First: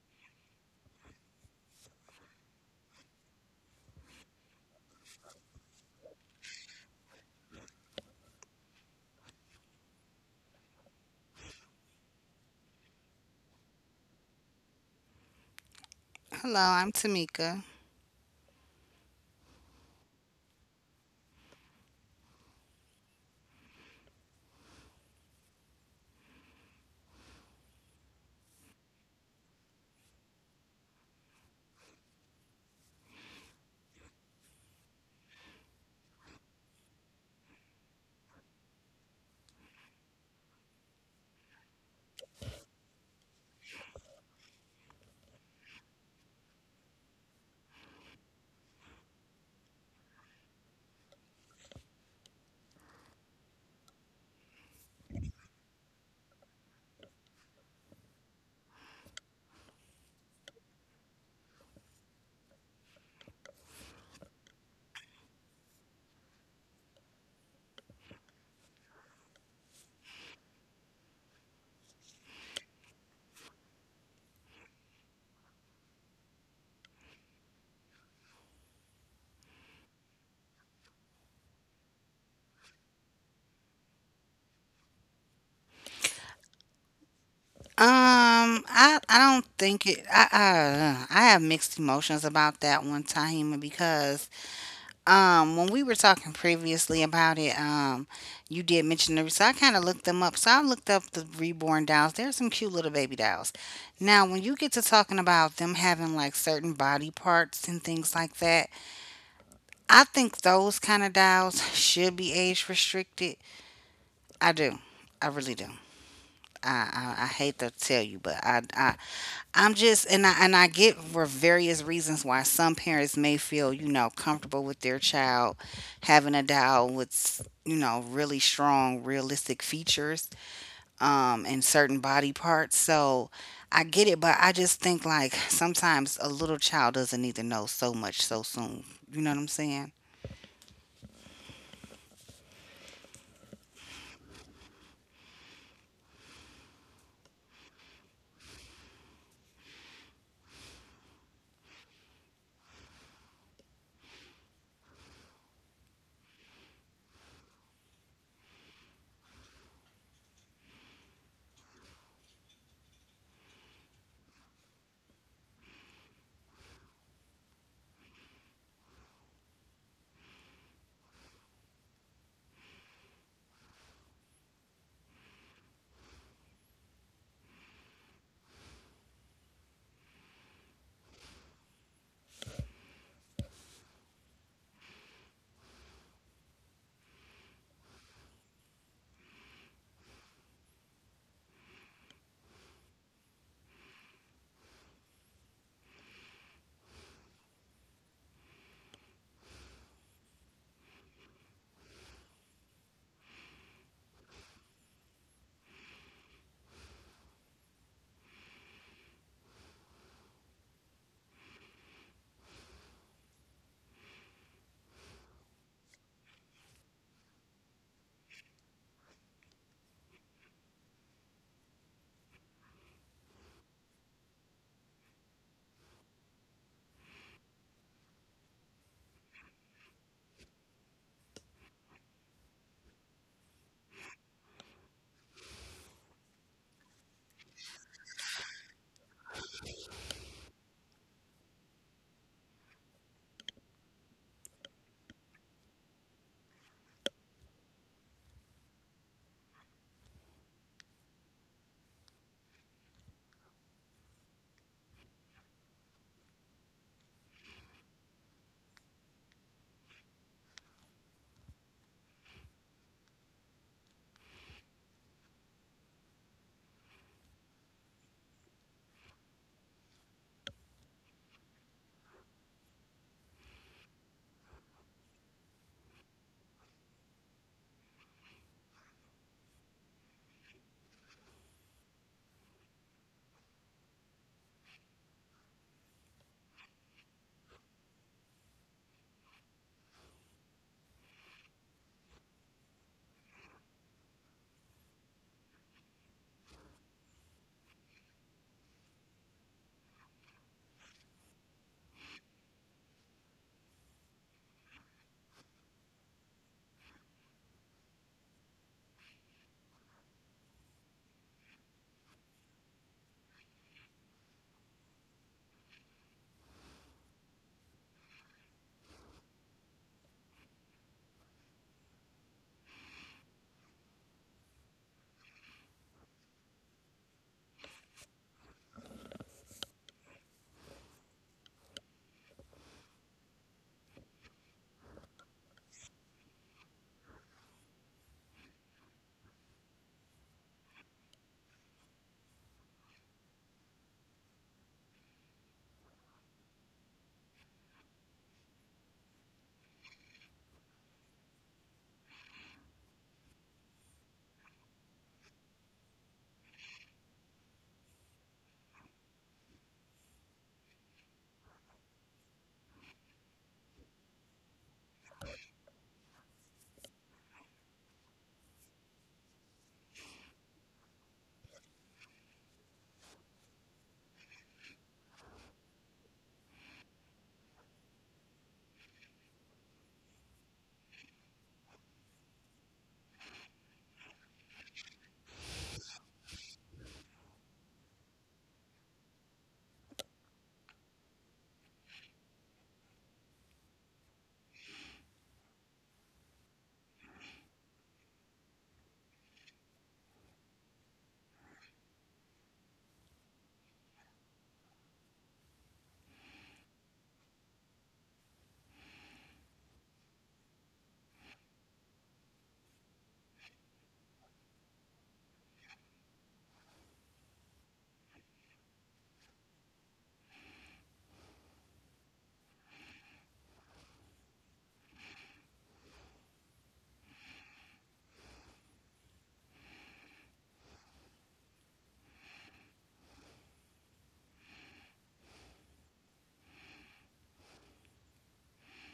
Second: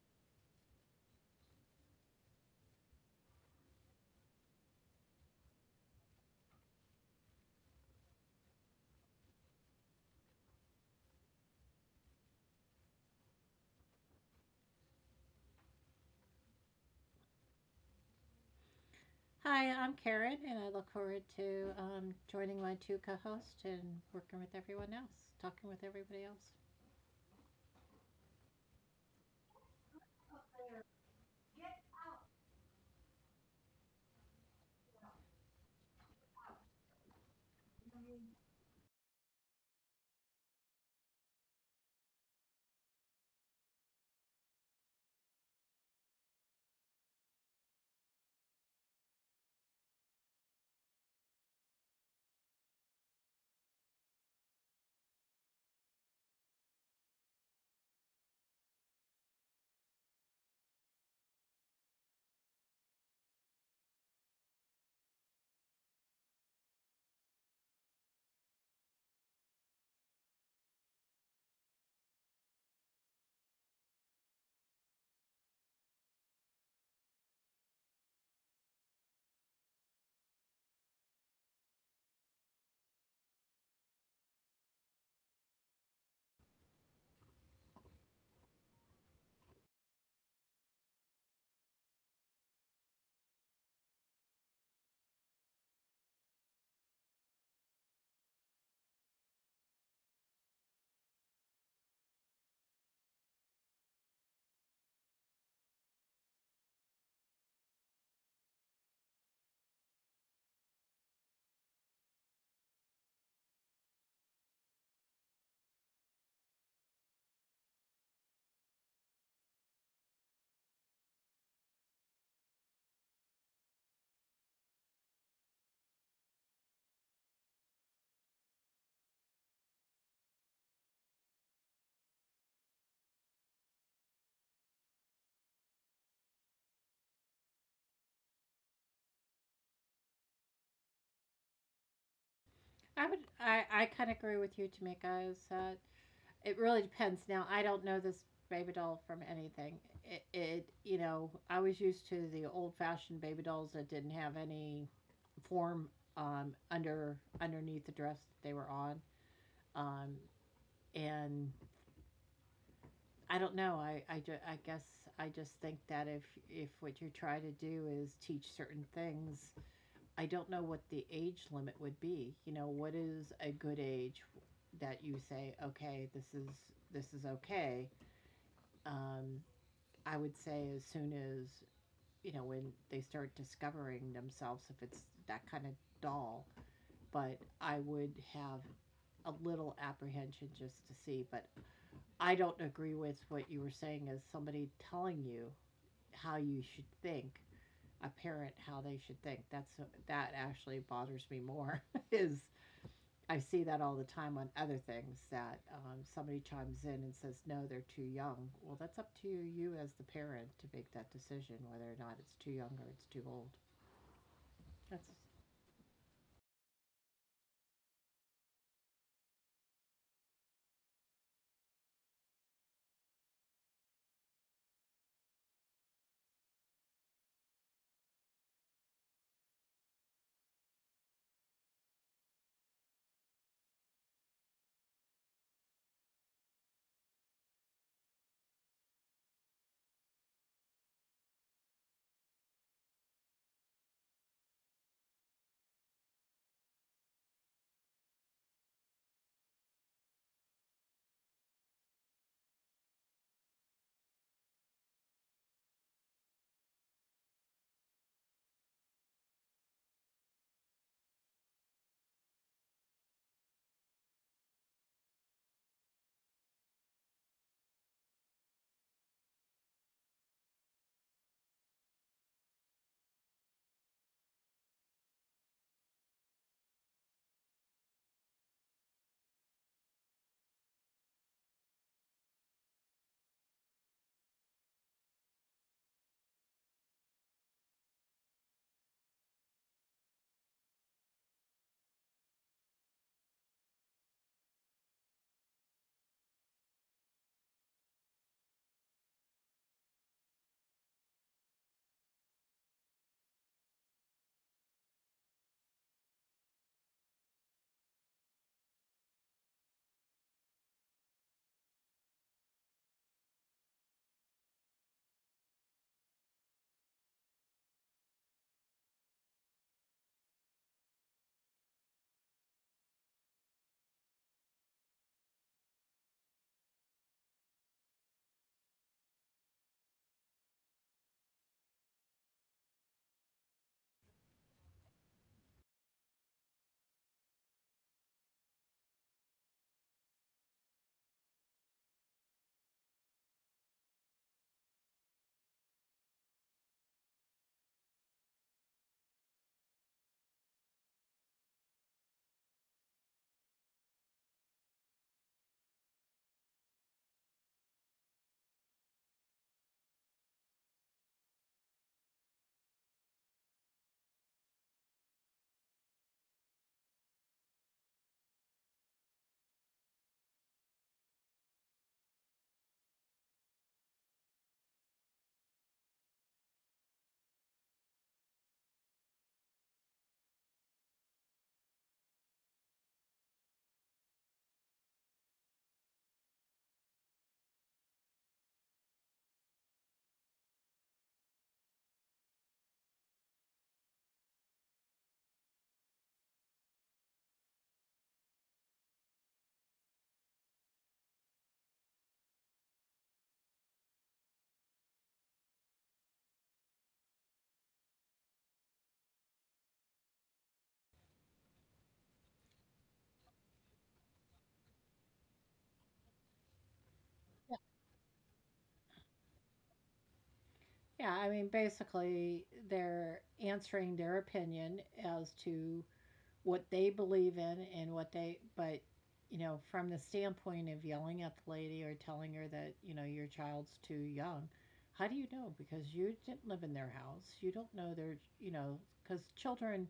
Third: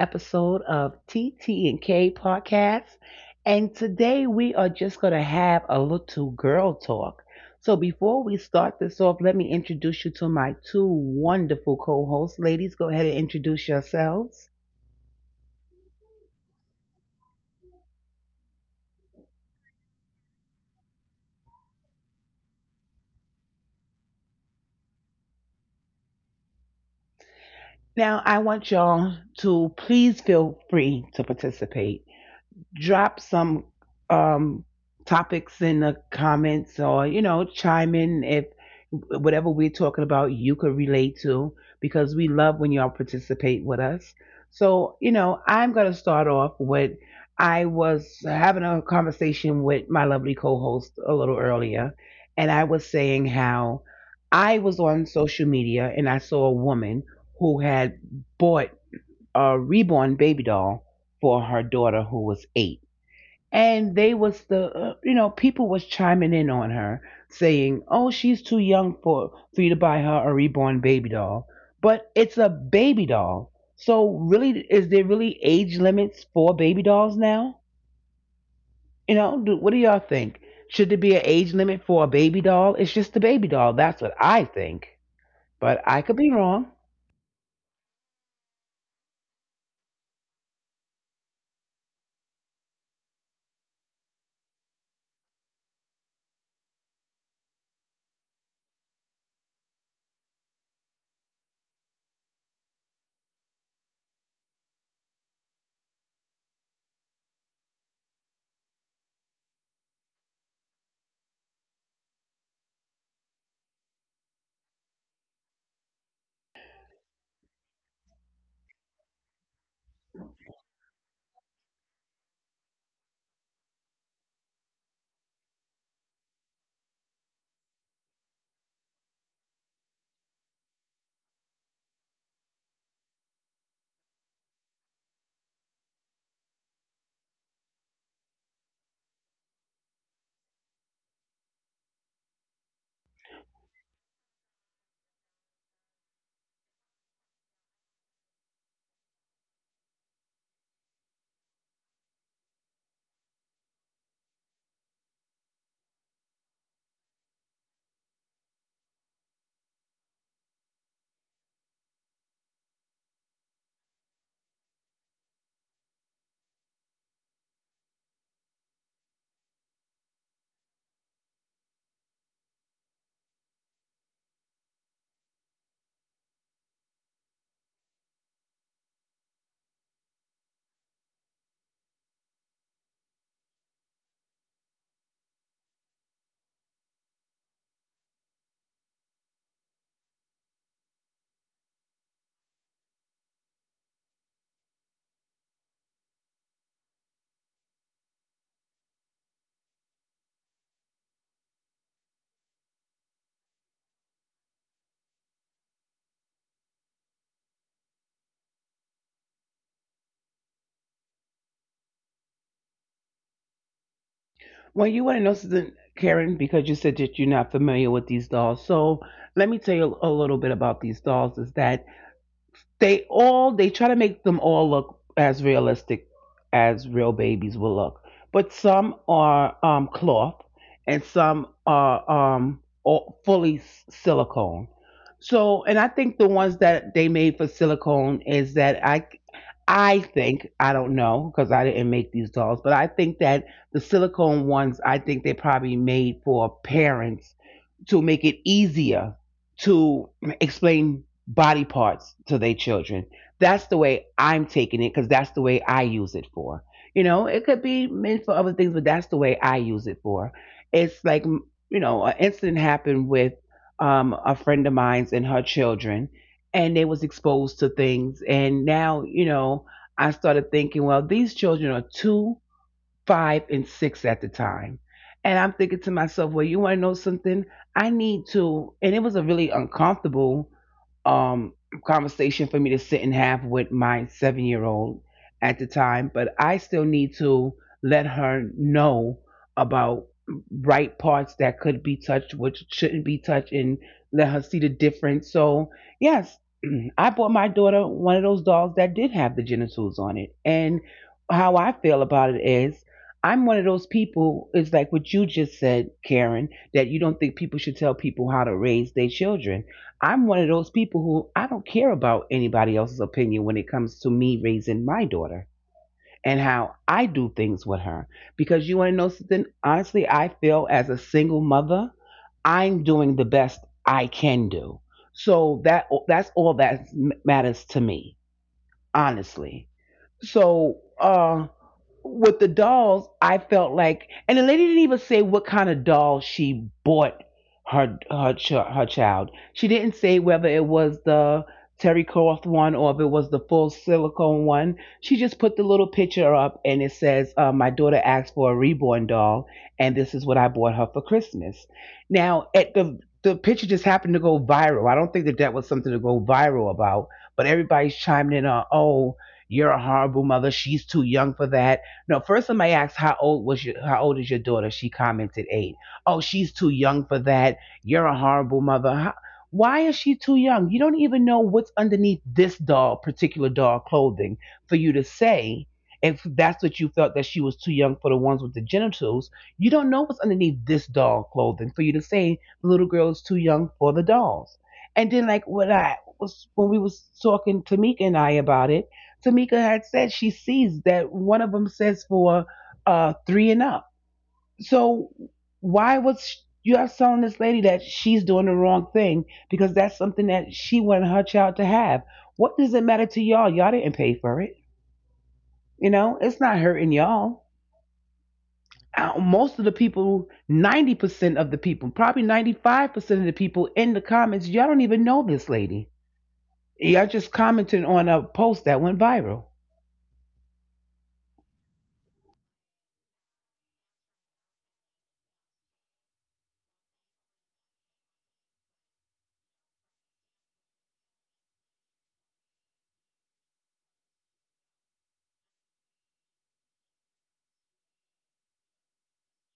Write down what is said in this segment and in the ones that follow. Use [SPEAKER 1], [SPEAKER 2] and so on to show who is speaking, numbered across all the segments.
[SPEAKER 1] episode of TT and K podcast. And today we are just going to have a little girl talk. So before we start this off, let me introduce you to my two wonderful co-hosts. Ladies, go ahead and introduce yourselves.
[SPEAKER 2] Hello, I'm Tamika.
[SPEAKER 3] Hi, I'm Karen, and I look forward to joining my two co-hosts and working with everyone else, talking with everybody else.
[SPEAKER 1] Now, I want y'all to please feel free to participate, drop some um, topics in the comments, or, chime in if whatever we're talking about you could relate to, because we love when y'all participate with us. So, I'm going to start off with, I was having a conversation with my lovely co host a little earlier, and I was saying how I was on social media and I saw a woman who had bought a reborn baby doll for her daughter who was 8. And they was the people was chiming in on her saying, oh, she's too young for you to buy her a reborn baby doll. But it's a baby doll. So really, is there really age limits for baby dolls now? What do y'all think? Should there be an age limit for a baby doll? It's just a baby doll. That's what I think, but I could be wrong.
[SPEAKER 2] I don't think it. I have mixed emotions about that one, Tahima, because when we were talking previously about it, you did mention the so I kind of looked them up. So I looked up the reborn dolls. There's some cute little baby dolls. Now, when you get to talking about them having like certain body parts and things like that, I think those kind of dolls should be age restricted. I do. I really do. I hate to tell you, but I'm just and I get for various reasons why some parents may feel comfortable with their child having a doll with really strong realistic features and certain body parts. So I get it, but I just think like sometimes a little child doesn't need to know so much so soon. You know what I'm saying?
[SPEAKER 3] I kind of agree with you, Tamika. Is that it really depends. Now, I don't know this baby doll from anything. I was used to the old-fashioned baby dolls that didn't have any form, underneath the dress that they were on, um, and I don't know. I guess I just think that if what you try to do is teach certain things, I don't know what the age limit would be. You know, what is a good age that you say, okay, this is okay. Um, I would say as soon as you know when they start discovering themselves, if it's that kind of doll. But I would have a little apprehension just to see. But I don't agree with what you were saying, as somebody telling you how you should think, a parent how they should think. That actually bothers me more is I see that all the time on other things that somebody chimes in and says, no, they're too young. Well, that's up to you as the parent to make that decision whether or not it's too young or it's too old. That's
[SPEAKER 1] Well, you want to know something, Karen? Because you said that you're not familiar with these dolls, so let me tell you a little bit about these dolls. Is that they all, they try to make them all look as realistic as real babies will look, but some are cloth, and some are all fully silicone. So, and I think the ones that they made for silicone is that I think, I don't know because I didn't make these dolls, but I think that the silicone ones, I think they probably made for parents to make it easier to explain body parts to their children. That's the way I'm taking it, because that's the way I use it for. You know, it could be meant for other things, but that's the way I use it for. It's like, an incident happened with a friend of mine's and her children, and they was exposed to things. And now, I started thinking, well, these children are too 5 and 6 at the time. And I'm thinking to myself, well, you want to know something? I need to. And it was a really uncomfortable um, conversation for me to sit and have with my 7-year-old old at the time, but I still need to let her know about right parts that could be touched, which shouldn't be touched, and let her see the difference. So, yes, I bought my daughter one of those dolls that did have the genitals on it. And how I feel about it is, I'm one of those people, it's like what you just said, Karen, that you don't think people should tell people how to raise their children. I'm one of those people who, I don't care about anybody else's opinion when it comes to me raising my daughter and how I do things with her. Because you want to know something? Honestly, I feel as a single mother, I'm doing the best I can do. So that's all that matters to me, honestly. So with the dolls, I felt like, and the lady didn't even say what kind of doll she bought her child. She didn't say whether it was the terry cloth one or if it was the full silicone one. She just put the little picture up and it says, "My daughter asked for a reborn doll, and this is what I bought her for Christmas." Now, at the picture just happened to go viral. I don't think that that was something to go viral about, but everybody's chiming in on, "Oh." You're a horrible mother. She's too young for that. No, first somebody asked, how old is your daughter? She commented 8. Oh, she's too young for that. You're a horrible mother. How, why is she too young? You don't even know what's underneath this doll, particular doll clothing, for you to say if that's what you felt, that she was too young for the ones with the genitals. You don't know what's underneath this doll clothing for you to say the little girl is too young for the dolls. And then, like, when we was talking to Meek and I about it, Tamika had said she sees that one of them says for 3 and up. So why was sh- you have telling this lady that she's doing the wrong thing because that's something that she wanted her child to have? What does it matter to y'all? Y'all didn't pay for it. You know, it's not hurting y'all. Most of the people, 90% of the people, probably 95% of the people in the comments, y'all don't even know this lady. Y'all
[SPEAKER 3] Yeah,
[SPEAKER 1] just commented on a post that went viral.
[SPEAKER 3] yeah, I mean, basically they're answering their opinion as to what they believe in, and what they, but you know, from the standpoint of yelling at the lady or telling her that your child's too young. How do you know? Because you didn't live in their house, you don't know their, you know, because children,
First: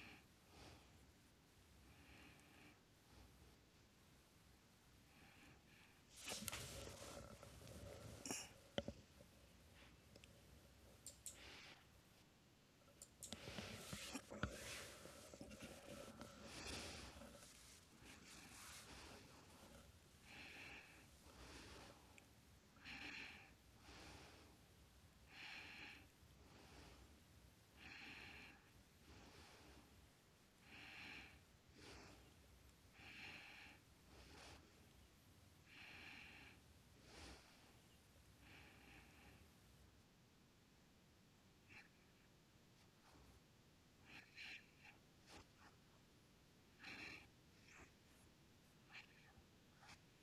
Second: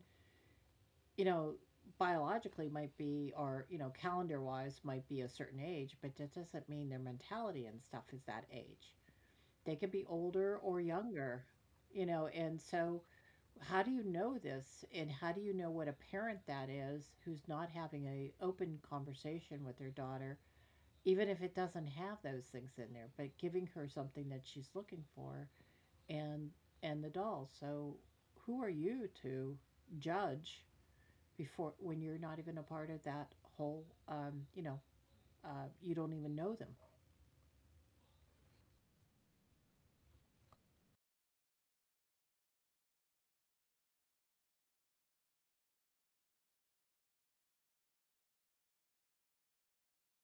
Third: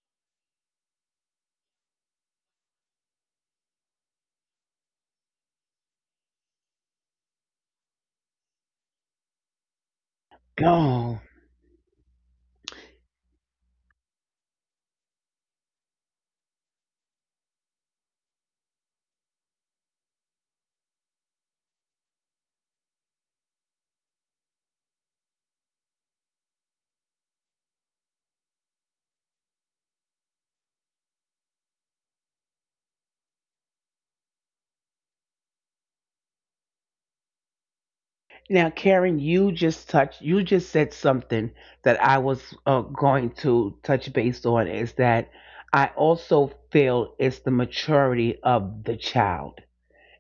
[SPEAKER 3] you know, biologically might be, or you know, calendar wise might be a certain age, but that doesn't mean their mentality and stuff is that age. They could be older or
[SPEAKER 1] Oh.
[SPEAKER 3] younger. You know, and so how do you know this? And how do you know what a parent that is who's not having an open conversation with their daughter, even if it doesn't have those things in there, but giving her something that she's looking for, and and the doll. So who are you to judge before, when you're not even a part of that whole, you don't even know them.
[SPEAKER 1] Now, Karen, you just touched, you just said something that I was going to touch base on, is that I also feel it's the maturity of the child.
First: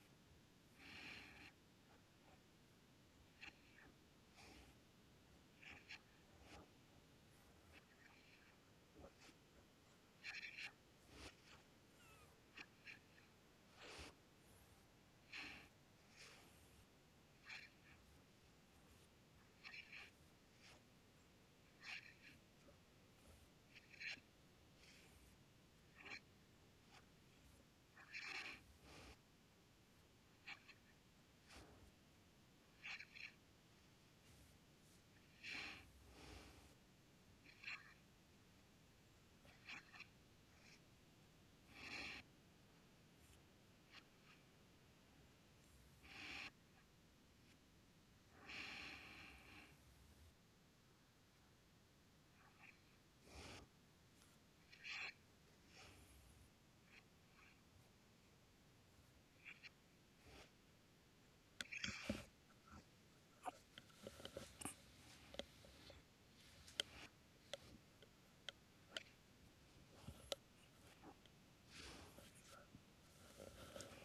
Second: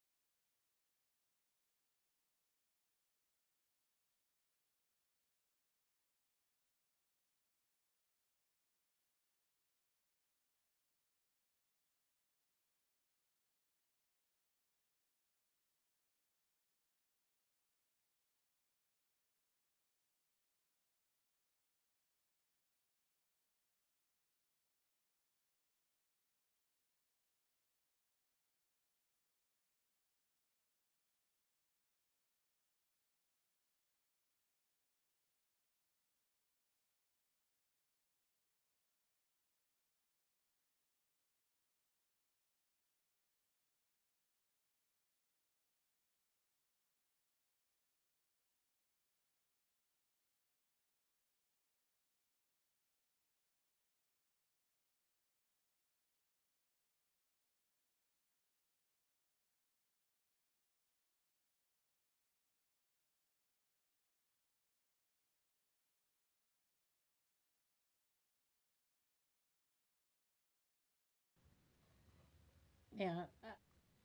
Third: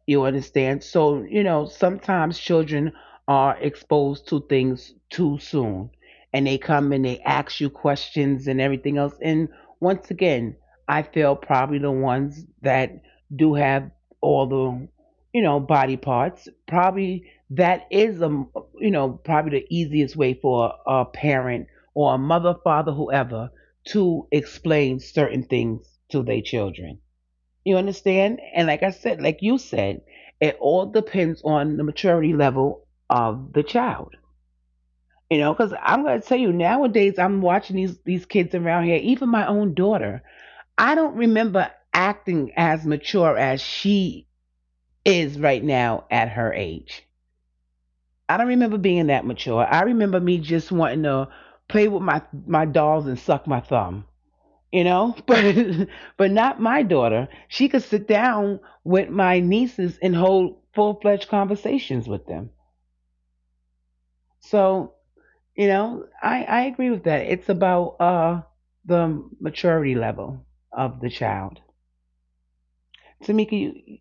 [SPEAKER 1] You understand? So, sometimes children are exposed to things too soon and they come and they ask you questions and everything else. And once again, I feel probably the ones that do have all the, body parts, probably that is a, probably the easiest way for a parent or a mother, father, whoever, to explain certain things to their children. You understand? And like I said, like you said, it all depends on the maturity level of the child. You know, because I'm gonna tell you, nowadays I'm watching these kids around here. Even my own daughter, I don't remember acting as mature as she is right now at her age. I don't remember being that mature. I remember me just wanting to play with my dolls and suck my thumb. you know but but not my daughter. She could sit down with my nieces and hold full-fledged conversations with them. So I agree with that. It's about the maturity level of the child.
[SPEAKER 3] Yeah,
[SPEAKER 1] Tamika, you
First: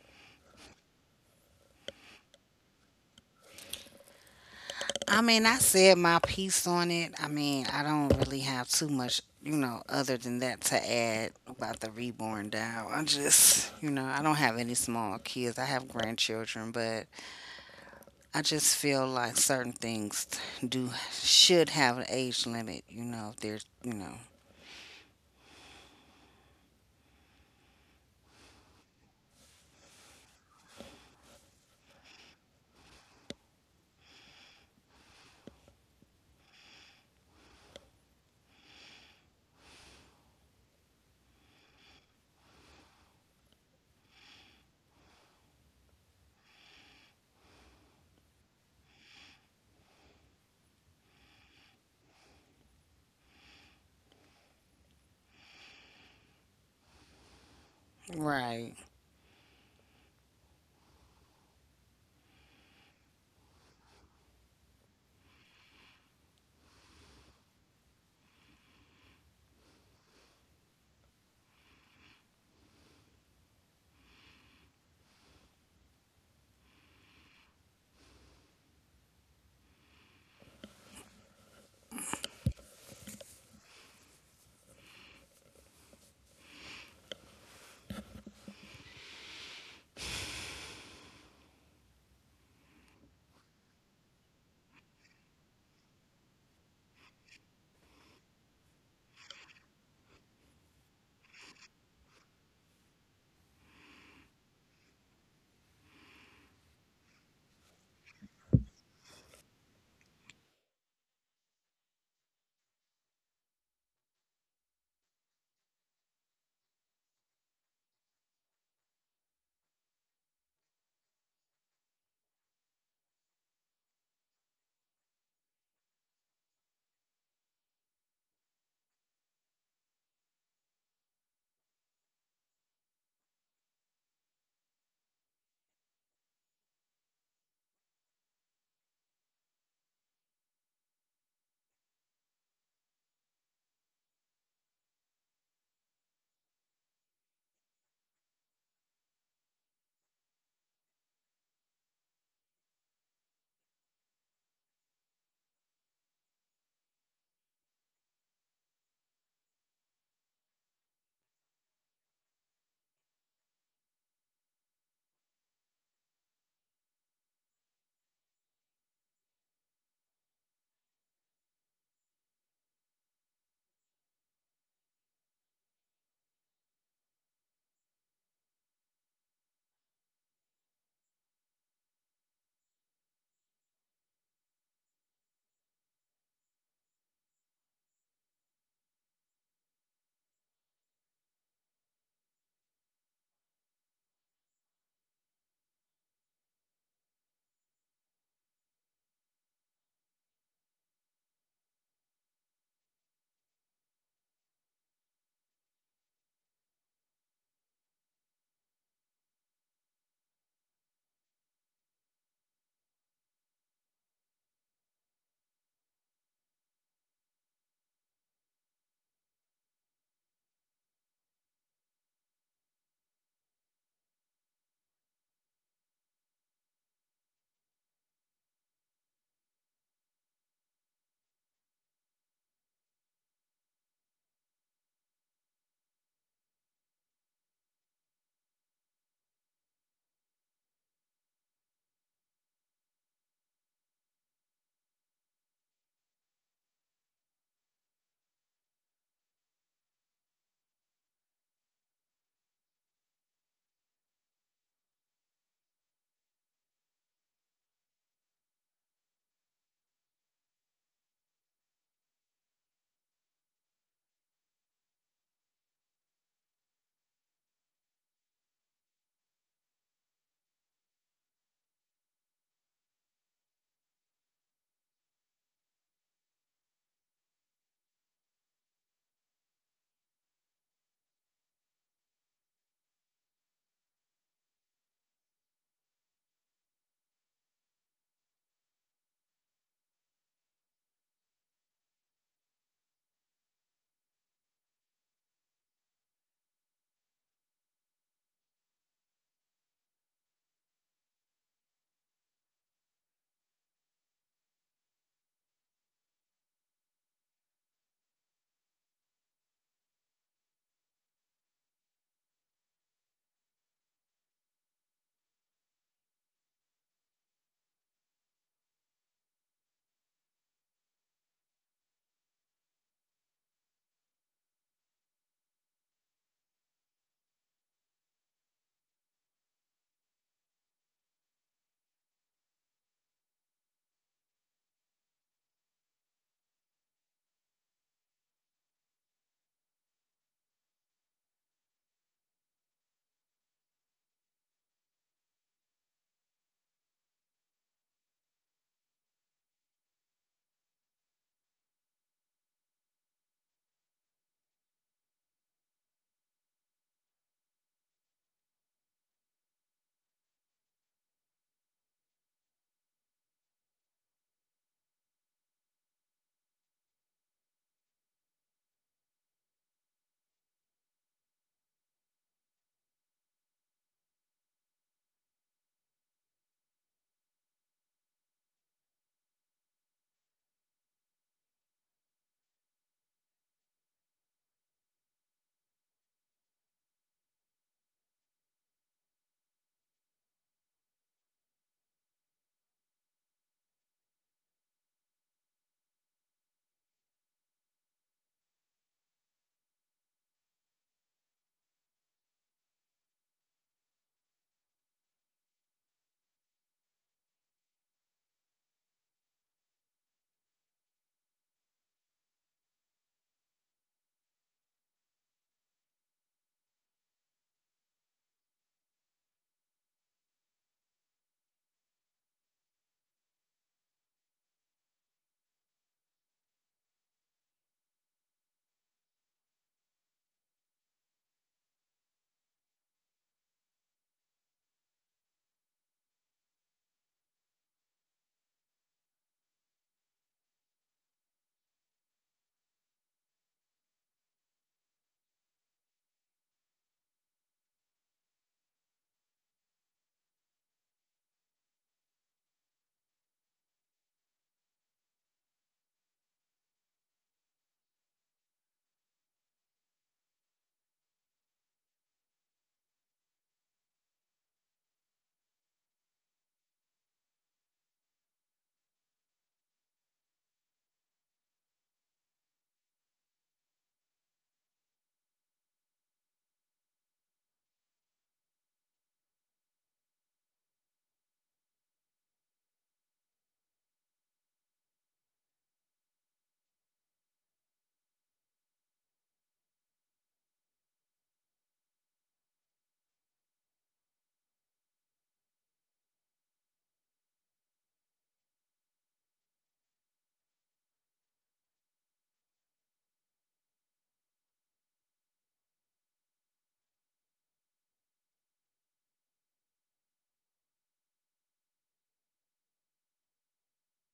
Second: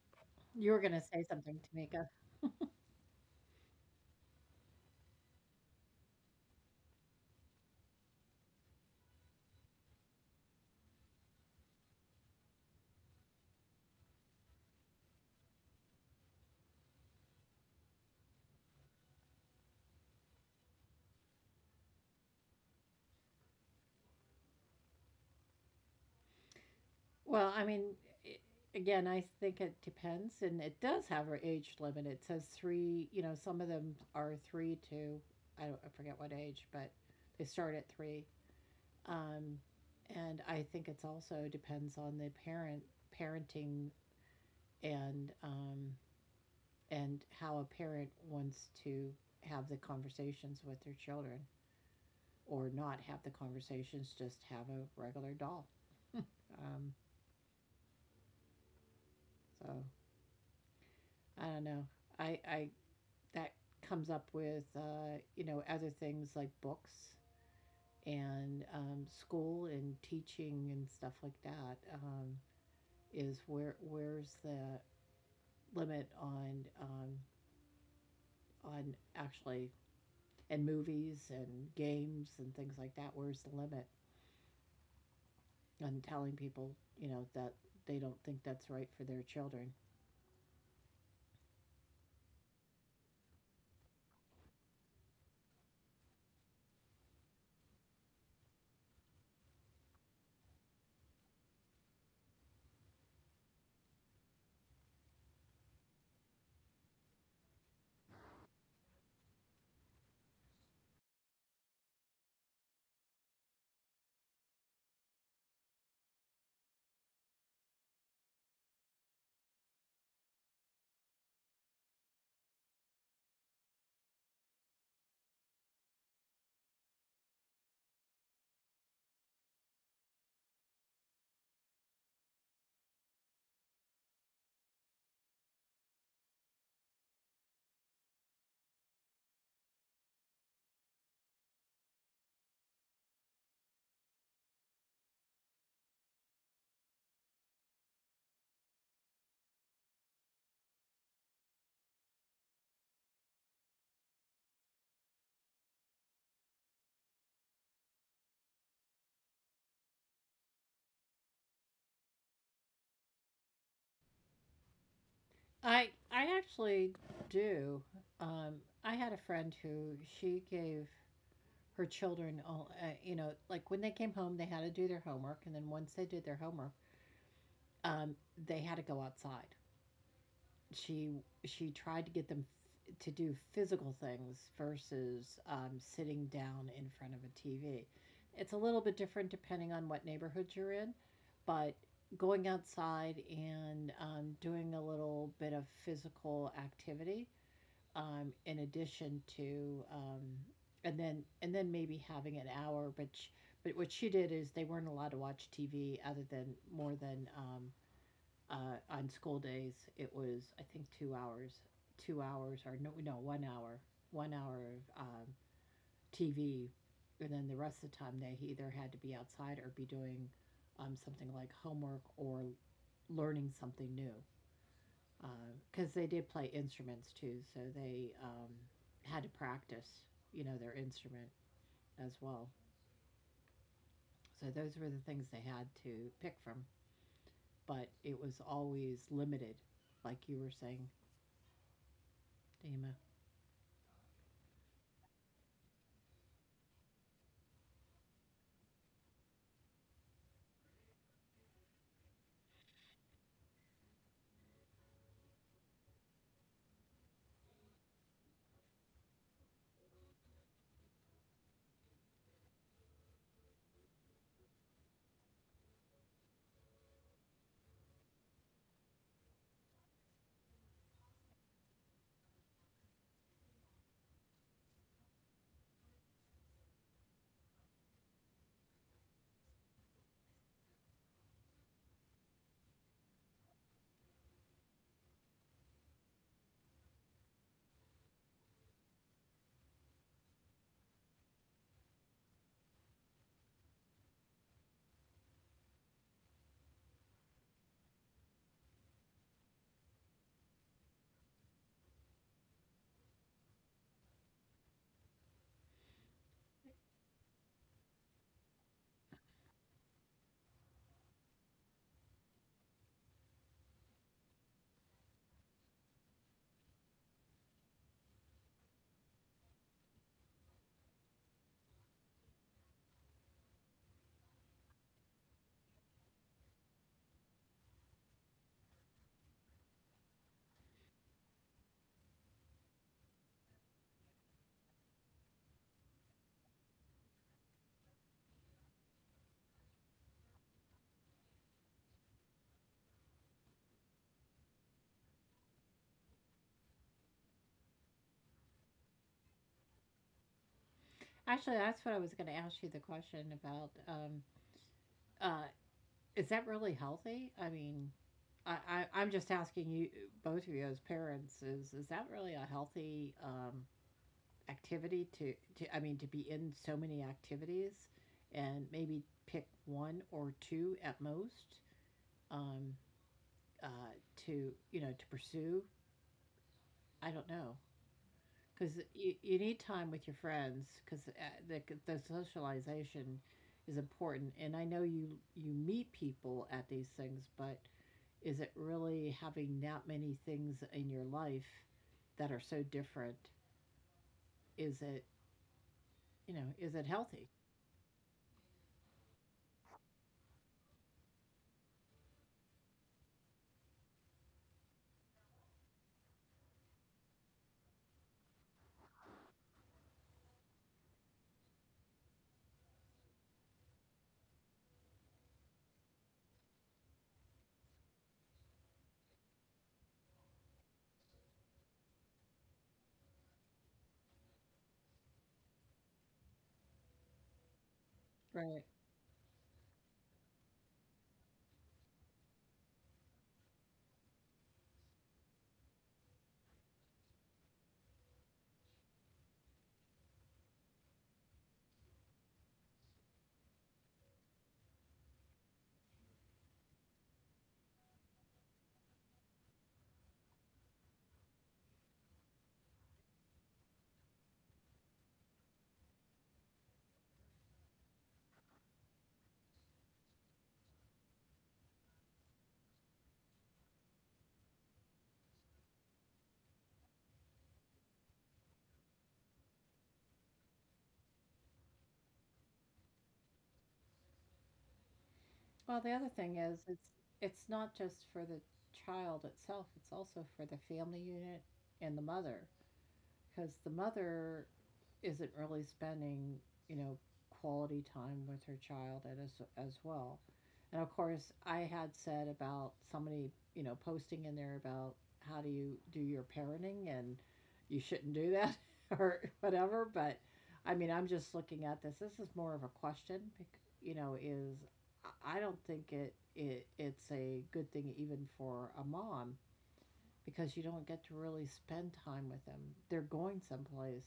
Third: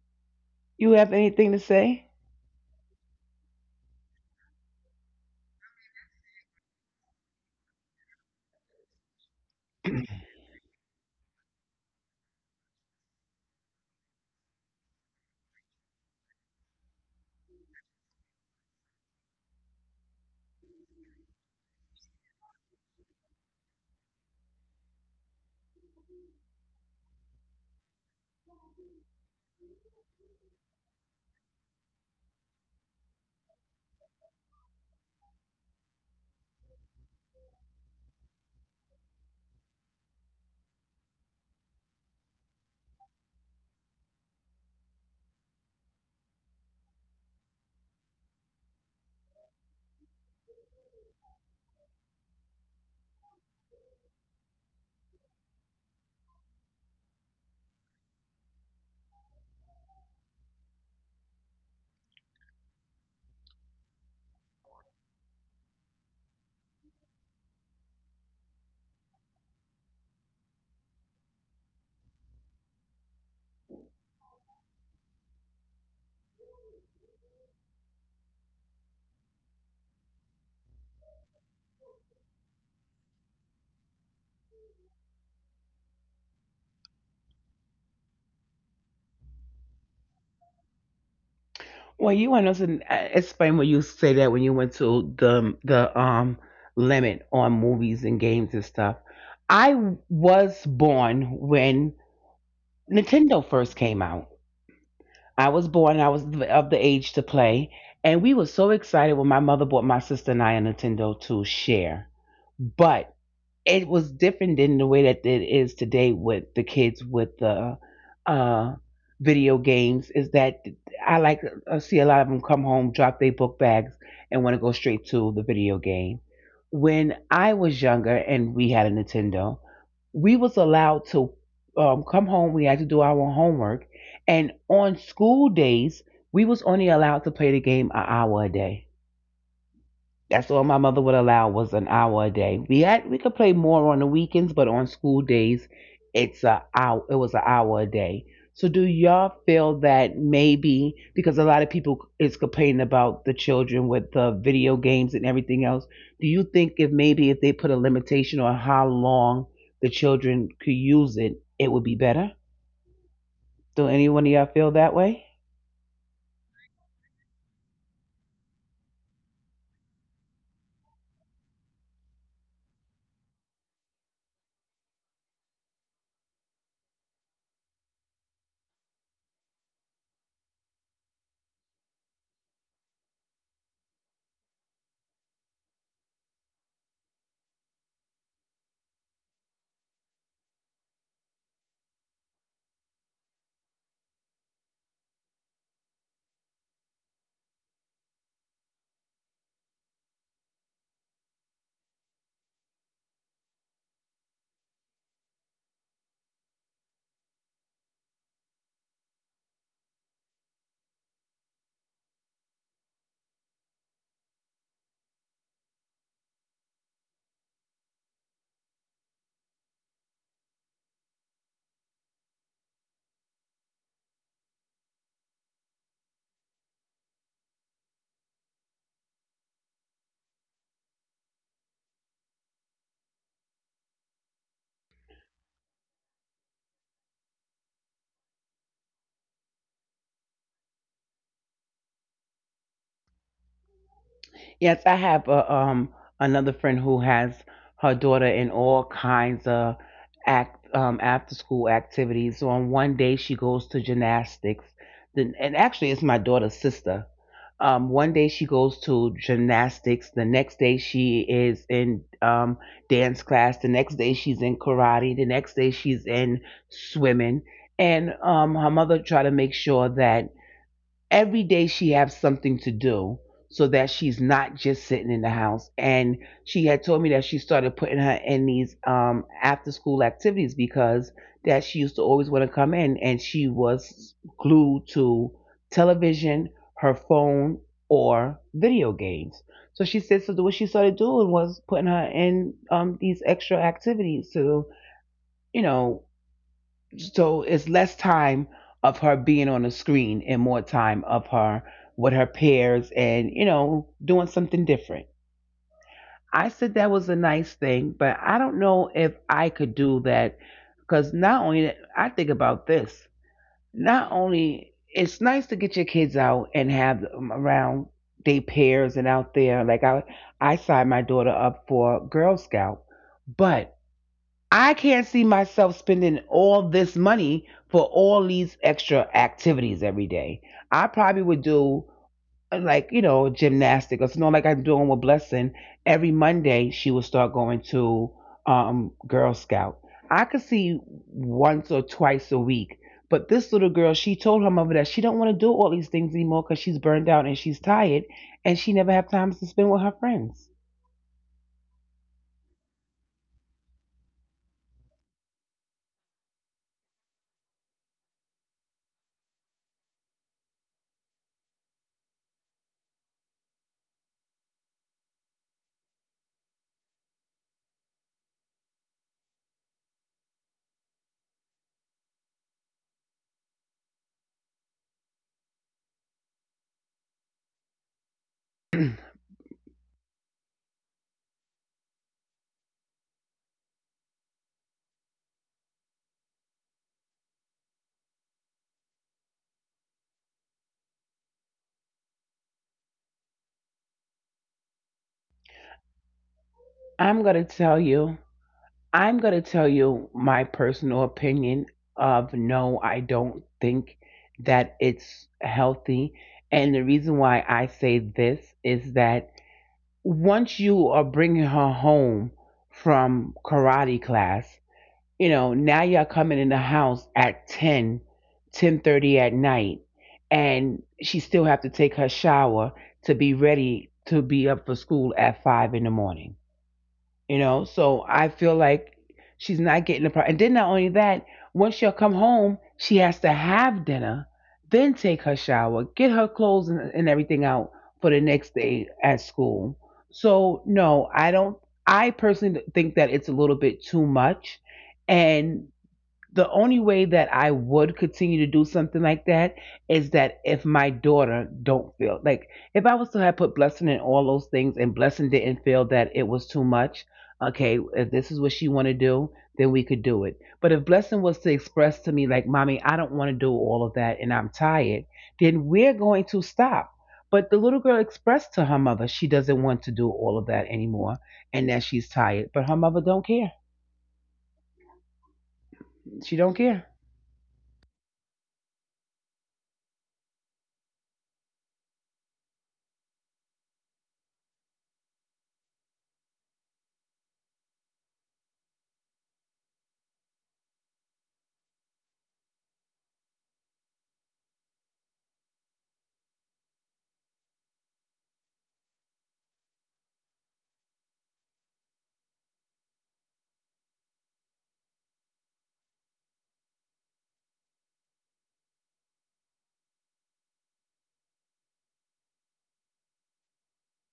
[SPEAKER 3] you were
[SPEAKER 1] you
[SPEAKER 3] going to
[SPEAKER 1] have
[SPEAKER 3] say
[SPEAKER 1] anything to
[SPEAKER 3] something, Tamika.
[SPEAKER 1] say?
[SPEAKER 2] I mean, I said my piece on it. I mean, I don't really have too much other than that to add about the reborn doll. I just, I don't have any small kids. I have grandchildren, but I just feel like certain things do should have an age limit, if there's, you know.
[SPEAKER 3] Well, I mean, I, again, I think it depends, and it does have an age limit. It says three. You know, some of them are three to I don't I forget what age, but they start at three. Um, and I think it's also depends on the parenting, and um, and how a parent wants to have the conversations with their children, or not have the conversations. Just have a regular doll. Um,
[SPEAKER 2] Right.
[SPEAKER 3] so I don't know. I that comes up with, other things like books and school and teaching and stuff like that. Is where where's the limit on, on actually, and movies and games and things like that? Where's the limit on telling people, that they don't think that's right for their children?
[SPEAKER 1] Well, you want us to explain when you say that, when you went to the limit on movies and games and stuff. I was born when Nintendo first came out. I was born. Of the age to play, and we were so excited when my mother bought my sister and I a Nintendo to share. But it was different than the way that it is today with the kids with the uh, video games. Is that I like I see a lot of them come home, drop their book bags, and want to go straight to the video game. When I was younger and we had a Nintendo, we was allowed to come home. We had to do our own homework, and on school days, we was only allowed to play the game an hour a day. That's all my mother would allow, was an hour a day. We could play more on the weekends, but on school days, it's a hour. It was an hour a day. So do y'all feel that maybe, because a lot of people is complaining about the children with the video games and everything else? Do you think if maybe if they put a limitation on how long the children could use it, it would be better? Do any one of y'all feel that way?
[SPEAKER 3] I actually do. Um, I had a friend who she gave her children all, like when they came home they had to do their homework, and then once they did their homework, um, they had to go outside. She tried to get them, to do physical things versus, sitting down in front of a TV. It's a little bit different depending on what neighborhood you're in, but going outside and, doing a little bit of physical activity, in addition to, and then maybe having an hour, but but what she did is they weren't allowed to watch TV other than more than, on school days it was, I think, 2 hours, 2 hours, or no, no, 1 hour, 1 hour of, TV. And then the rest of the time they either had to be outside or be doing, something like homework or learning something new, because, they did play instruments too, so they, had to practice, their instrument as well. So those were the things they had to pick from, but it was always limited, like you were saying, Dima.
[SPEAKER 1] Yes, I have a, another friend who has her daughter in all kinds of act after school activities. So on one day she goes to gymnastics. Then, and actually it's my daughter's sister. One day she goes to gymnastics. The next day she is in dance class. The next day she's in karate. The next day she's in swimming. And her mother tried to make sure that every day she has something to do, so that she's not just sitting in the house. And she had told me that she started putting her in these after school activities, because that she used to always want to come in, and she was glued to television, her phone, or video games. So she said, so what she started doing was putting her in these extra activities, to, you know so it's less time of her being on the screen and more time of her with her peers and, doing something different. I said that was a nice thing, but I don't know if I could do that because not only I think about this, not only it's nice to get your kids out and have them around they peers and out there. I signed my daughter up for Girl Scout, but I can't see myself spending all this money for all these extra activities every day. I probably would do like, you know, gymnastics, or something like I'm doing with Blessing. Every Monday she would start going to Girl Scout. I could see once or twice a week, but this little girl, she told her mother that she don't want to do all these things anymore because she's burned out and she's tired, and she never have time to spend with her friends.
[SPEAKER 3] Actually, that's what I was going to ask you the question about. Uh, is that really healthy? I mean, I'm just asking you, both of you as parents, is that really a healthy, activity to, I mean, to be in so many activities, and maybe pick one or two at most, um, uh, to to pursue. I don't know, because you need time with your friends, because the socialization is important. And I know you meet people at these things, but is it really having that many things in your life that are so different? Is it you know is it
[SPEAKER 1] I'm going
[SPEAKER 3] healthy?
[SPEAKER 1] to tell you, I'm going to tell you my personal opinion of no, I don't think that it's healthy. And the reason why I say this is that once you are bringing her home from karate class, you know, now you're coming in the house at 10, 10:30 at night, and she still have to take her shower to be ready to be up for school at 5 in the morning. You know, so I feel
[SPEAKER 3] Right.
[SPEAKER 1] like she's not getting the part. And then not only that, once she'll come home, she has to have dinner, then take her shower, get her clothes and everything out for the next day at school. So no, I don't. I personally think that it's a little bit too much, and the only way that I would continue to do something like that is that if my daughter don't feel like, if I was to have put blessing in all those things and blessing didn't feel that it was too much, okay, if this is what she want to do, then we could do it. But if blessing was to express to me like, "Mommy, I don't want to do all of that and I'm tired," then we're going to stop. But the little girl expressed to her mother she doesn't want to do all of that anymore and that she's tired, but her mother don't care.
[SPEAKER 3] Well, the other
[SPEAKER 1] She
[SPEAKER 3] thing
[SPEAKER 1] don't
[SPEAKER 3] is
[SPEAKER 1] care.
[SPEAKER 3] it's not just for the child itself, it's also for the family unit and the mother, because the mother isn't really spending, you know, quality time with her child as well. And of course, I had said about somebody, posting in there about how do you do your parenting, and you shouldn't do that or whatever. But I mean, I'm just looking at this. This is more of a question, you know, is I don't think it's a good thing even for a mom, because you don't get to really spend time with them. They're going someplace,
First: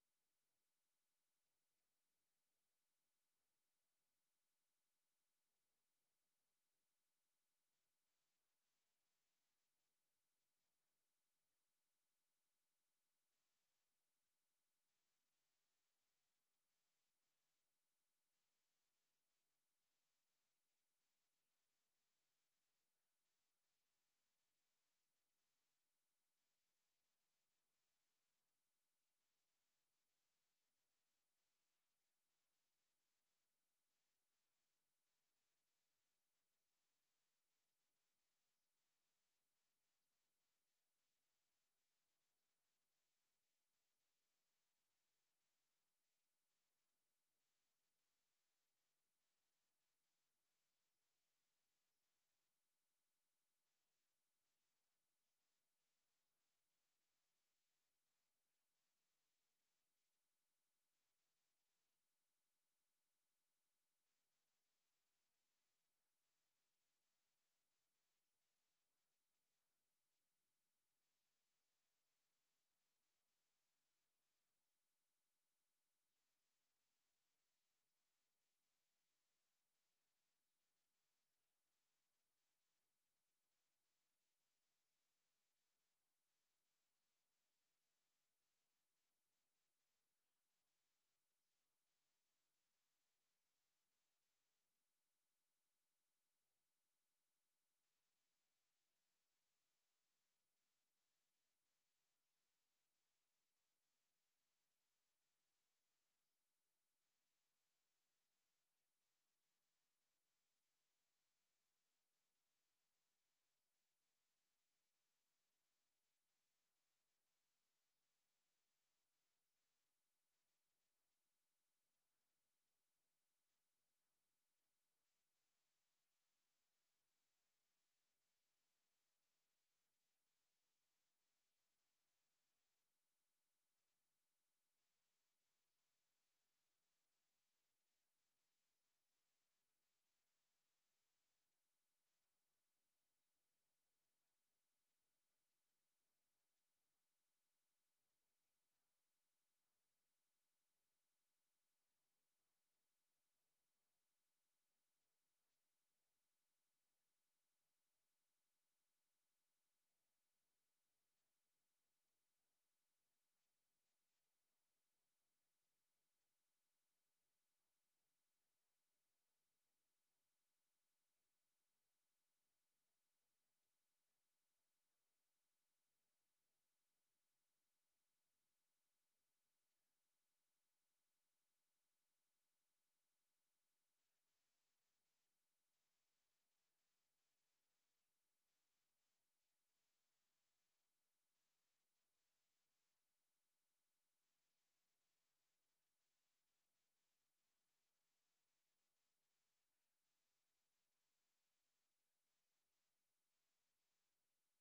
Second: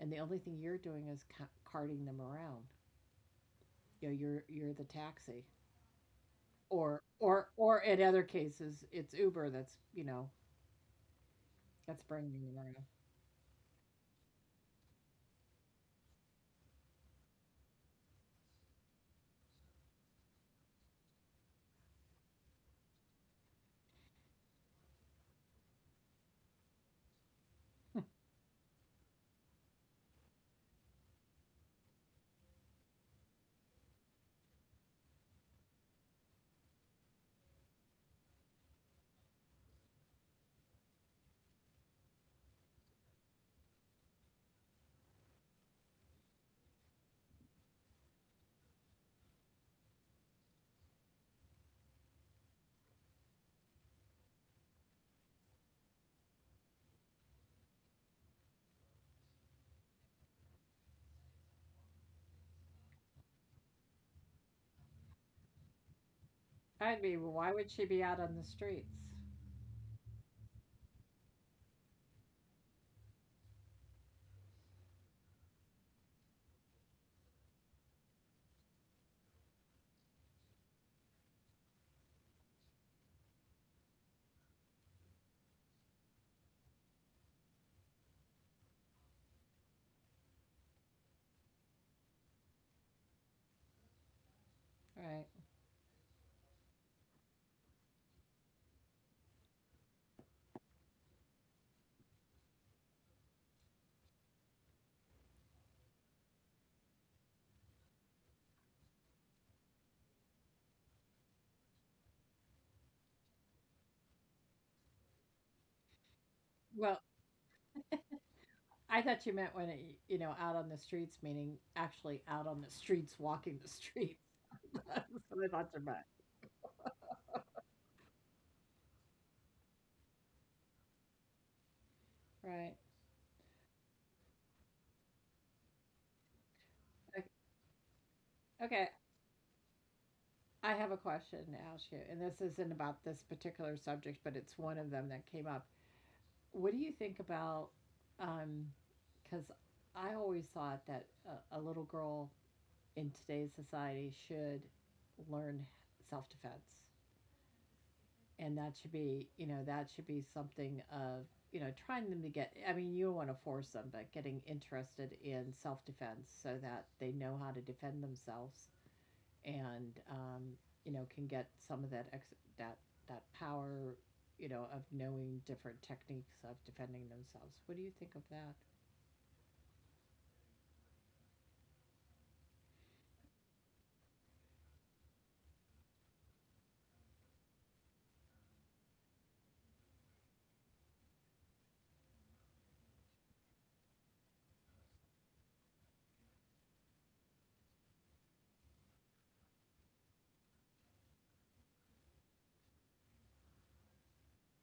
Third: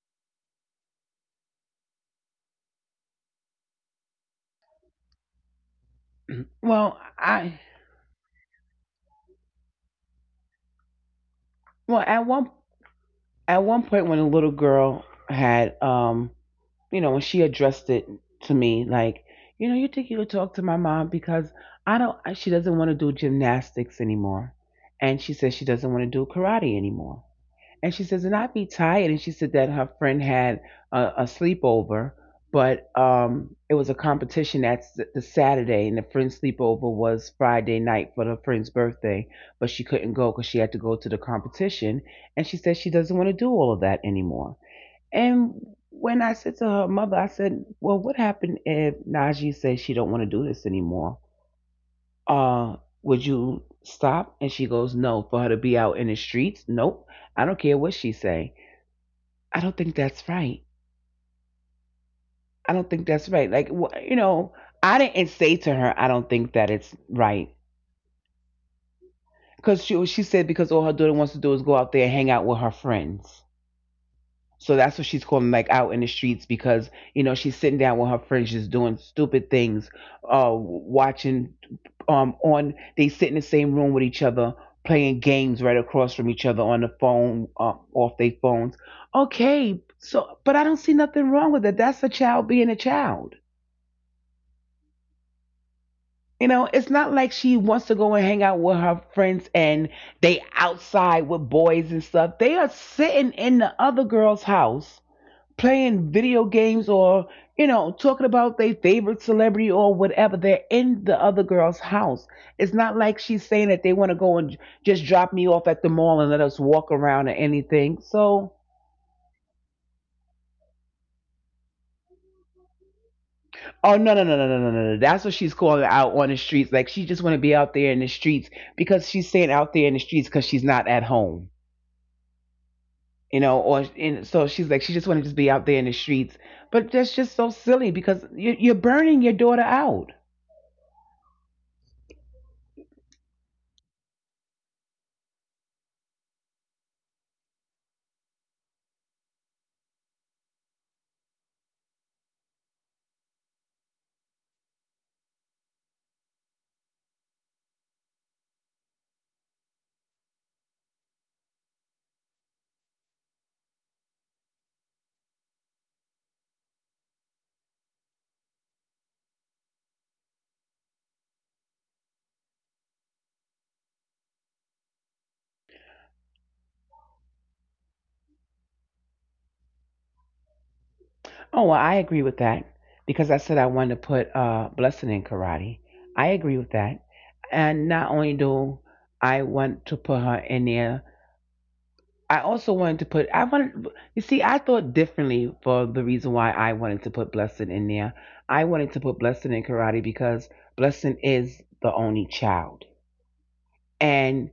[SPEAKER 3] and the only thing you're doing is, carting them around. You know, you're the taxi,
[SPEAKER 1] Well,
[SPEAKER 3] or,
[SPEAKER 1] I
[SPEAKER 3] in other cases, it's Uber that's you know that's
[SPEAKER 1] Well,
[SPEAKER 3] bringing them around.
[SPEAKER 1] at one point when a little girl had you know, when she addressed it to me like, you know, "You think you could talk to my mom because I don't I- she doesn't want to do gymnastics anymore." And she says she doesn't want to do karate anymore. And she says, and I'd be tired. And she said that her friend had a sleepover, but it was a competition that's the Saturday, and the friend's sleepover was Friday night for her friend's birthday, but she couldn't go because she had to go to the competition. And she said she doesn't want to do all of that anymore. And when I said to her mother, I said, "Well, what happened if Najee says she don't want to do this anymore? Uh, would you stop?" And she goes, "No, for her to be out in the streets? Nope. I don't care what she say." I don't think that's right. I don't think that's right. You know, I didn't say to her, I don't think that it's
[SPEAKER 3] I mean,
[SPEAKER 1] right.
[SPEAKER 3] why would she be out on the streets,
[SPEAKER 1] Because she said, because all her daughter wants to do is go out there and hang out with her friends. So that's what she's calling like out in the streets because, you know, she's sitting down with her friends, just doing stupid things, watching, they sit in the same room with each other, playing games right across from each other on the phone, off their phones. Okay. So, but I don't see nothing wrong with it. That's a child being a child.
[SPEAKER 3] right?
[SPEAKER 1] You know, it's not like she wants to go and hang out with her friends and they outside with boys and stuff. They are sitting in the other girl's house playing video games or, you know, talking about their favorite celebrity or whatever. They're in the other girl's house. It's not like she's saying that they want to go and just drop me off at the mall and let us walk
[SPEAKER 3] Well,
[SPEAKER 1] around or anything. So,
[SPEAKER 3] I thought you meant when it, you know, out on the streets, meaning actually out on the streets, walking the
[SPEAKER 1] oh, no,
[SPEAKER 3] streets.
[SPEAKER 1] no, no, no, no, no, no. no.
[SPEAKER 3] That's
[SPEAKER 1] That's what
[SPEAKER 3] what I
[SPEAKER 1] she's
[SPEAKER 3] thought you
[SPEAKER 1] calling
[SPEAKER 3] meant,
[SPEAKER 1] out on the streets. Like, she just want to be out there in the streets because she's staying out there in the streets because she's not at home.
[SPEAKER 3] right?
[SPEAKER 1] You know, or and so she's like, she just wanted to just be out there in the streets. But that's just so silly because you're
[SPEAKER 3] Okay.
[SPEAKER 1] burning your daughter out.
[SPEAKER 3] I have a question to ask you, and this isn't about this particular subject, but it's one of them that came up. What do you think about? um, Because I always thought that a little girl in today's society should learn self defense, and that should be, something of, you know, trying them to get. I mean, you don't want to force them, but getting interested in self defense so that they know how to defend themselves, and can get some of that, that power, of knowing different techniques of defending themselves. What do you think of that?
[SPEAKER 1] Oh, well, I agree with that because I said I wanted to put blessing in karate. I agree with that, and not only do I want to put her in there, I also wanted to put I wanted you see I thought differently for the reason why I wanted to put blessing in there. I wanted to put blessing in karate because blessing is the only child. And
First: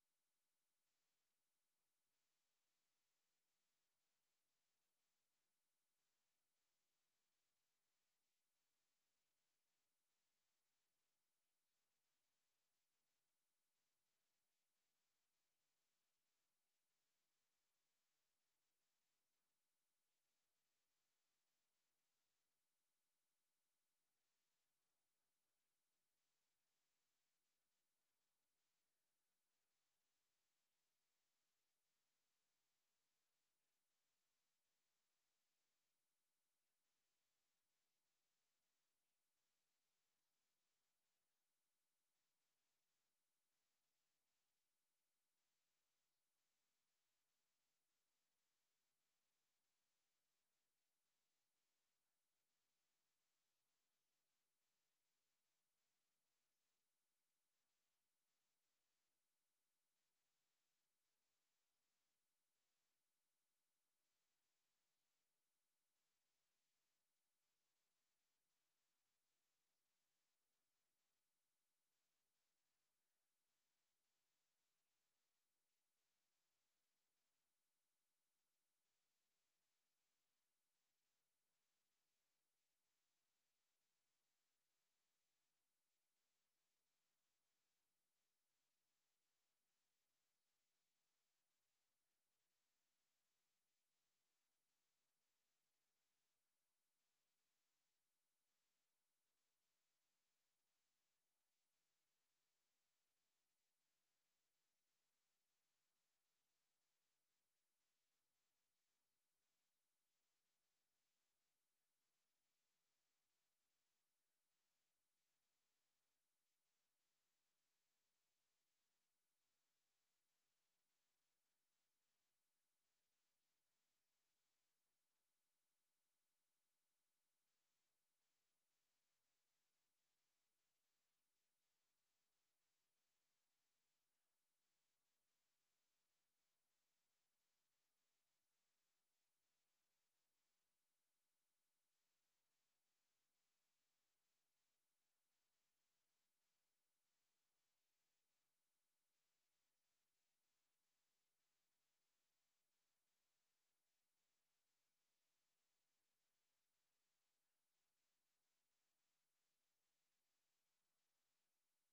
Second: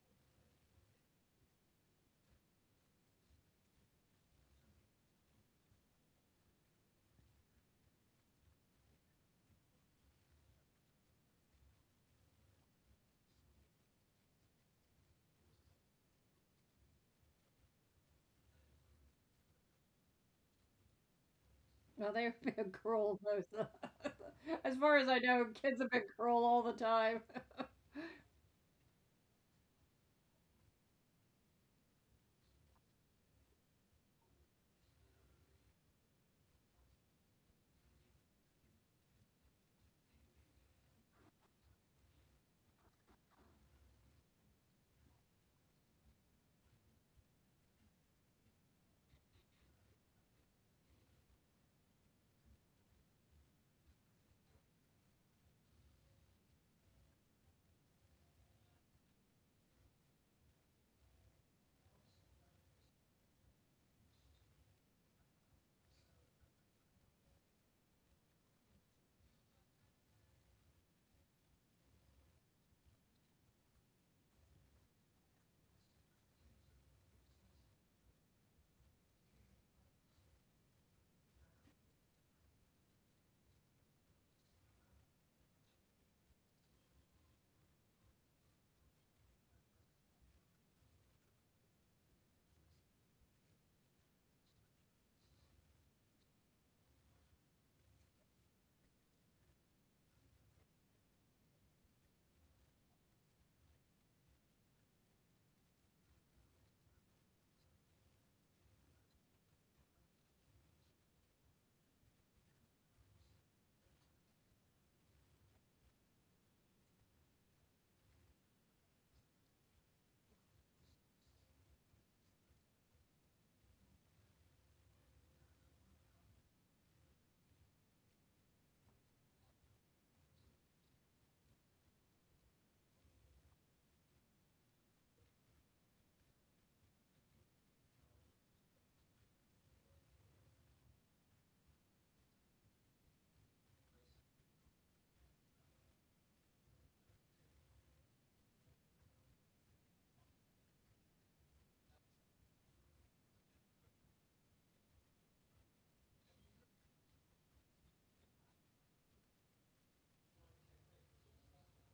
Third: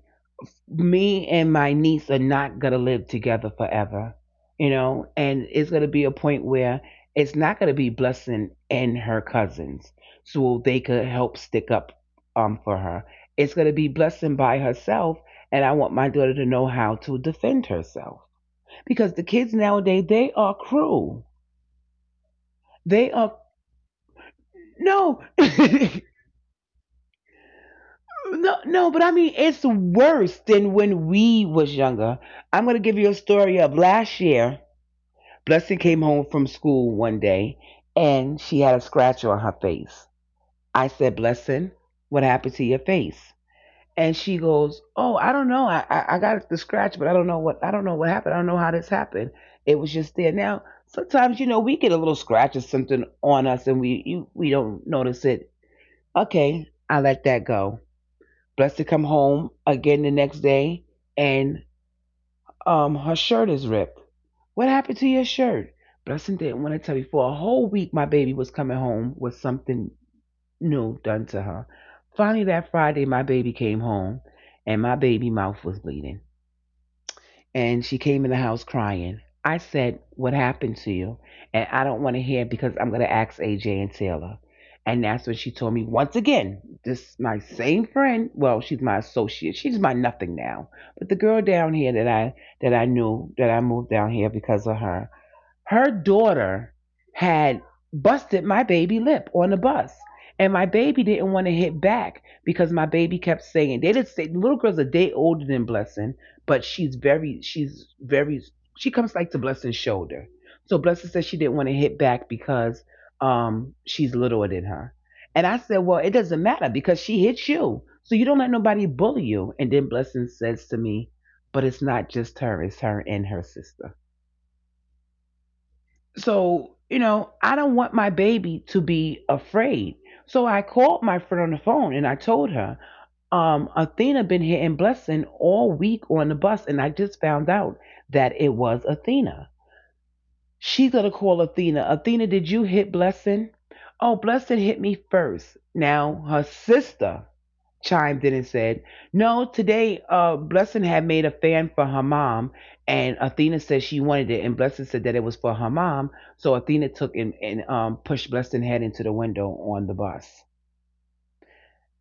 [SPEAKER 1] me and my niece are not going to live together forever. You know, and it's going to be a point where it's not going to be blessing and her cousins so they could help stick up for her. It's going to be blessing by herself, and I want my daughter to know how to defend herself because the kids nowadays they are cruel.
[SPEAKER 3] Well, they've been
[SPEAKER 1] They
[SPEAKER 3] cruel.
[SPEAKER 1] are
[SPEAKER 3] As far as I
[SPEAKER 1] no,
[SPEAKER 3] know, kids
[SPEAKER 1] no,
[SPEAKER 3] have been cruel all the time.
[SPEAKER 1] no. But I mean, it's worse than when we was younger. I'm gonna give you a story of last year. Blessing came home from school one day, and she had a scratch on her face. I said, "Blessing, what happened to your face?" And she goes, "Oh, I don't know. I got the scratch, but I don't know what happened. I don't know how this happened. It was just there." Now, sometimes you know we get a little scratch or something on us, and we don't notice it. Okay, I let that go. Blessed to come home again the next day, and her shirt is ripped. What happened to your shirt? Blessing didn't want to tell me. For a whole week, my baby was coming home with something no done to her. Finally, that Friday, my baby came home and my baby mouth was bleeding. And she came in the house crying. I said, "What happened to you? And I don't want to hear because I'm going to ask AJ and Taylor." And that's when she told me once again, this my same friend. Well, she's my associate. She's my nothing now. But the girl down here that I knew that I moved down here because of her, her daughter had busted my baby lip on the bus. And my baby didn't want to hit back because my baby kept saying they didn't say. The little girl's a day older than Blessing, but she's very, she comes like to Blessing's shoulder. So Blessing said she didn't want to hit back because she's littler than her. And I said, "Well, it doesn't matter because she hit you. So you don't let nobody bully you." And then Blessing says to me, "But it's not just her, it's her and her sister." So, you know, I don't want my baby to be afraid. So I called my friend on the phone and I told her, Athena been hitting blessing all week on the bus, and I just found out that it was Athena." She's gonna call Athena. "Athena, did you hit blessing?" "Oh, blessing hit me first." Now her sister chimed in and said, "No, today Blessing had made a fan for her mom and Athena said she wanted it and Blessing said that it was for her mom. So Athena took and pushed Blessing head into the window on the bus."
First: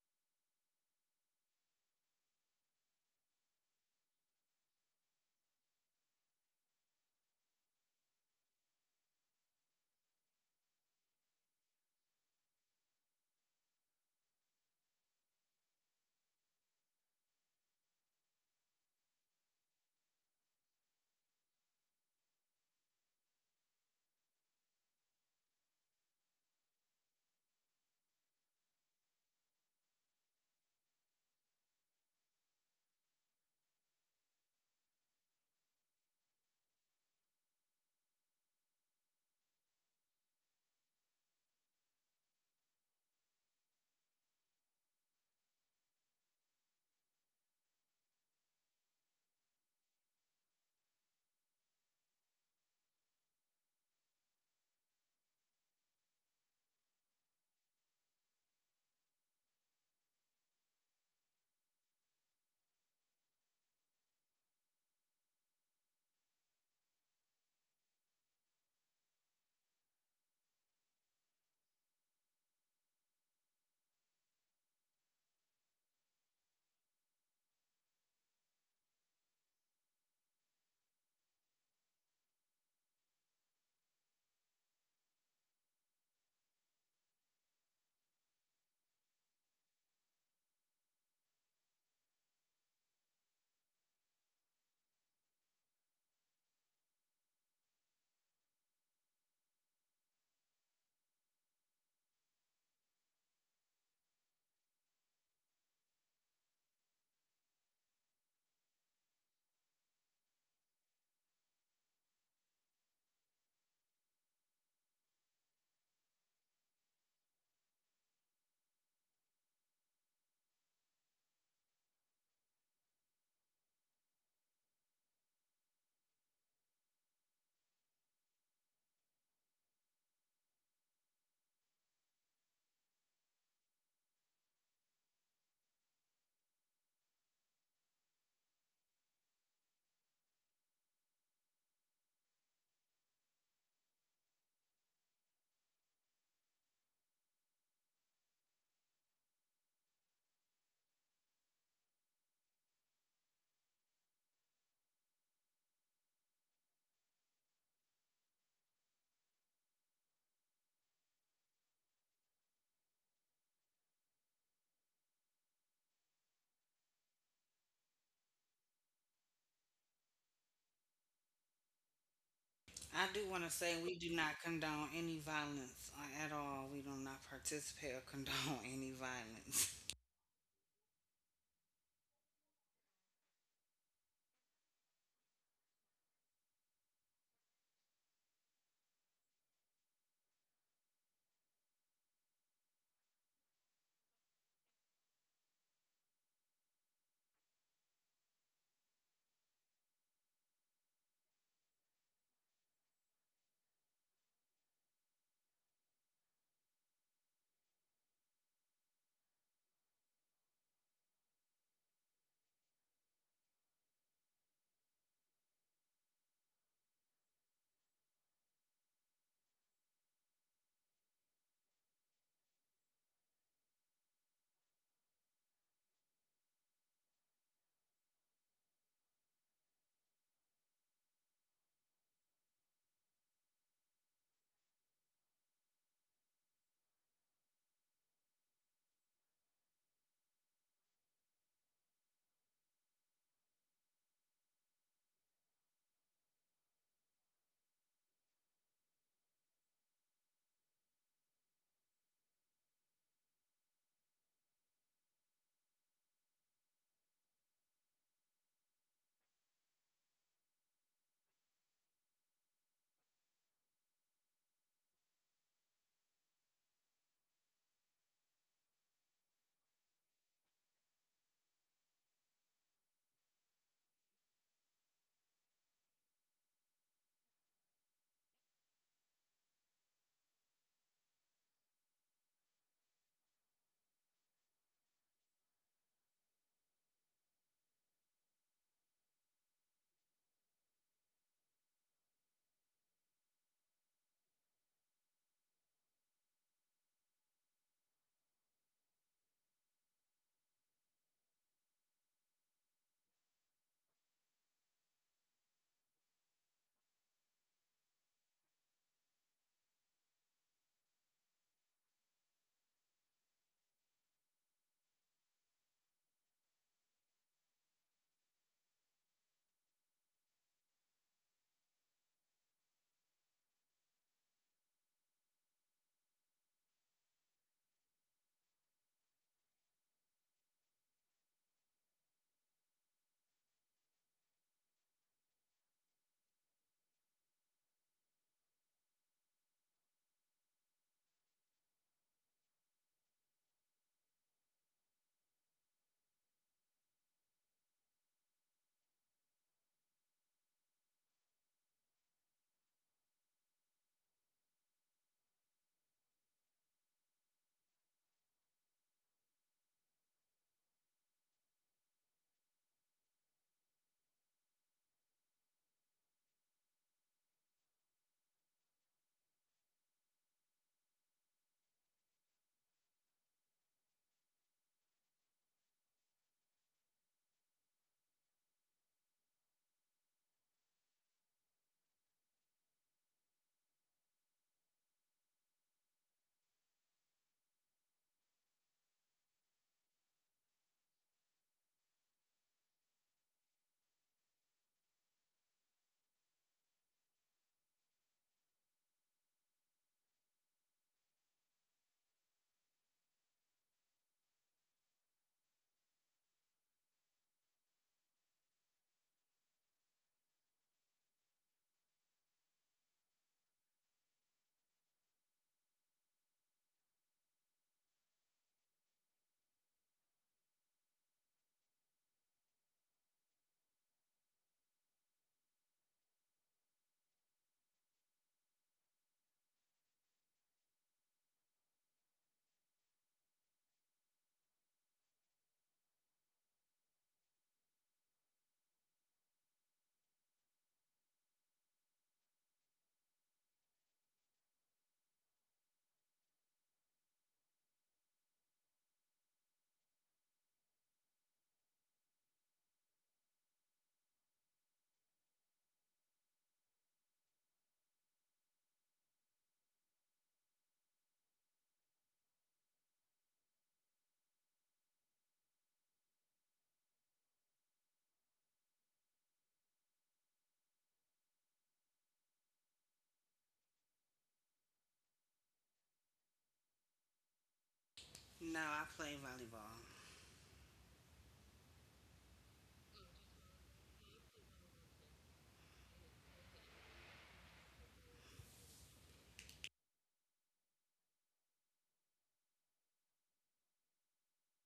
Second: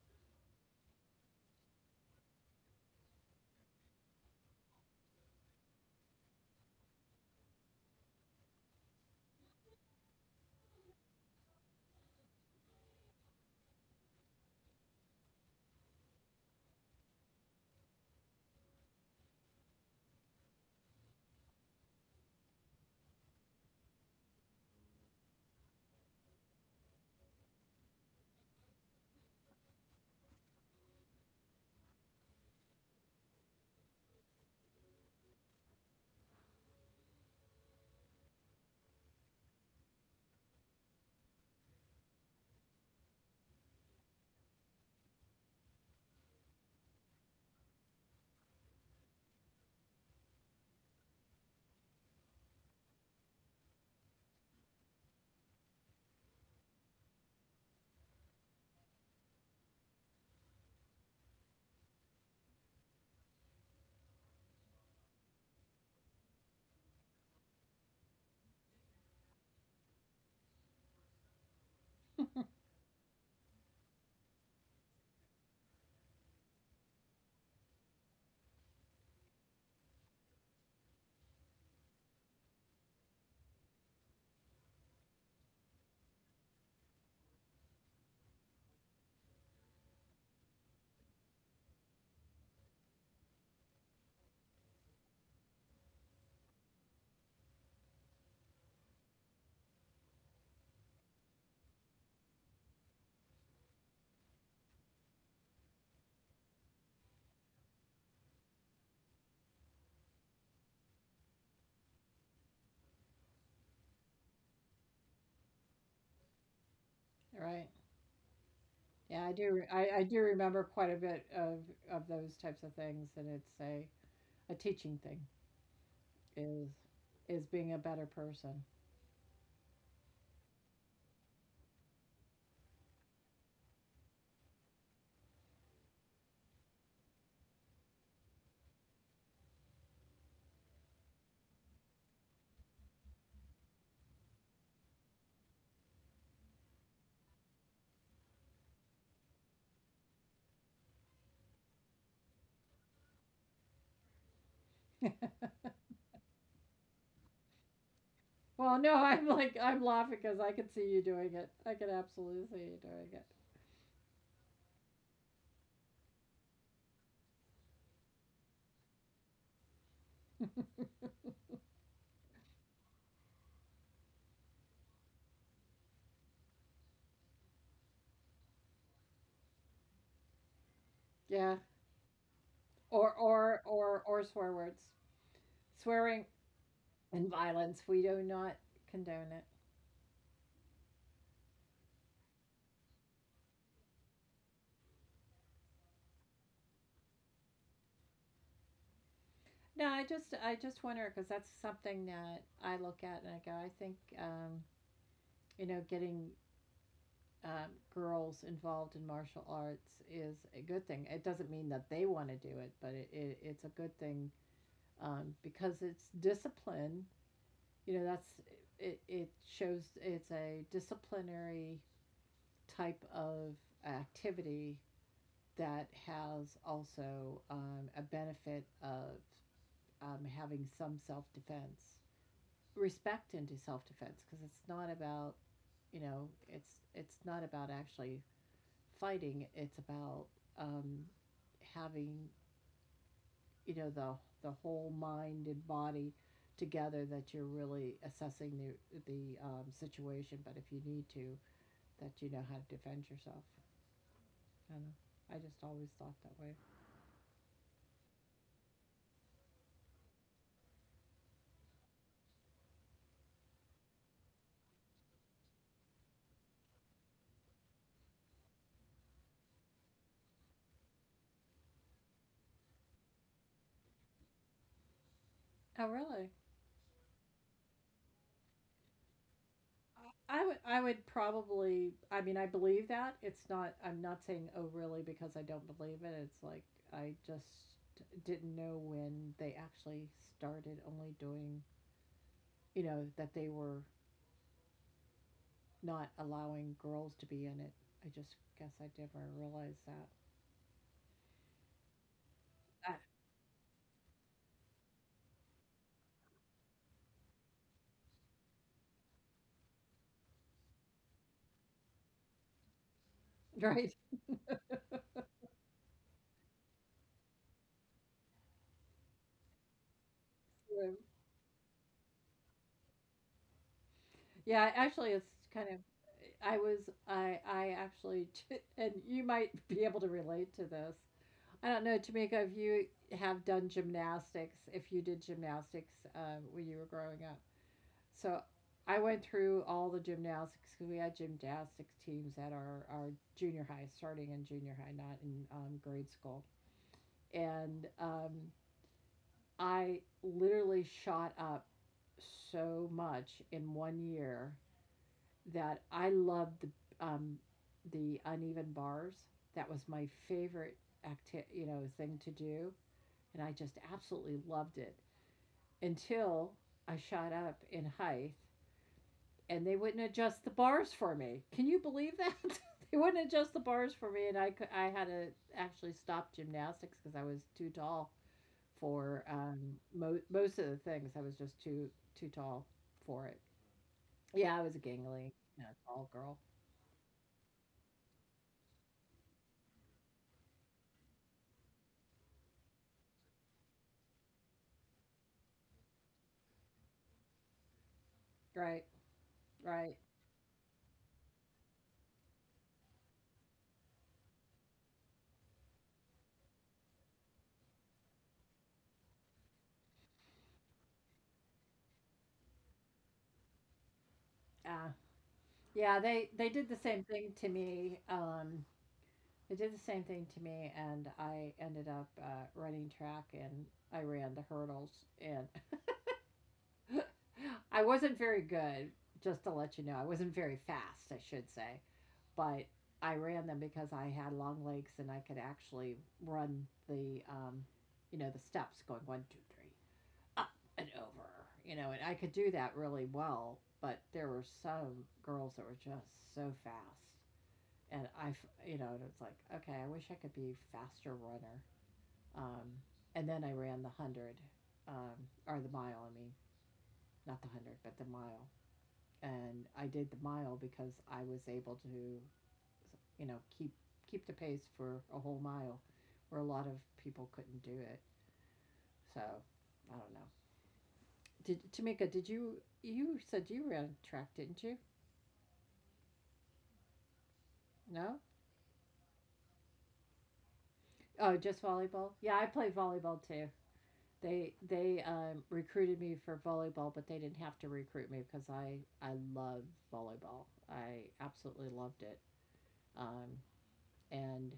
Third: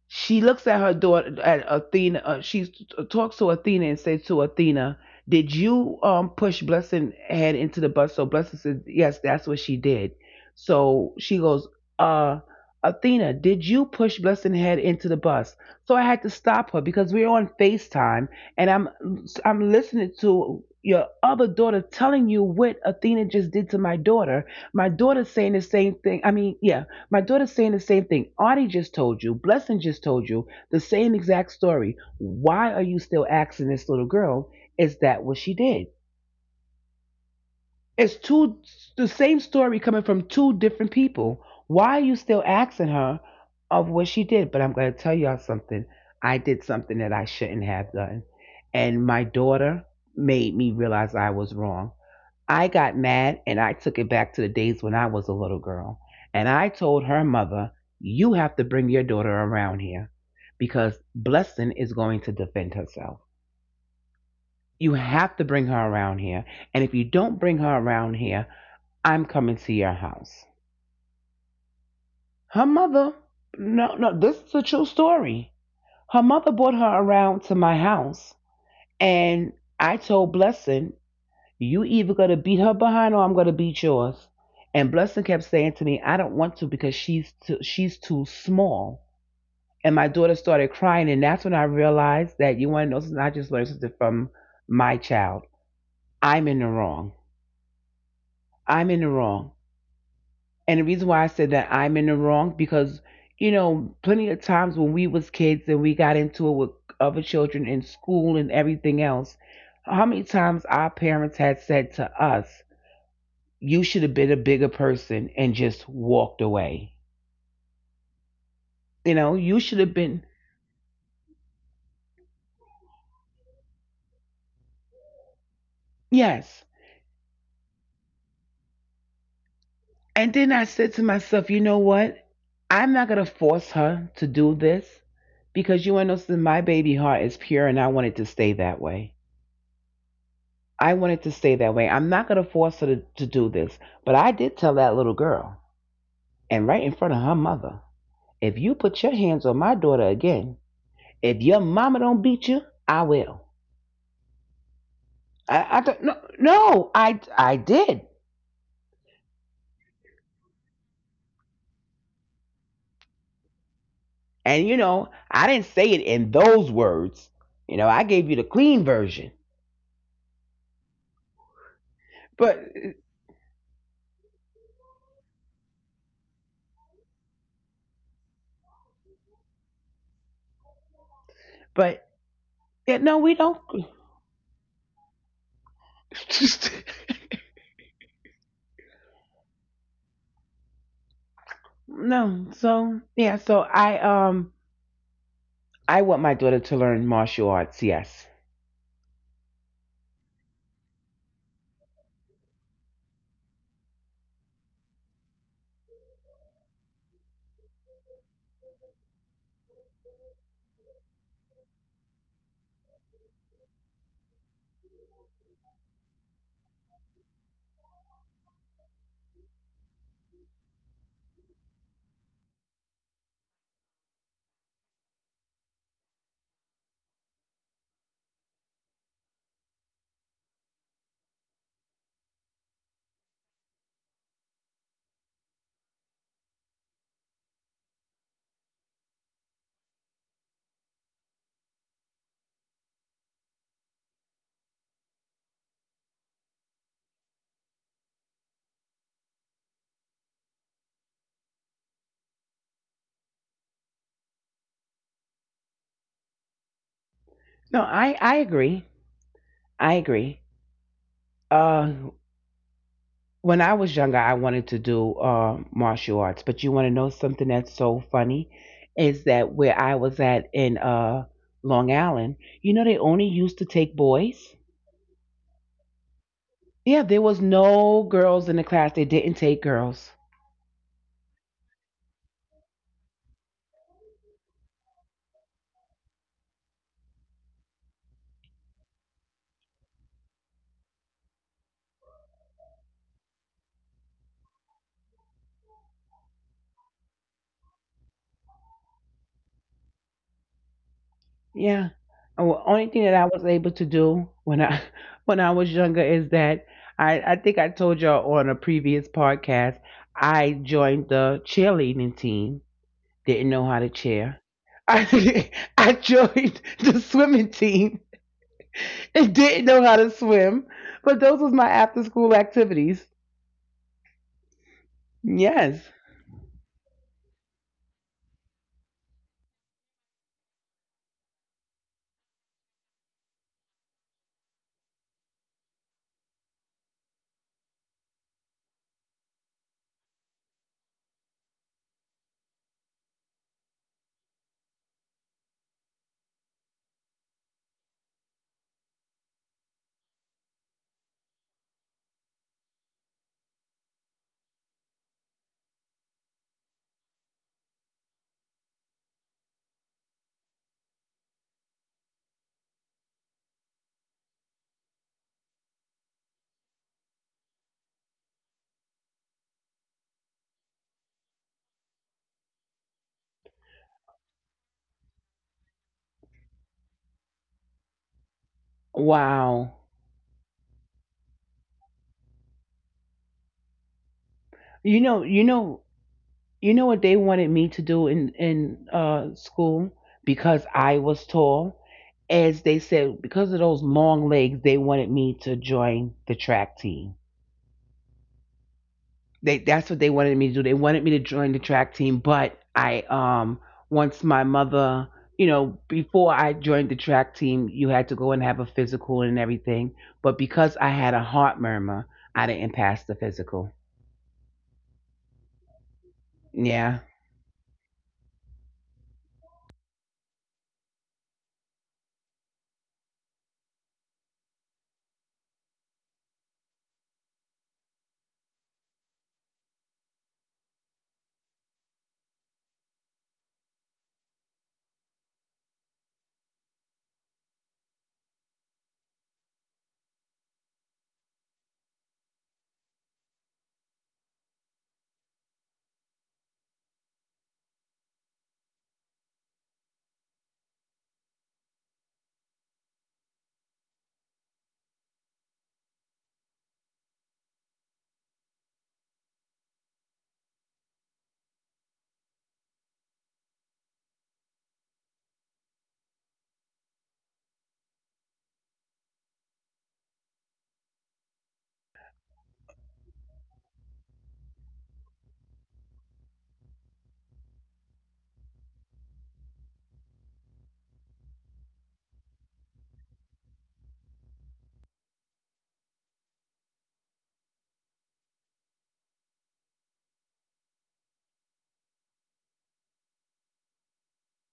[SPEAKER 1] She looks at her daughter at Athena. She talks to Athena and says to Athena, "Did you push Blessing head into the bus?" So Blessing says, "Yes, that's what she did." So she goes, "Uh, Athena, did you push Blessing head into the bus?" So I had to stop her because we are on Facetime and I'm listening to your other daughter telling you what Athena just did to my daughter. My daughter's saying the same thing. I mean, yeah, my daughter's saying the same thing. Artie just told you, Blessing just told you the same exact story. Why are you still asking this little girl, is that what she did? It's two, the same story coming from two different people. Why are you still asking her of what she did? But I'm gonna tell y'all something. I did something that I shouldn't have done. And my daughter made me realize I was wrong. I got mad and I took it back to the days when I was a little girl. And I told her mother, "You have to bring your daughter around here because Blessing is going to defend herself. You have to bring her around here. And if you don't bring her around here, I'm coming to your house." Her mother, no, no, this is a true story. Her mother brought her around to my house, and I told Blessing, "You either gonna beat her behind or I'm gonna beat yours." And Blessing kept saying to me, "I don't want to because she's she's too small." And my daughter started crying, and that's when I realized that, you want to know something? I just learned something from my child. I'm in the wrong. I'm in the wrong. And the reason why I said that I'm in the wrong, because you know, plenty of times when we was kids and we got into it with other children in school and everything else, how many times our parents had said to us, "You should have been a bigger person and just walked away."
[SPEAKER 3] Right.
[SPEAKER 1] You
[SPEAKER 3] Yeah, I
[SPEAKER 1] know,
[SPEAKER 3] do.
[SPEAKER 1] you should have
[SPEAKER 3] I do
[SPEAKER 1] been,
[SPEAKER 3] remember quite a bit of those types of things, and it's a teaching thing, is
[SPEAKER 1] yes.
[SPEAKER 3] being a better person.
[SPEAKER 1] And then I said to myself, you know what? I'm not gonna force her to do this because you and know, my baby heart is pure and I want it to stay that way. I wanted to stay that way. I'm not going to force her to do this. But I did tell that little girl, and right in front of her mother, "If you put your hands on my daughter again, if your mama don't beat you, I will." I don't, no, no, I did.
[SPEAKER 3] Well, no, I'm like, I'm laughing because I can see you doing it. I can absolutely see you doing it.
[SPEAKER 1] And, you know, I didn't say it in those words. You know, I gave you the clean version. But,
[SPEAKER 2] I do want to say we do not condone any violence at all. We do not participate or condone any violence.
[SPEAKER 3] Yeah.
[SPEAKER 1] but, yeah,
[SPEAKER 3] Or
[SPEAKER 1] no, we
[SPEAKER 3] or
[SPEAKER 1] don't.
[SPEAKER 3] or or swear words. Swearing and violence, we do not condone it.
[SPEAKER 1] No. So, yeah, so I want my daughter to learn martial arts, yes.
[SPEAKER 3] No, I just wonder because that's something that I look at and I go, I think, getting, girls involved in martial arts is a good thing. It doesn't mean that they want to do it, but it's a good thing, because it's discipline. You know, that's it. It shows it's a disciplinary type of activity that has also, a benefit of, having some self defense, respect into self defense, because it's not about, it's not about actually fighting. It's about, um, having, you know, the the whole mind and body together, that you're really assessing the situation. But if you need to, that you know how to defend yourself. I don't know. I just always thought that way.
[SPEAKER 1] No, I agree. I agree. Uh, when I was younger, I wanted to do martial arts. But you want to know something that's so funny is that where I was at in Long Island, you know, they only used to take boys.
[SPEAKER 3] Oh, really?
[SPEAKER 1] Yeah, there was no girls in the class. They didn't take girls.
[SPEAKER 3] I would probably, I mean, I believe that, it's not I'm not saying, oh, really, because I don't believe it. It's like, I just didn't know when they actually started only doing, that they were not allowing girls to be in it. I just guess I never realized that.
[SPEAKER 1] Yeah. The only thing that I was
[SPEAKER 3] Ah,
[SPEAKER 1] able to do when I when I was younger is that I think I told y'all on a previous podcast, I joined the cheerleading team. Didn't know how to chair.
[SPEAKER 3] right.
[SPEAKER 1] I I joined the swimming team and didn't know how to swim, but those was my after school activities.
[SPEAKER 3] Yeah, actually,
[SPEAKER 1] Yes.
[SPEAKER 3] it's kind of, I was, I actually and you might be able to relate to this. I don't know, Tamika, if you have done gymnastics, if you did gymnastics, when you were growing up. So I went through all the gymnastics because we had gymnastics teams at our junior high, starting in junior high, not in, grade school. And I literally shot up so much in 1 year that I loved um, the uneven bars. That was my favorite thing to do, and I just absolutely loved it until I shot up in height and they wouldn't adjust the bars for me. Can you believe that? They wouldn't adjust the bars for me, and I had to actually stop gymnastics because I was too tall for
[SPEAKER 1] Wow.
[SPEAKER 3] most of the things. I was just too tall for it. Yeah, I was a
[SPEAKER 1] You
[SPEAKER 3] gangly,
[SPEAKER 1] know, you
[SPEAKER 3] you know,
[SPEAKER 1] know,
[SPEAKER 3] tall girl.
[SPEAKER 1] you know what they wanted me to do in in school, because I was tall. As they said, because of those long legs, they wanted me to join the track team.
[SPEAKER 3] Right,
[SPEAKER 1] They, that's what
[SPEAKER 3] right.
[SPEAKER 1] they wanted me to do. They wanted me to join the track team, but I once my mother, you know, before I joined the track team, you had to go and have a physical and everything, but because I had a heart murmur, I didn't pass the physical.
[SPEAKER 3] Uh, yeah, they did
[SPEAKER 1] Yeah.
[SPEAKER 3] the same thing to me. It did the same thing to me, and I ended up running track and I ran the hurdles. And I wasn't very good, just to let you know. I wasn't very fast, I should say. But I ran them because I had long legs, and I could actually run the steps going one, two, three, up and over, you know, and I could do that really well. But there were some girls that were just so fast. And I, and it's like, okay, I wish I could be a faster runner. Um, and then I ran the 100, um, or the mile, I mean, not the 100, but the mile. And I did the mile because I was able to, you know, keep the pace for a whole mile where a lot of people couldn't do it. So, I don't know. Did you said you ran track, didn't you? No?
[SPEAKER 2] No, I play volleyball.
[SPEAKER 3] Oh, just volleyball? Yeah, I played volleyball too. They recruited me for volleyball, but they didn't have to recruit me because I loved volleyball. I absolutely loved it. Um, and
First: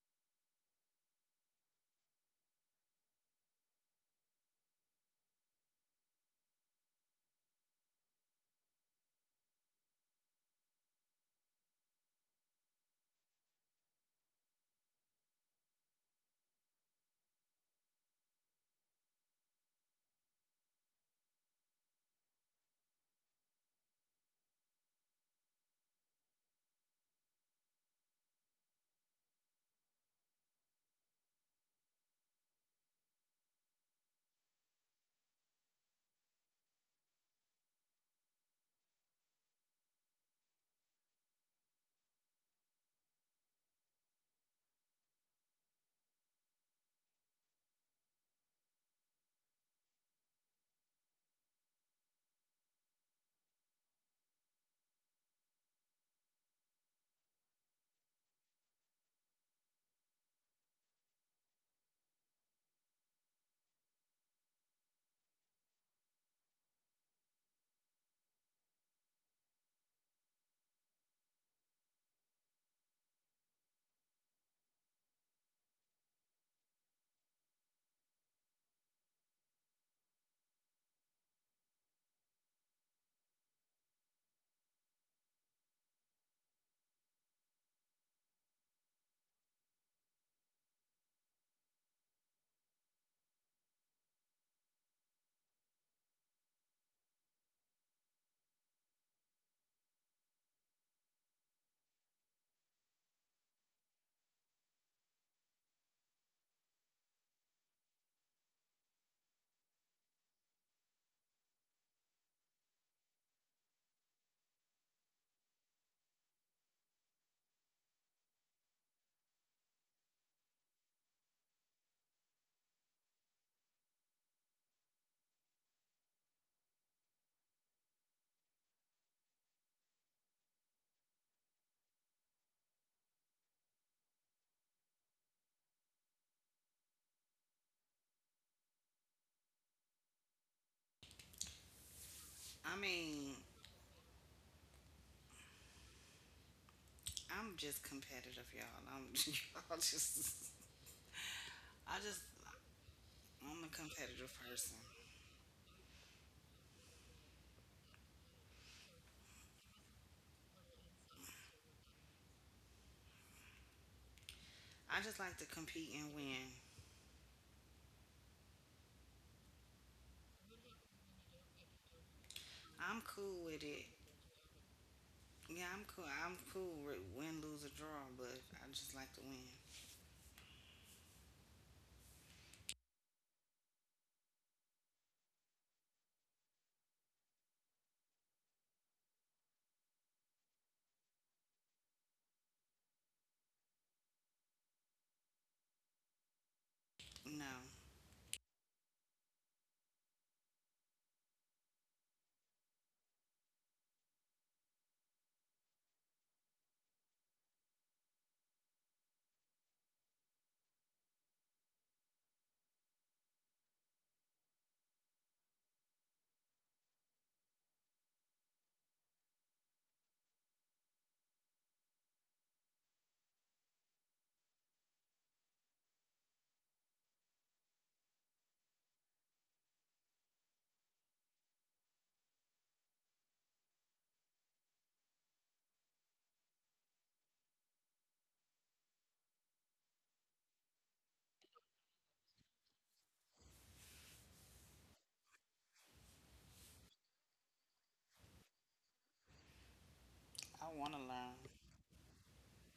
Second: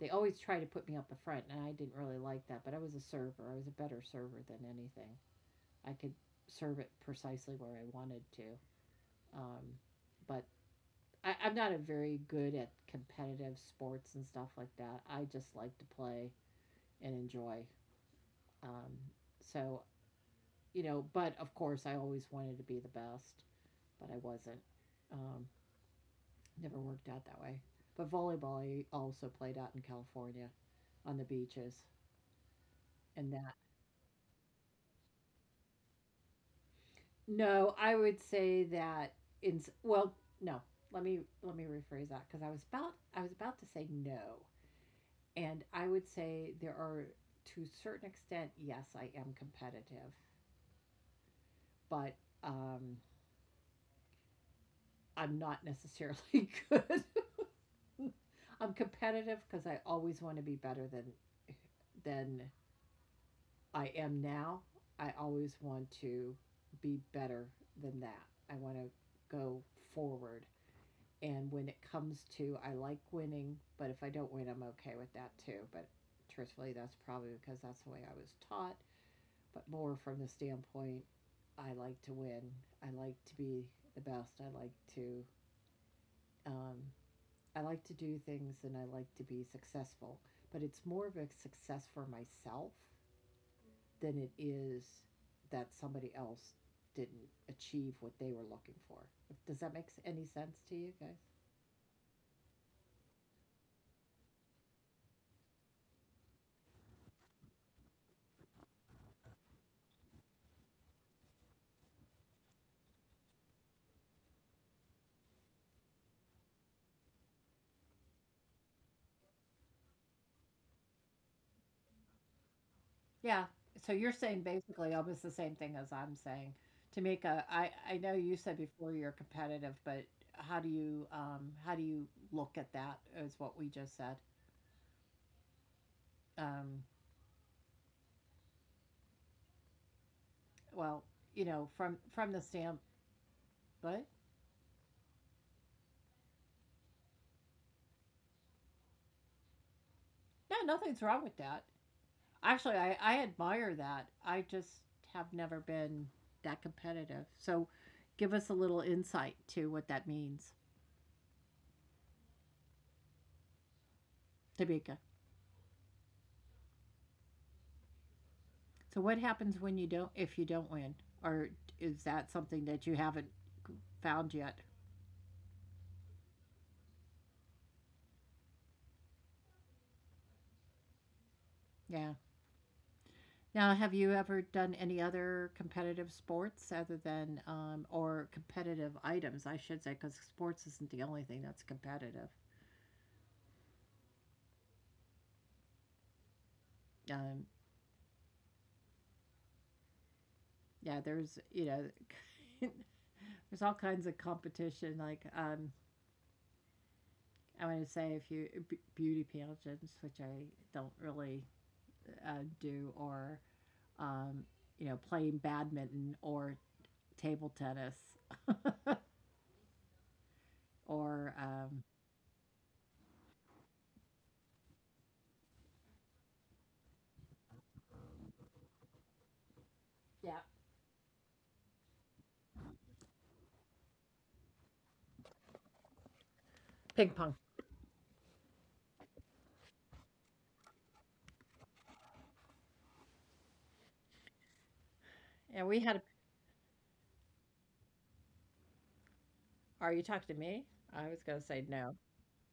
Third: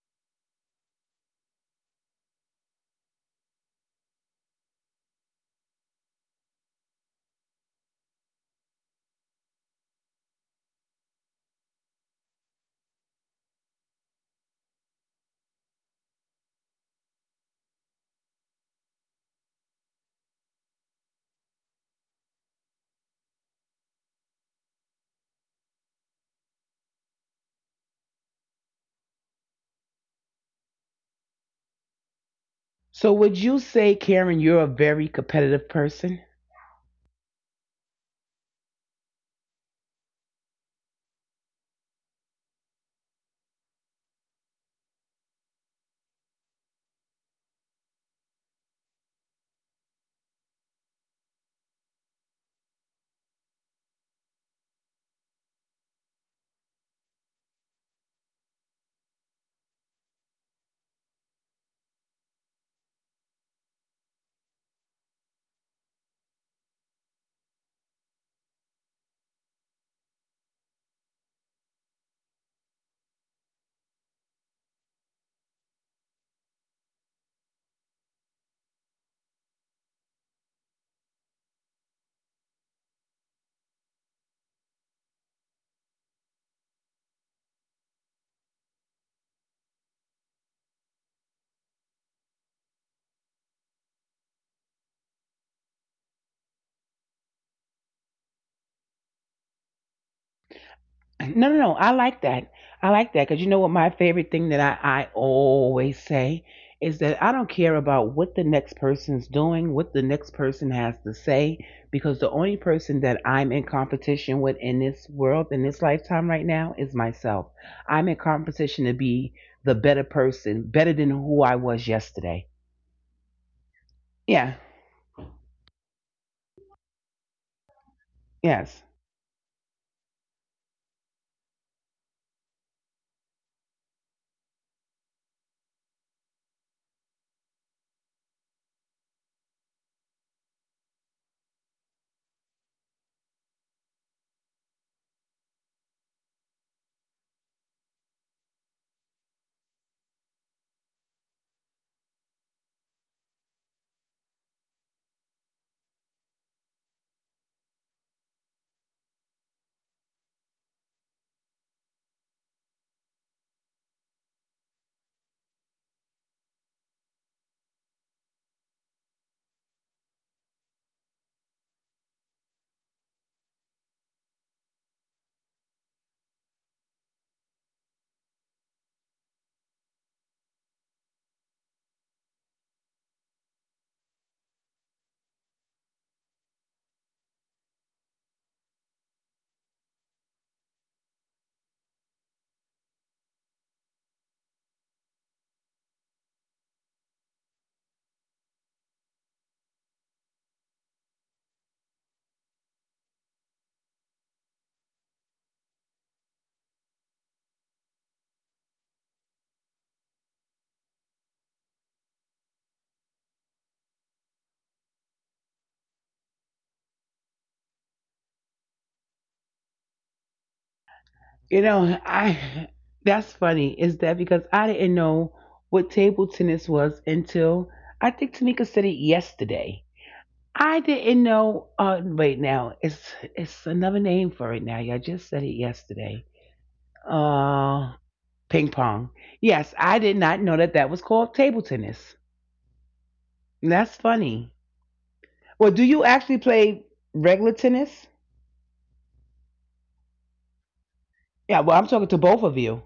[SPEAKER 3] they always tried to put me up the front, and I didn't really like that. But I was a server. I was a better server than anything. I could serve it precisely where I wanted to. Um, but I'm not a very good at competitive sports and stuff like that. I just like to play and enjoy. Um, so you know, but of course, I always wanted to be the best, but I wasn't. Um, Never worked out that way. But volleyball, I also played out in California on the beaches.
[SPEAKER 1] So
[SPEAKER 3] And
[SPEAKER 1] would
[SPEAKER 3] that,
[SPEAKER 1] you say, Karen, you're a very competitive person?
[SPEAKER 3] no, I would say that in, s- well, no, let me rephrase that because I was about to say no. And I would say there are, to a certain extent, yes, I am competitive, but um, I'm not necessarily good. I'm competitive because I always want to be better than I am now. I always want to be better than that. I want to go forward. And when it comes to, I like winning, but if I don't win, I'm okay with that too. But truthfully, that's probably because that's the way I was taught. But more from the standpoint, I like to win. I like to be the best. Um, I like to do things and I like to be successful. But it's more of a success for myself than it is that somebody else didn't achieve what they were looking for. Does that make any sense to you guys?
[SPEAKER 1] No, no, no. I like that. I like that because, you know what? My favorite thing that I always say is that I don't care about what the next person's doing, what the next person has to say, because the only person that I'm in competition with in this world, in this lifetime right now, is myself. I'm in competition to be the better person, better than who I was yesterday.
[SPEAKER 3] Yeah. So you're saying
[SPEAKER 1] Yeah.
[SPEAKER 3] basically almost the same thing as I'm saying. Tamika, I know you said
[SPEAKER 1] Yes.
[SPEAKER 3] before you're competitive, but how do you look at that is what we just said. Um, well, you know, from the
[SPEAKER 2] I
[SPEAKER 3] stamp,
[SPEAKER 2] mean,
[SPEAKER 3] but
[SPEAKER 2] I'm just competitive, y'all. I'm y'all just
[SPEAKER 3] no, nothing's wrong with that.
[SPEAKER 2] I just
[SPEAKER 3] Actually, I
[SPEAKER 2] I'm a
[SPEAKER 3] admire that.
[SPEAKER 2] competitive
[SPEAKER 3] I just
[SPEAKER 2] person.
[SPEAKER 3] have never been that competitive. So give us a little insight to what that means, Tabika.
[SPEAKER 2] I just like to compete and win.
[SPEAKER 3] So what happens when you don't if you don't win? Or is that something that you
[SPEAKER 2] I'm
[SPEAKER 3] haven't
[SPEAKER 2] cool with it.
[SPEAKER 3] found yet?
[SPEAKER 2] Yeah, I'm cool. I'm cool with win, lose, or draw, but I just like to win.
[SPEAKER 3] Yeah. Now, have you ever done any other competitive sports other than or competitive items, I should say, because sports isn't the only thing that's competitive. Um,
[SPEAKER 2] No,
[SPEAKER 3] yeah, there's you know, there's all kinds of competition. Like I want to say if you beauty pageants, which I don't really do, or um, you know, playing badminton or table tennis or
[SPEAKER 1] You
[SPEAKER 3] um,
[SPEAKER 1] know, I, that's funny. Is that because I didn't know what table tennis was until I think Tamika said it yesterday.
[SPEAKER 3] yeah,
[SPEAKER 1] I didn't know. Wait, now it's another name for it. Now, y'all just said it yesterday.
[SPEAKER 3] ping pong.
[SPEAKER 1] Uh, ping pong. Yes, I did not know that that was called table tennis. That's funny. Well, do
[SPEAKER 3] Yeah,
[SPEAKER 1] you
[SPEAKER 3] we had.
[SPEAKER 1] actually play regular tennis?
[SPEAKER 3] Are you talking to
[SPEAKER 2] I
[SPEAKER 3] me?
[SPEAKER 2] want to
[SPEAKER 3] I
[SPEAKER 2] learn.
[SPEAKER 3] was
[SPEAKER 1] Yeah.
[SPEAKER 3] gonna
[SPEAKER 1] Well, I'm
[SPEAKER 3] say
[SPEAKER 1] talking to
[SPEAKER 3] no,
[SPEAKER 1] both of you.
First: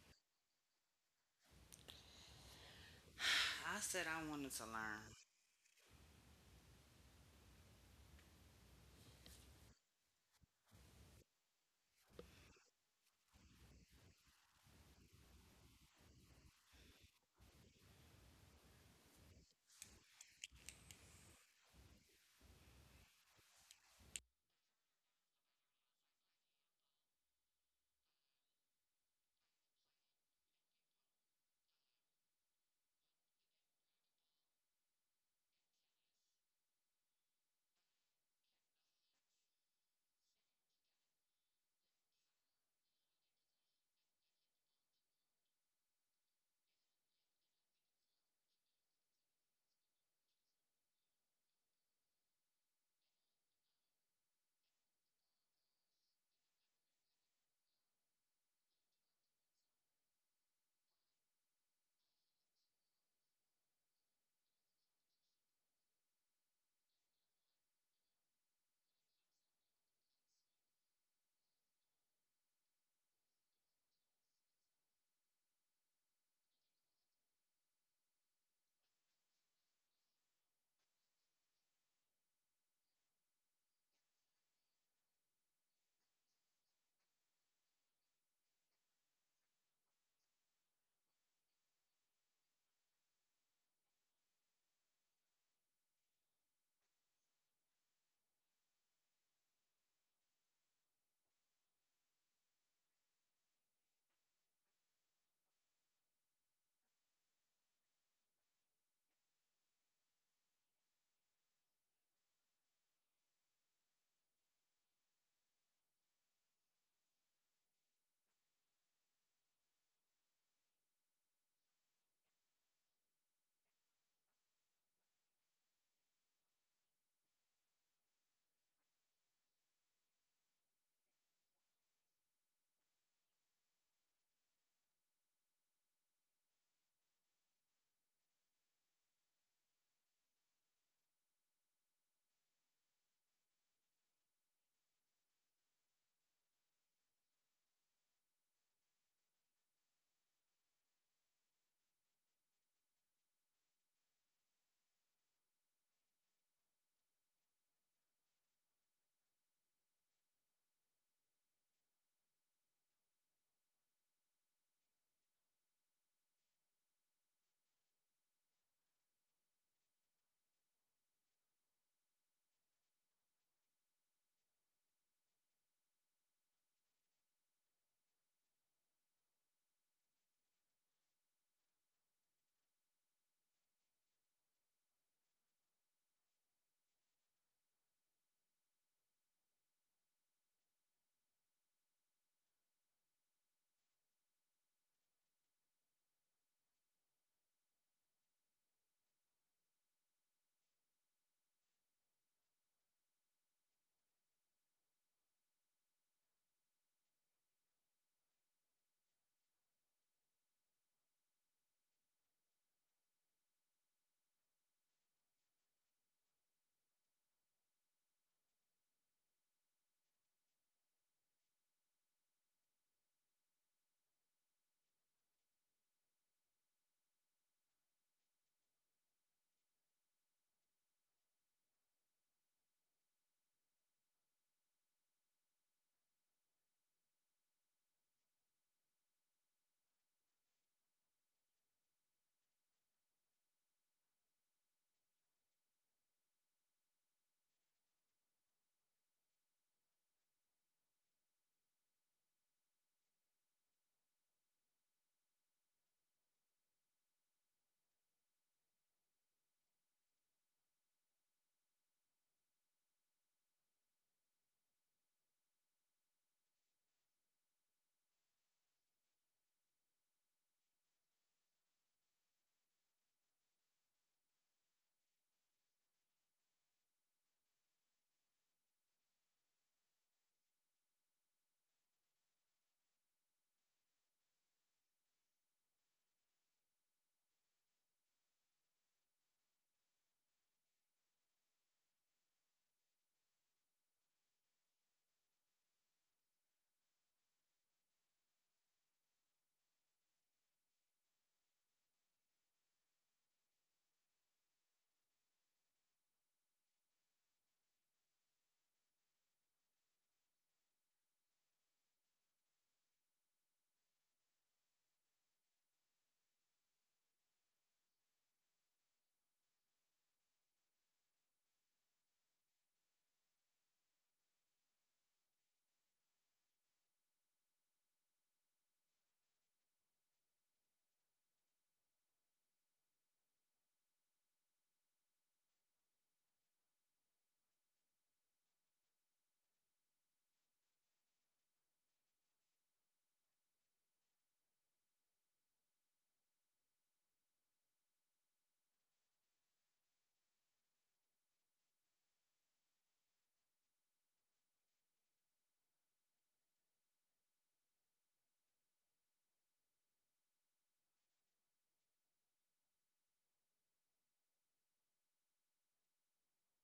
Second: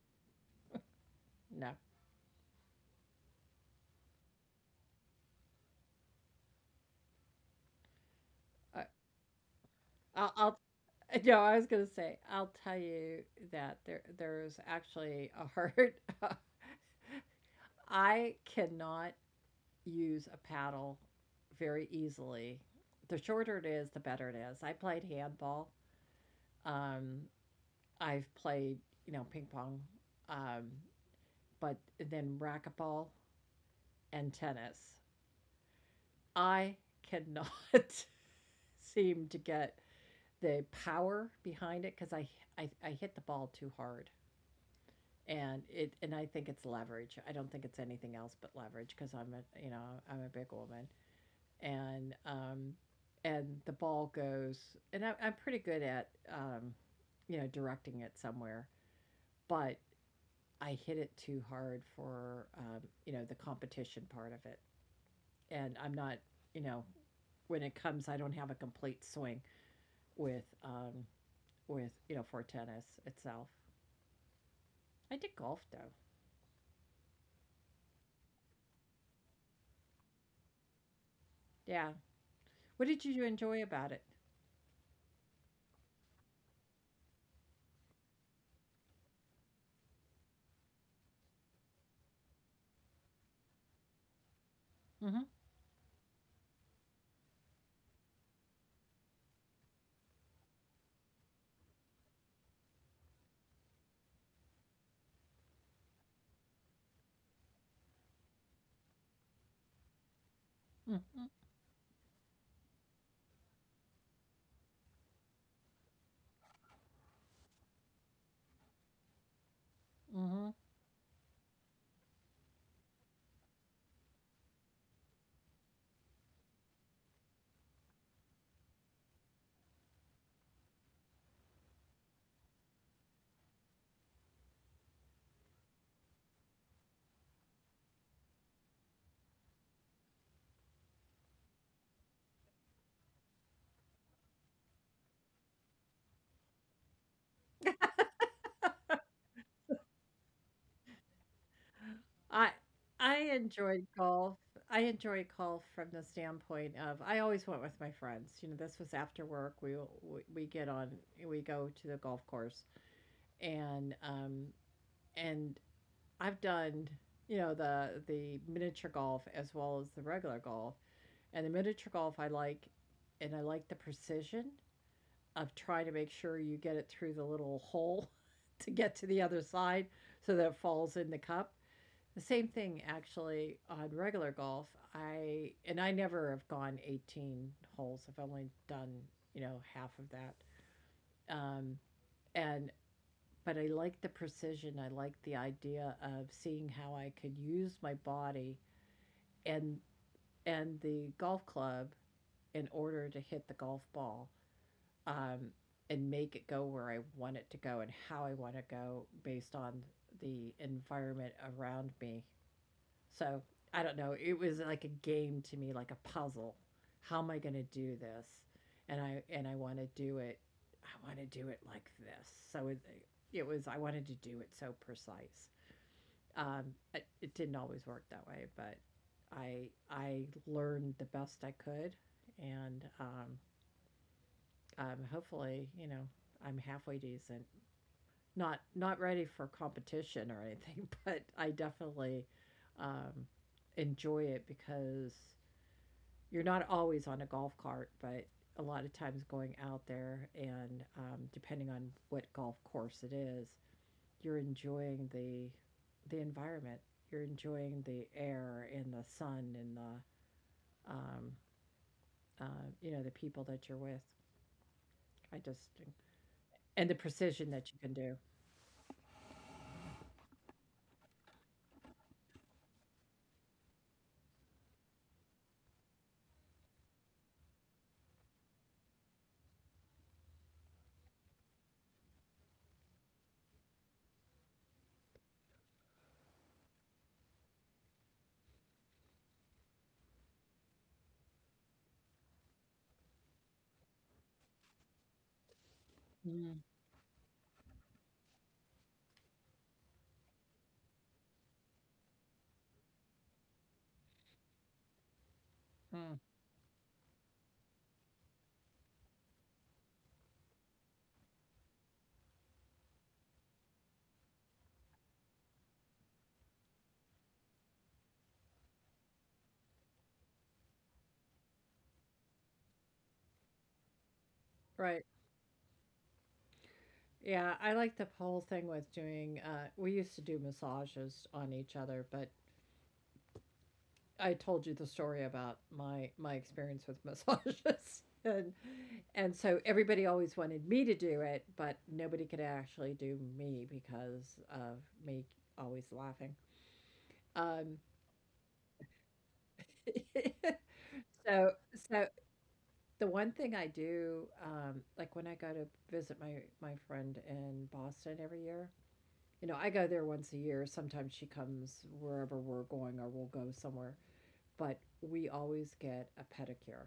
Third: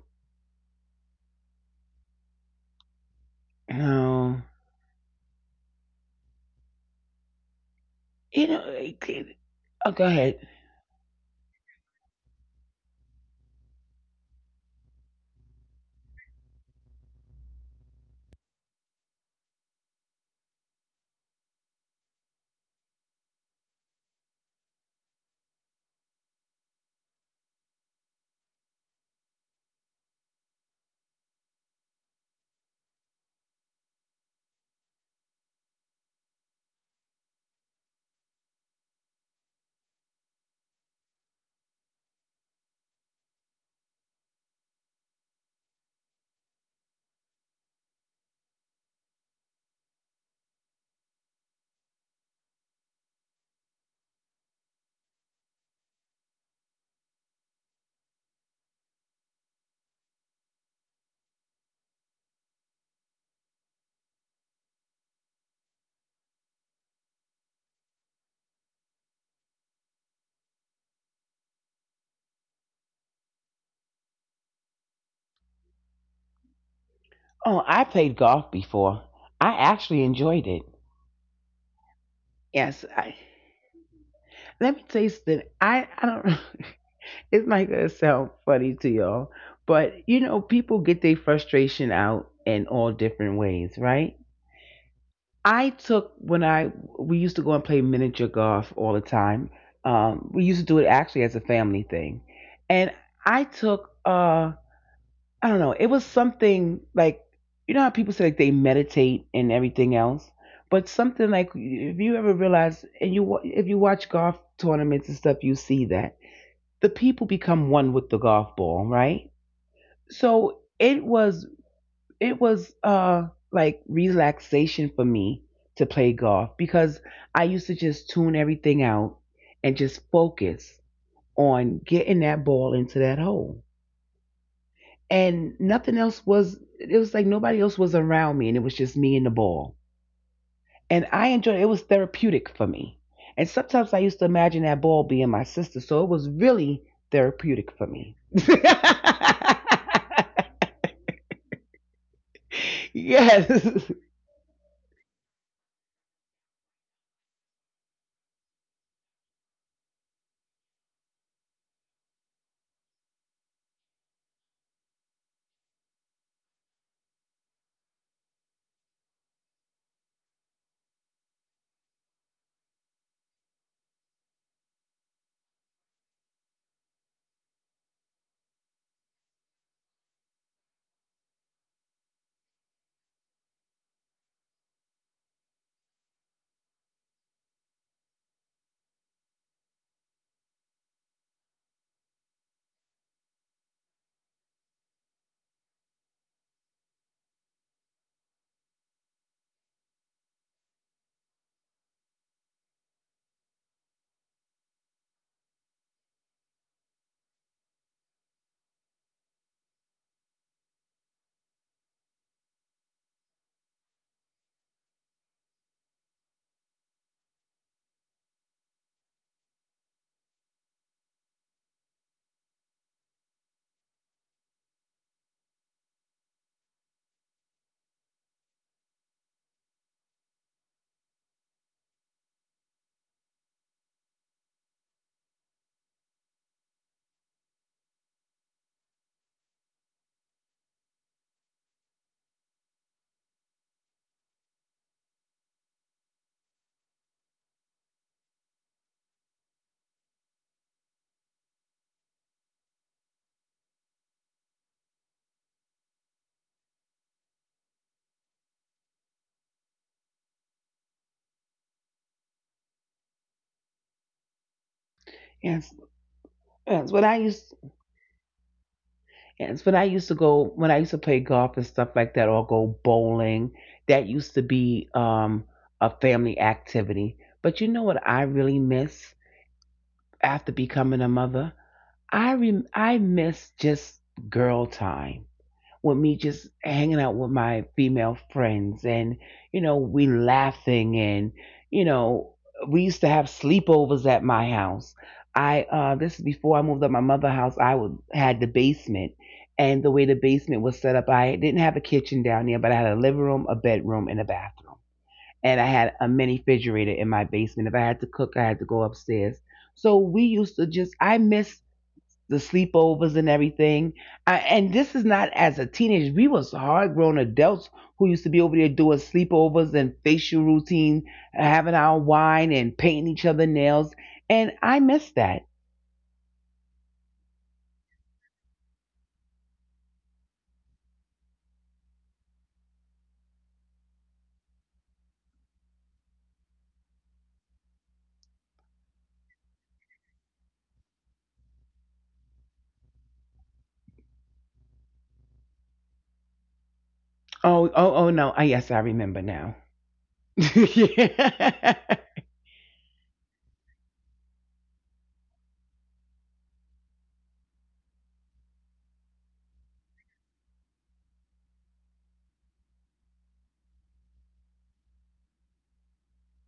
[SPEAKER 3] no.
[SPEAKER 2] I said I
[SPEAKER 1] Oh,
[SPEAKER 2] wanted to learn.
[SPEAKER 1] you know.
[SPEAKER 3] I,
[SPEAKER 1] Eh, eh, oh, go
[SPEAKER 3] I'll,
[SPEAKER 1] ahead.
[SPEAKER 3] I'll. No, I was gonna say I'll tell you that there's actually a hurt. I cannot use a paddle very easily. The shorter it is, the better it is. I played handball. Um, I've played, you know, ping pong, um, but then racquetball and tennis. I cannot seem to get the power behind it because I hit the ball too hard, and it and I think it's leverage. I don't think it's anything else but leverage because I'm a you know I'm a big woman, and um, and the ball goes. I'm pretty good at you know directing it somewhere, but I hit it too hard for you know the competition part of it, and I'm not you know when it comes, I don't have a complete swing with um, with you know for tennis itself. I did golf though.
[SPEAKER 1] Oh, I played golf before. I actually enjoyed it.
[SPEAKER 3] Yeah. What did
[SPEAKER 1] Yes,
[SPEAKER 3] you
[SPEAKER 1] I,
[SPEAKER 3] enjoy about it?
[SPEAKER 1] let me tell you something. I don't. It's not gonna sound funny to y'all, but you know, people get their frustration out in all different ways, right?
[SPEAKER 3] Mm-hmm.
[SPEAKER 1] I took when I, we used to go and play miniature golf all the time. We used to do it actually as a family thing, and I took I don't know. It was something like, you know how people say like they meditate and everything else, but
[SPEAKER 3] Mm-hmm.
[SPEAKER 1] something like, if you ever realize and if you watch golf tournaments and stuff, you see that the people become one with the golf ball, right?
[SPEAKER 3] Mm-hmm.
[SPEAKER 1] So it was, it was like relaxation for me to play golf, because I used to just tune everything out and just focus on getting that ball into that hole. And nothing else was, it was like nobody else was around me and it was just me and the ball, and I enjoyed it. It was therapeutic for me, and sometimes I used to imagine that ball being my sister, so it was really therapeutic for me.
[SPEAKER 3] I I enjoy
[SPEAKER 1] Yes.
[SPEAKER 3] golf. I enjoy golf from the standpoint of I always went with my friends. You know, this was after work. We get on we go to the golf course and um and I've done, you know, the miniature golf as well as the regular golf. And the miniature golf I like, and I like the precision of trying to make sure you get it through the little hole to get to the other side so that it falls in the cup. The same thing actually on regular golf. I and I never have gone 18 holes. I've only done, you know, half of that. Um, and but I like the precision. I like the idea of seeing how I could use my body and and the golf club in order to hit the golf ball um, and make it go where I want it to go and how I want to go based on the environment around me. So I don't know. It was like a game to me, like a puzzle. How am I going to do this? And I want to do it. I want to do it like this. So it was. I wanted to do it so precise. Um, it, it didn't always work that way, but I learned the best I could, and hopefully, you know, I'm halfway decent, not not ready for competition or anything, but I definitely um, enjoy it because you're not always on a golf cart, but a lot of times going out there and depending on what golf course it is, you're enjoying the environment. You're enjoying the air and the sun and the um, you know the people that you're with. I just
[SPEAKER 1] Yes.
[SPEAKER 3] and the
[SPEAKER 1] yes when i
[SPEAKER 3] precision that you
[SPEAKER 1] used
[SPEAKER 3] can do.
[SPEAKER 1] yes, when I used to go, when I used to play golf and stuff like that, or go bowling, that used to be a family activity. But you know what I really miss after becoming a mother? I miss just girl time, with me just hanging out with my female friends and, you know, we laughing and, you know, we used to have sleepovers at my house. I This is
[SPEAKER 3] Mhm.
[SPEAKER 1] before I moved up my mother's house. I would had the basement, and the way the basement was set up, I didn't have a kitchen down there, but I had a living room, a bedroom, and a bathroom. And I had a mini refrigerator in my basement. If I had to cook, I had to go upstairs. So we used to just, I miss the sleepovers and everything. I, and this is not as a teenager. We was hard grown adults who used to be over there doing sleepovers and facial routine, having our wine and painting each other nails. And
[SPEAKER 3] Right.
[SPEAKER 1] I miss that.
[SPEAKER 3] Yeah, I like the whole thing with doing, we used to do massages on each other, but I told you the story about my experience with massages. And so everybody always wanted me to do it, but nobody could actually do me because of me always laughing. Um,
[SPEAKER 1] Oh, oh, oh no. I, yes, I remember now.
[SPEAKER 3] so so
[SPEAKER 1] Yeah.
[SPEAKER 3] the one thing I do, like when I go to visit my friend in Boston every year, you know, I go there once a year. Sometimes she comes wherever we're going or we'll go somewhere, but we always get a pedicure.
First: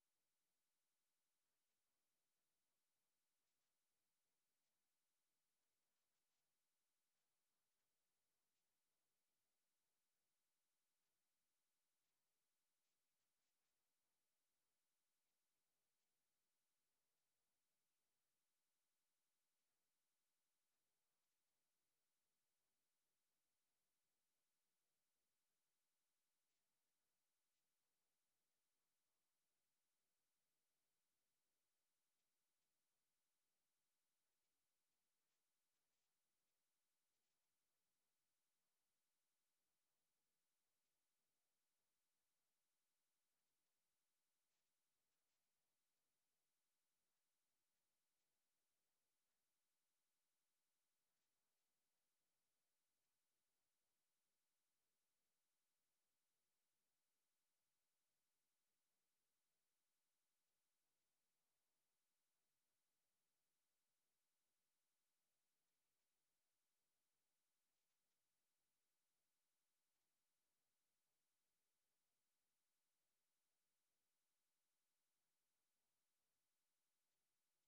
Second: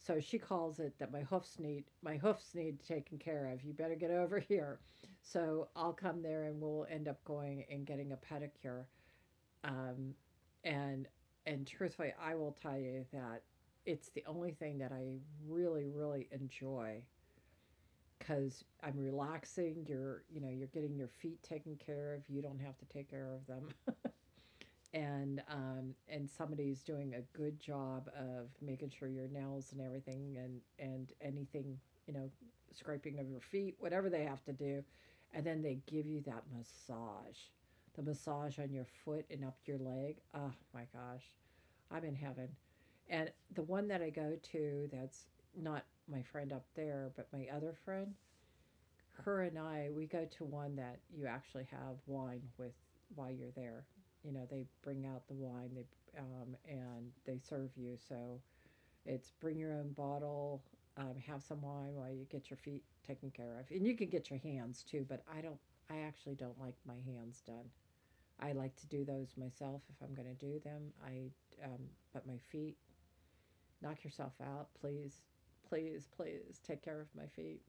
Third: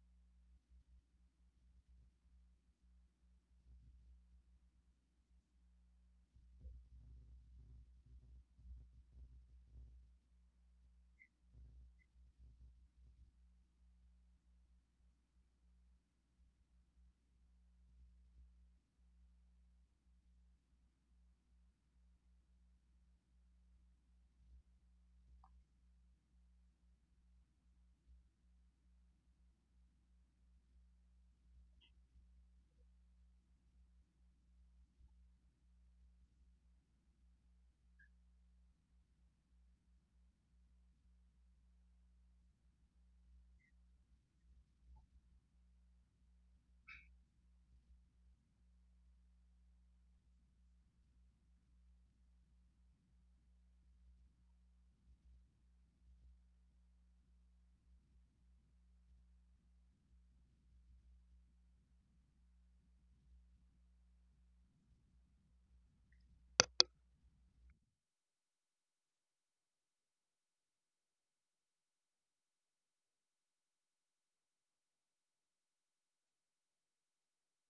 [SPEAKER 3] So she calls it that my hoofs need taken care of. You better get over here. So I'll come there and we'll end up going and getting a pedicure. Um, and and truthfully, I will tell you that it's the only thing that I really really enjoy because I'm relaxing. You're, you know, you're getting your feet taken care of. You don't have to take care of them. And somebody's doing a good job of making sure your nails and everything and anything, you know, scraping of your feet, whatever they have to do, and then they give you that massage, the massage on your foot and up your leg. Oh my gosh, I'm in heaven. And the one that I go to, that's not my friend up there, but my other friend her and I, we go to one that you actually have wine with while you're there. You know, they bring out the wine, they and they serve you. So it's bring your own bottle, have some wine while you get your feet taken care of, and you can get your hands too. But I don't, I actually don't like my hands done. I like to do those myself if I'm going to do them. Um, but my feet, knock yourself out. Please, please take care of my feet.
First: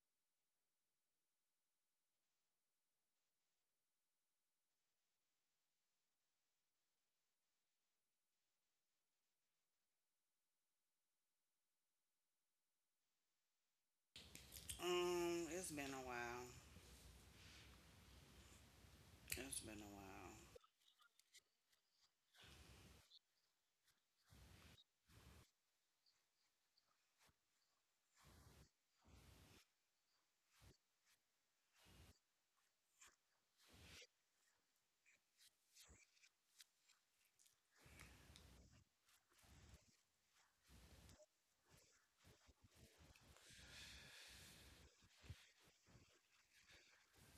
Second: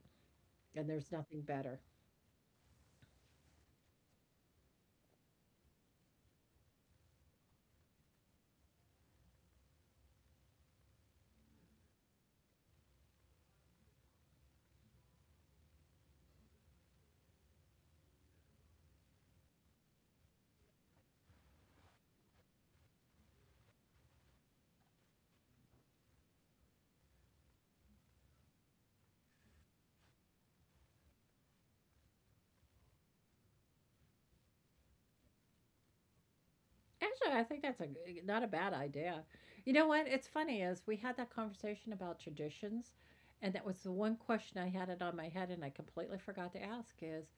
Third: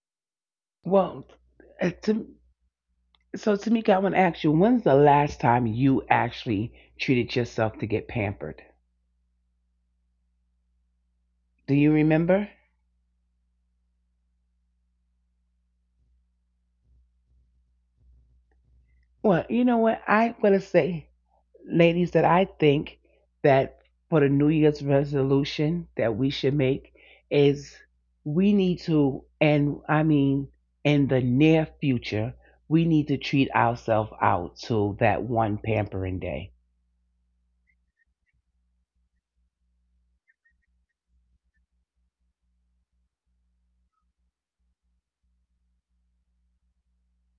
[SPEAKER 3] And there's
[SPEAKER 1] Well,
[SPEAKER 3] nothing better.
[SPEAKER 1] to, so, Tamika, I want to ask you, when's the last time you actually treated yourself to get pampered? Do you remember?
[SPEAKER 2] It's been a while.
[SPEAKER 1] Well,
[SPEAKER 2] It's
[SPEAKER 1] you
[SPEAKER 2] been
[SPEAKER 1] know
[SPEAKER 2] a
[SPEAKER 1] what?
[SPEAKER 2] while.
[SPEAKER 1] I want to say, ladies, that I think that for the New Year's resolution that we should make is, we need to, and I mean, in the near future, we need to treat ourselves out to that one pampering day.
[SPEAKER 3] Actually, I think that's not a bad idea. You know what? It's funny is we had that conversation about traditions, and that was the one question I had it on my head, and I completely forgot to ask is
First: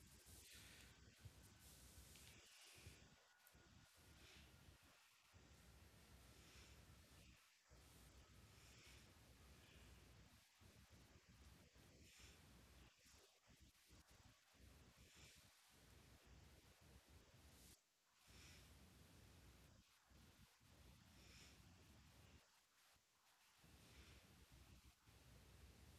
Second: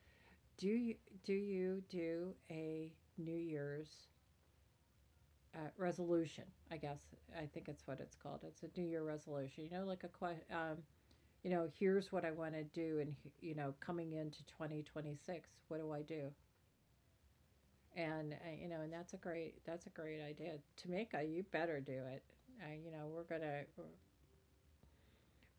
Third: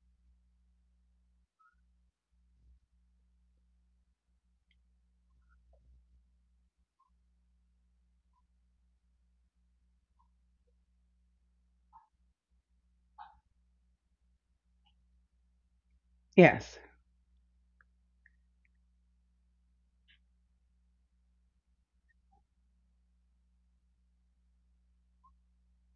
[SPEAKER 3] do you do you do a New Year's resolution? I guess I think it's what it's called. It's a New Year resolution. You know, like a que- you know, here's what I want to do, and you know, coming into 2026, what do I do?
[SPEAKER 1] Yes.
[SPEAKER 3] And You know, and that's a great idea. Tamika, you better do it. You know, we're gonna we're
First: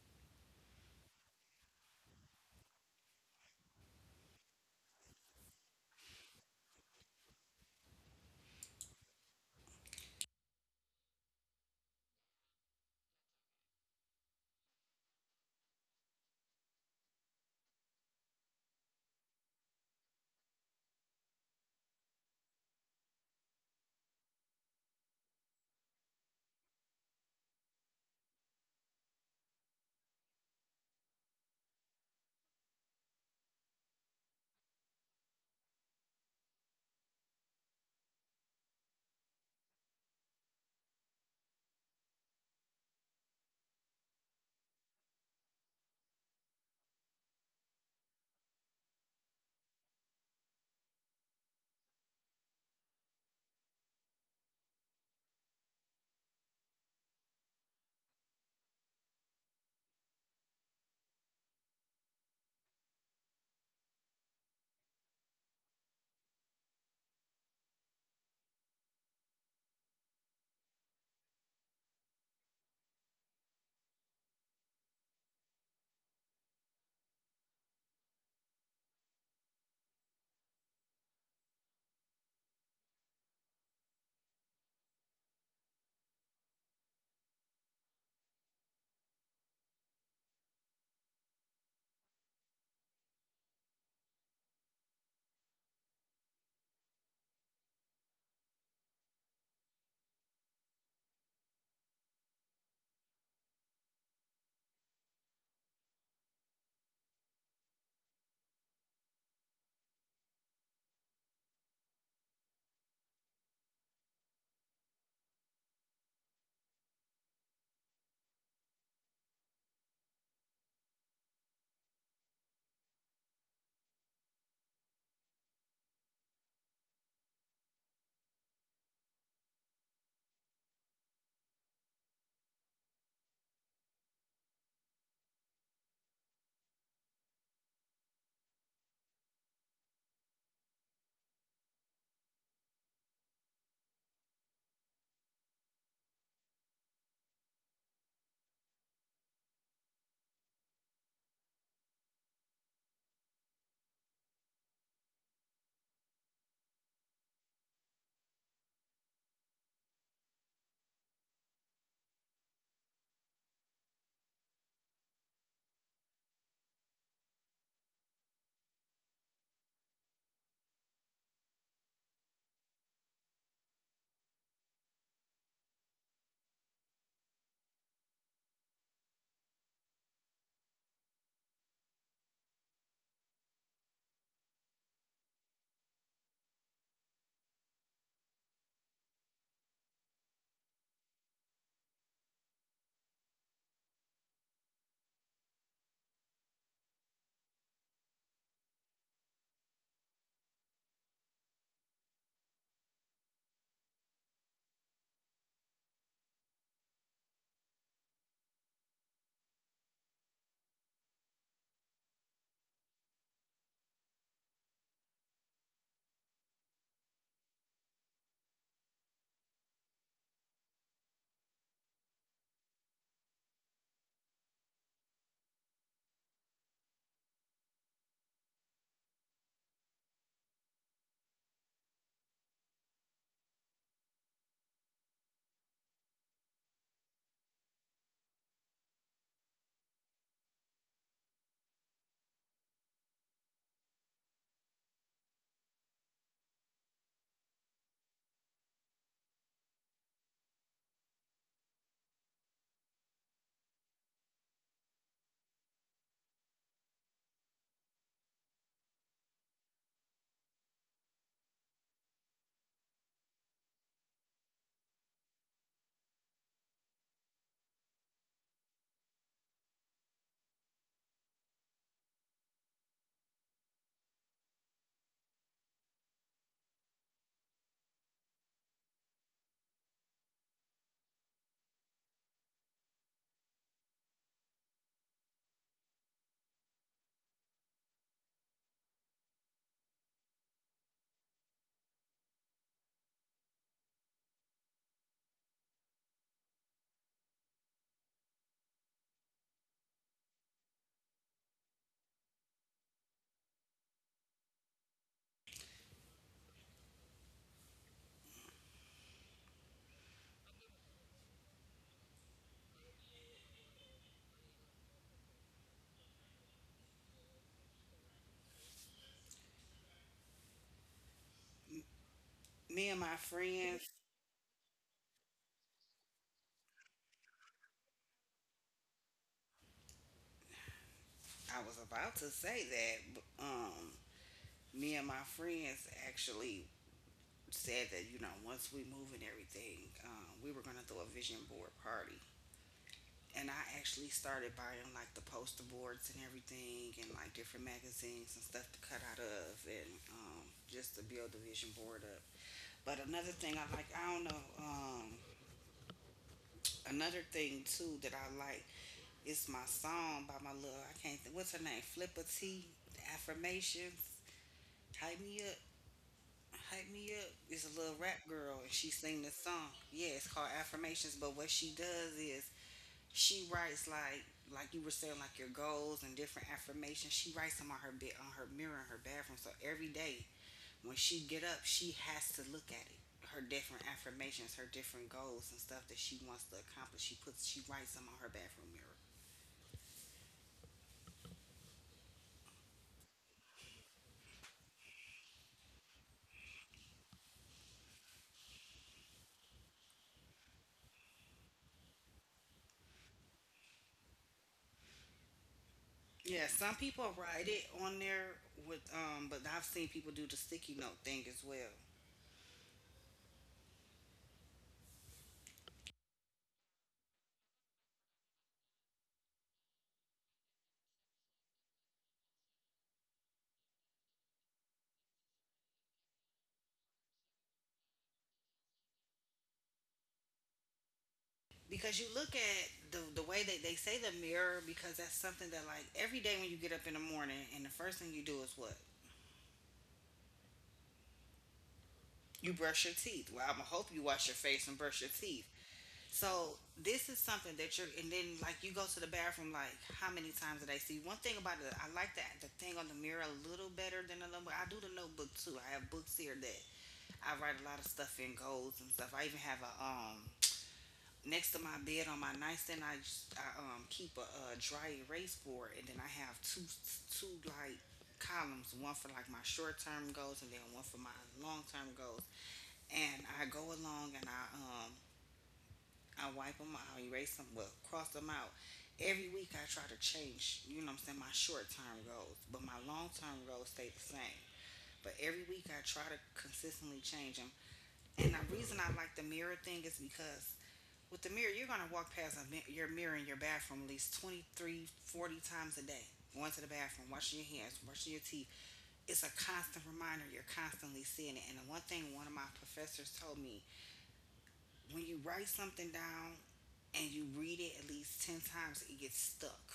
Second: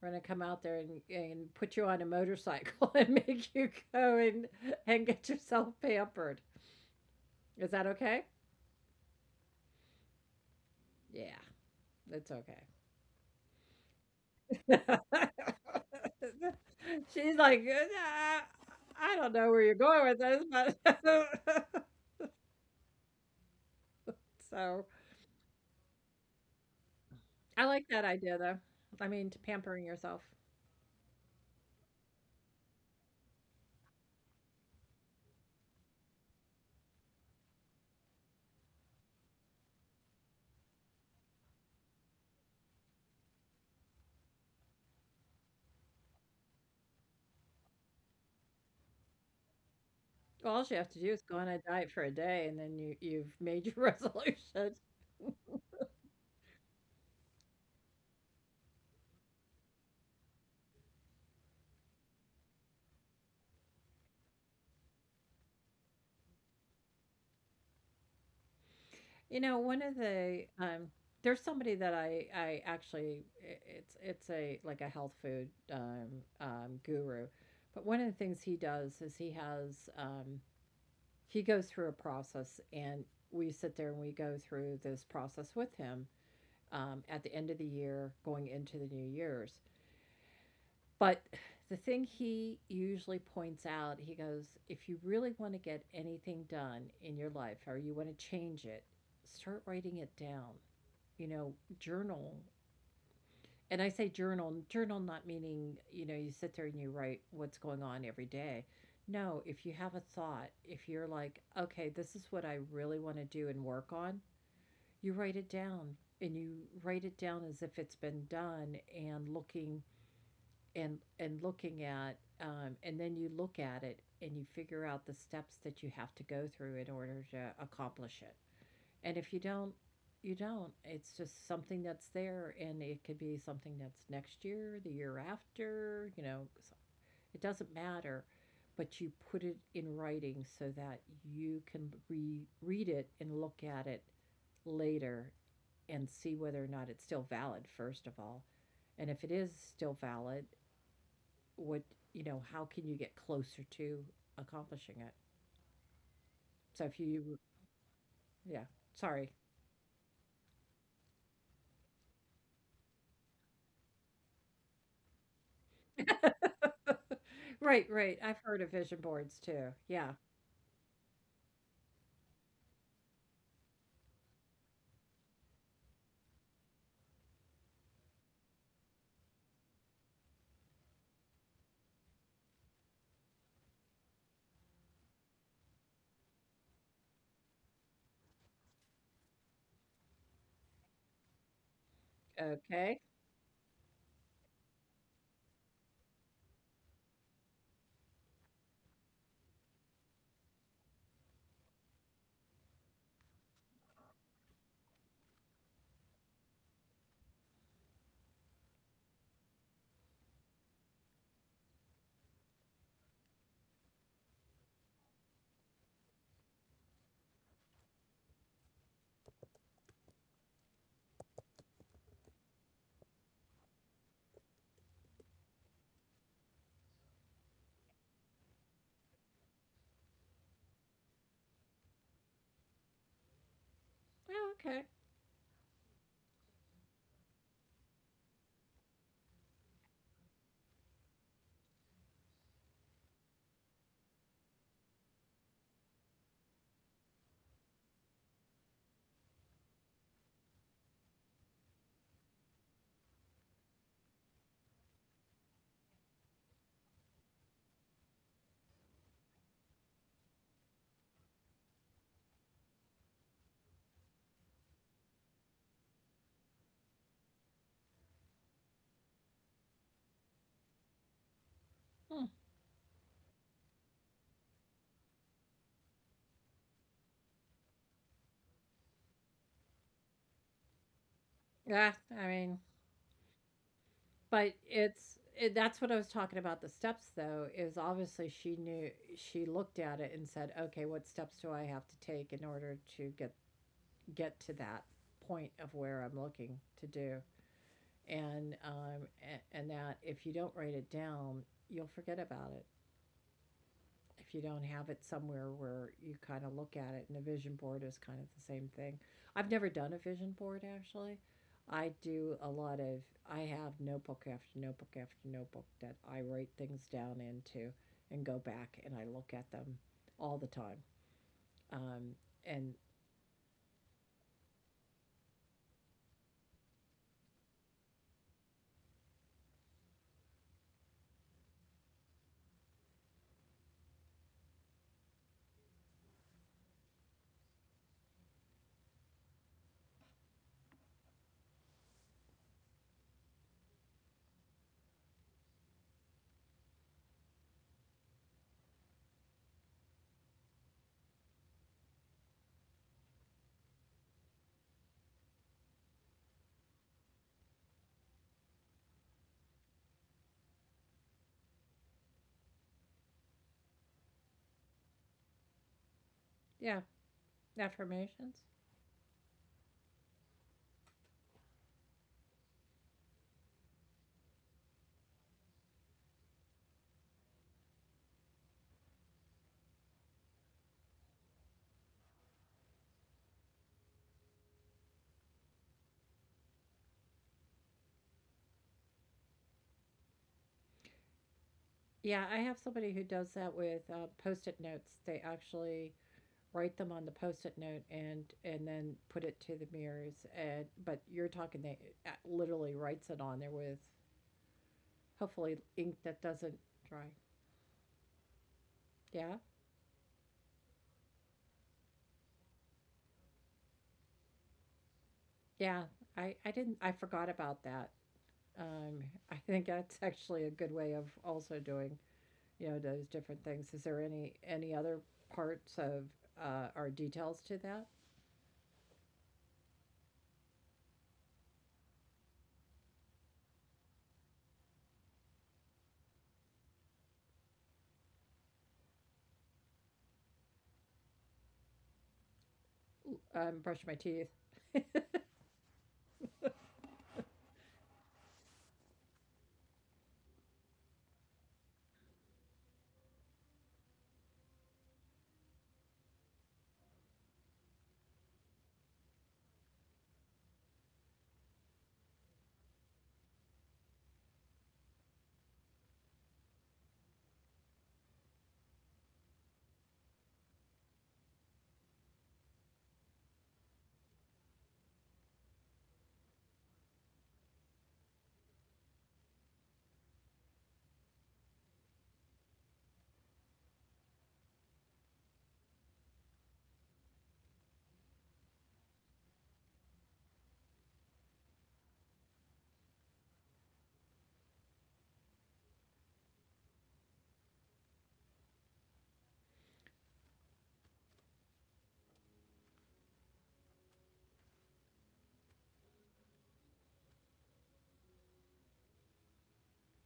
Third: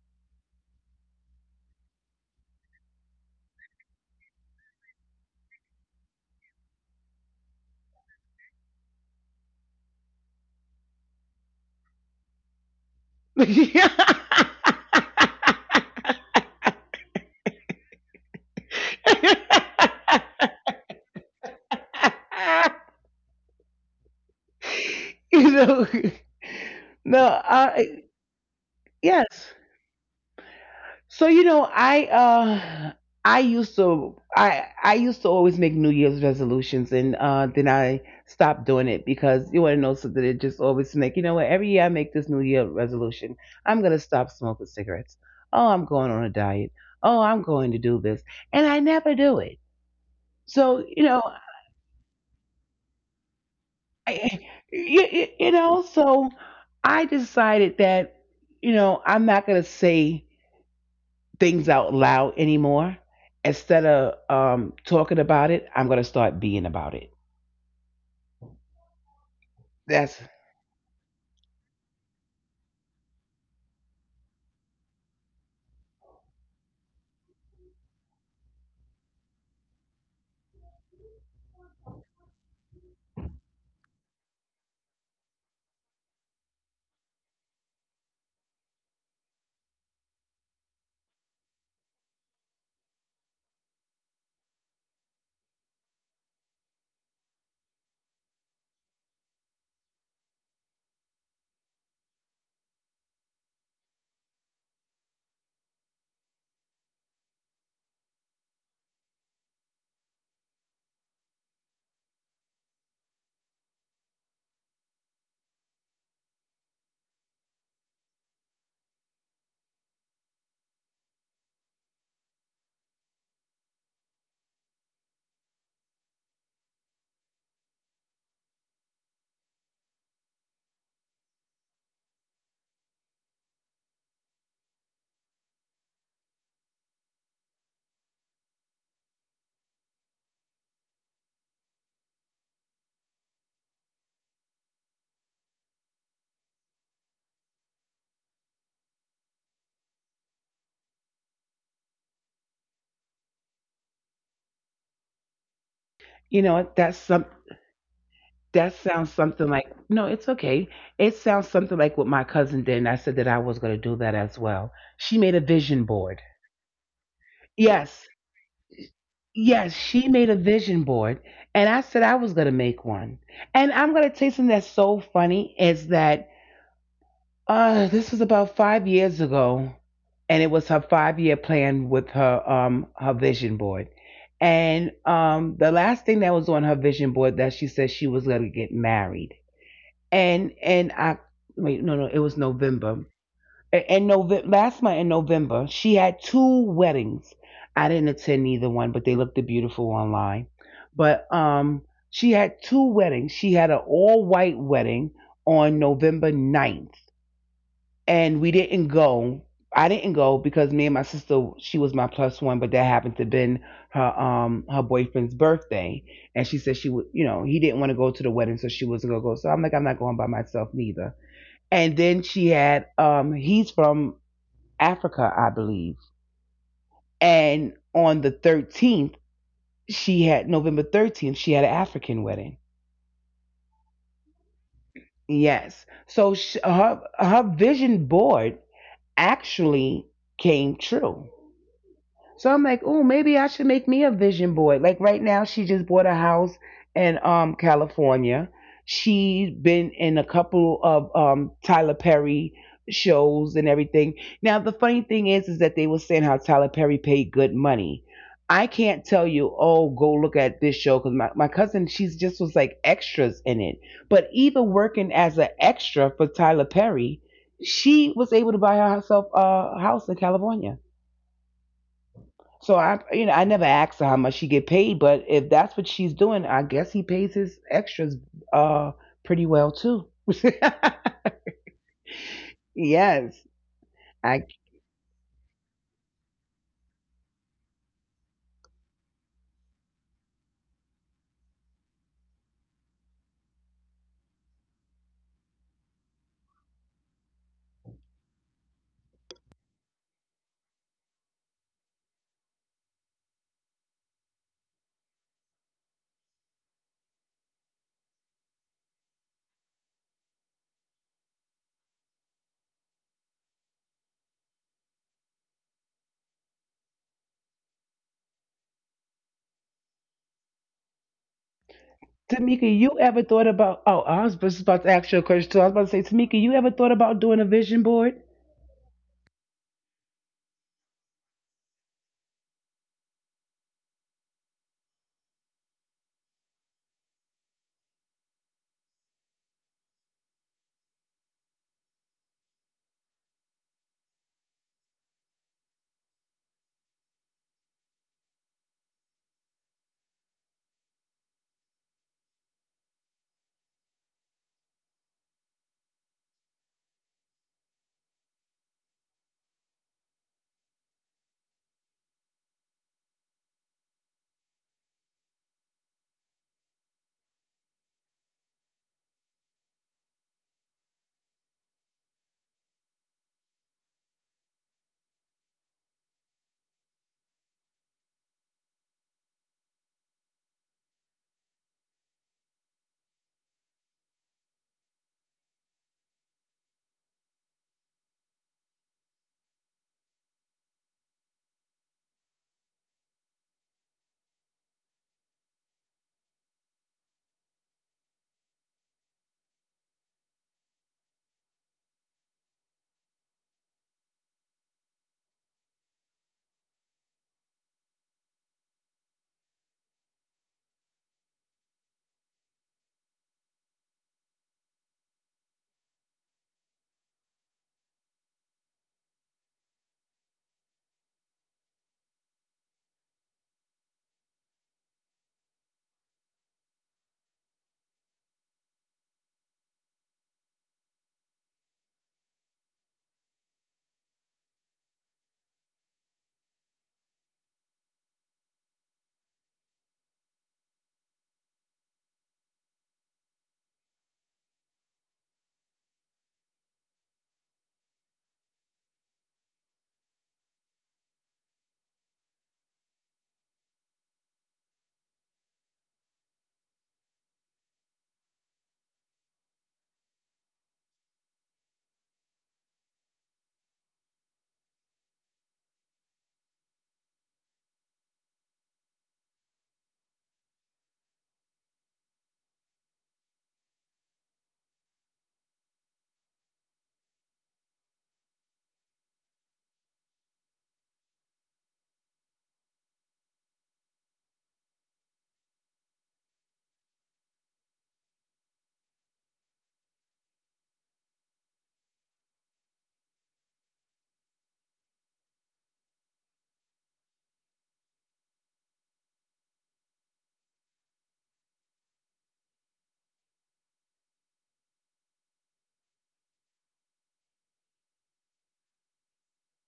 [SPEAKER 3] gonna come out there and put you on a motorcycle and make you go and get yourself pampered. Is that okay? Yeah, it's okay. She's like, I don't know where you're going with this, but." So
[SPEAKER 1] You know, no,
[SPEAKER 3] I like that
[SPEAKER 1] I,
[SPEAKER 3] idea though. I mean, to pampering
[SPEAKER 1] yes.
[SPEAKER 3] yourself.
[SPEAKER 1] So you know, I used to, I used to always make New Year's resolutions, and then I stopped doing it because, you want to know something? It just always like, you know what? Every year I make this New Year resolution. I'm gonna stop smoking cigarettes. Oh, I'm going on a diet. Oh, I'm going to do this, and I never do it.
[SPEAKER 3] Well, all you have to do
[SPEAKER 1] So
[SPEAKER 3] is go
[SPEAKER 1] you
[SPEAKER 3] on
[SPEAKER 1] know,
[SPEAKER 3] a diet for a day and then you've made your resolution.
[SPEAKER 1] I, you know, so I decided that, you know, I'm not going to say things out loud anymore. Instead of talking about it, I'm going to start being about it.
[SPEAKER 3] You know, one of the
[SPEAKER 1] That's,
[SPEAKER 3] There's somebody that I actually it's a like a health food guru. But one of the things he does is he goes through a process, and we sit there and we go through this process with him at the end of the year going into the new year's. But the thing he usually points out, he goes, if you really want to get anything done in your life or you want to change it, start writing it down. You know, journal. And I say journal, journal not meaning, you know, you sit there and you write what's going on every day. No, if you have a thought, if you're like, okay, this is what I really want to do and work on, you write it down, and you write it down as if it's been done, and then you look at it and you figure out the steps that you have to go through in order to accomplish it. And if you don't, it's just something that's there, and it could be something that's next year, the year after, you know. So it doesn't matter, but you put it in writing so that you can read it and look at it later and see whether or not it's still valid, first of all. And if it is still valid, what, you know, how can you get closer to accomplishing it?
[SPEAKER 1] you
[SPEAKER 3] So if
[SPEAKER 1] know,
[SPEAKER 3] you,
[SPEAKER 1] that's some,
[SPEAKER 3] yeah,
[SPEAKER 1] that
[SPEAKER 3] sorry.
[SPEAKER 1] sounds something like, no, it's okay. It sounds something like what my cousin did, and I said that I was going to do that as well. She made a vision board.
[SPEAKER 3] Right, right, I've
[SPEAKER 1] Yes,
[SPEAKER 3] heard of vision boards too.
[SPEAKER 1] Yes,
[SPEAKER 3] Yeah.
[SPEAKER 1] she made a vision board, and I said I was gonna make one. And I'm gonna tell you something that's so funny is that, this was about 5 years ago, and it was her 5 year plan with her her vision board. And the last thing that was on her vision board that she said, she was gonna get married. And I, wait, no, no, it was
[SPEAKER 3] Okay.
[SPEAKER 1] November, in November, last month, in November, she had two weddings. I didn't attend either one, but they looked beautiful online. But she had two weddings. She had an all white wedding on November 9th, and we didn't go. I didn't go because me and my sister, she was my plus one, but that happened to been her her boyfriend's birthday. And she said she would, you know, he didn't want to go to the wedding, so she wasn't gonna go. So I'm like, I'm not going by myself neither. And then she had he's from Africa, I believe. And on the 13th, she had November 13th, she had an African wedding.
[SPEAKER 3] Oh, okay.
[SPEAKER 1] Yes. So sh her, her vision board actually came true. So I'm like, oh, maybe I should make me a vision board. Like right now, she just bought a house in California. She's been in a couple of Tyler Perry shows and everything. Now the funny thing is that they were saying how Tyler Perry paid good money. I can't tell you, oh, go look at this show, because my cousin, she's just was like extras in it. But even working as an extra for Tyler Perry, she was able to buy herself a house in California.
[SPEAKER 3] Hmm.
[SPEAKER 1] So I, you know, I never asked her how much she get paid, but if that's what she's doing, I guess he pays his extras uh pretty well too.
[SPEAKER 3] Yeah. I mean,
[SPEAKER 1] Yes.
[SPEAKER 3] but
[SPEAKER 1] I,
[SPEAKER 3] that's what I was talking about, the steps though. Is obviously she knew, she looked at it and said, okay, what steps do I have to take in order to get to that point of where I'm looking to do. and um, and that if you don't write it down, you'll forget about it. If you don't have it somewhere where you kind of look at it, and a vision board is kind of the same thing. I've never done a vision board actually. I do a lot of, I have notebook after notebook after notebook that I write things down into, and go back and I look at them all the time. Um, and
[SPEAKER 1] Tamika,
[SPEAKER 2] Me and
[SPEAKER 1] you
[SPEAKER 2] my
[SPEAKER 1] ever thought
[SPEAKER 2] friends,
[SPEAKER 1] about? Oh, I was just about to ask you a question too. I was about to say, Tamika, you ever thought about doing a vision board?
[SPEAKER 2] I was about to say that, but me and my friends actually said that once we move and everything, we were gonna throw a vision board party. And I actually started buying like the poster boards and everything, and like different magazines and stuff to cut out of, and just to build the vision board up. But another thing I like, I don't know. Another thing too that I like is my song by my little I can't think what's her name, Flipper T, affirmations. Hype me up.
[SPEAKER 3] Yeah,
[SPEAKER 2] Hype Me Up is a little
[SPEAKER 3] affirmations.
[SPEAKER 2] rap girl and she sing this song. Yeah, it's called Affirmations, but what she does is she writes like you were saying, like your goals and different affirmations. She writes them on her bed on her mirror in her bathroom. So every day when she get up, she has to look at it. Her different affirmations, her different goals and stuff that she wants to accomplish. She writes them on her bathroom mirror.
[SPEAKER 3] Yeah, I have somebody who does that with post-it notes. They actually write them on the post-it note and then put it to the mirrors. And but you're talking, they literally writes it on there with hopefully ink that doesn't
[SPEAKER 2] Yeah, some
[SPEAKER 3] dry.
[SPEAKER 2] people write it on there with
[SPEAKER 3] Yeah.
[SPEAKER 2] but I've seen people do the sticky note thing as well.
[SPEAKER 3] Yeah, I didn't, I forgot about that. um I think that's actually a good way of also doing, you know, those different things. Is there any other parts of or details to that?
[SPEAKER 2] Because you look at the way that they say the mirror because that's something that like every day when you get up in the morning and the first thing you do is what you brush your
[SPEAKER 3] I'm
[SPEAKER 2] teeth. Well,
[SPEAKER 3] brushing
[SPEAKER 2] I'm
[SPEAKER 3] my
[SPEAKER 2] gonna hope
[SPEAKER 3] teeth.
[SPEAKER 2] you wash your face and brush your teeth. So this is something that and then like you go to the bathroom like how many times a day? See, one thing about it, I like that the thing on the mirror a little better than the notebook. I do the notebook too. I have books here that I write a lot of stuff in goals and stuff. I even have a next to my bed on my nightstand, I keep a dry erase board, and then I have two like columns, one for like my short term goals, and then one for my long term goals. And I go along and I wipe them out, I erase them, well cross them out. Every week I try to change, you know what I'm saying, my short term goals, but my long term goals stay the same. But every week I try to consistently change them. And the reason I like the mirror thing is because with the mirror, you're gonna walk past your mirror in your bathroom at least 23, 40 times a day. Going to the bathroom, washing your hands, brushing your teeth. It's a constant reminder. You're constantly seeing it. And the one thing one of my professors told me, when you write something down and you read it at least 10 times, it gets stuck.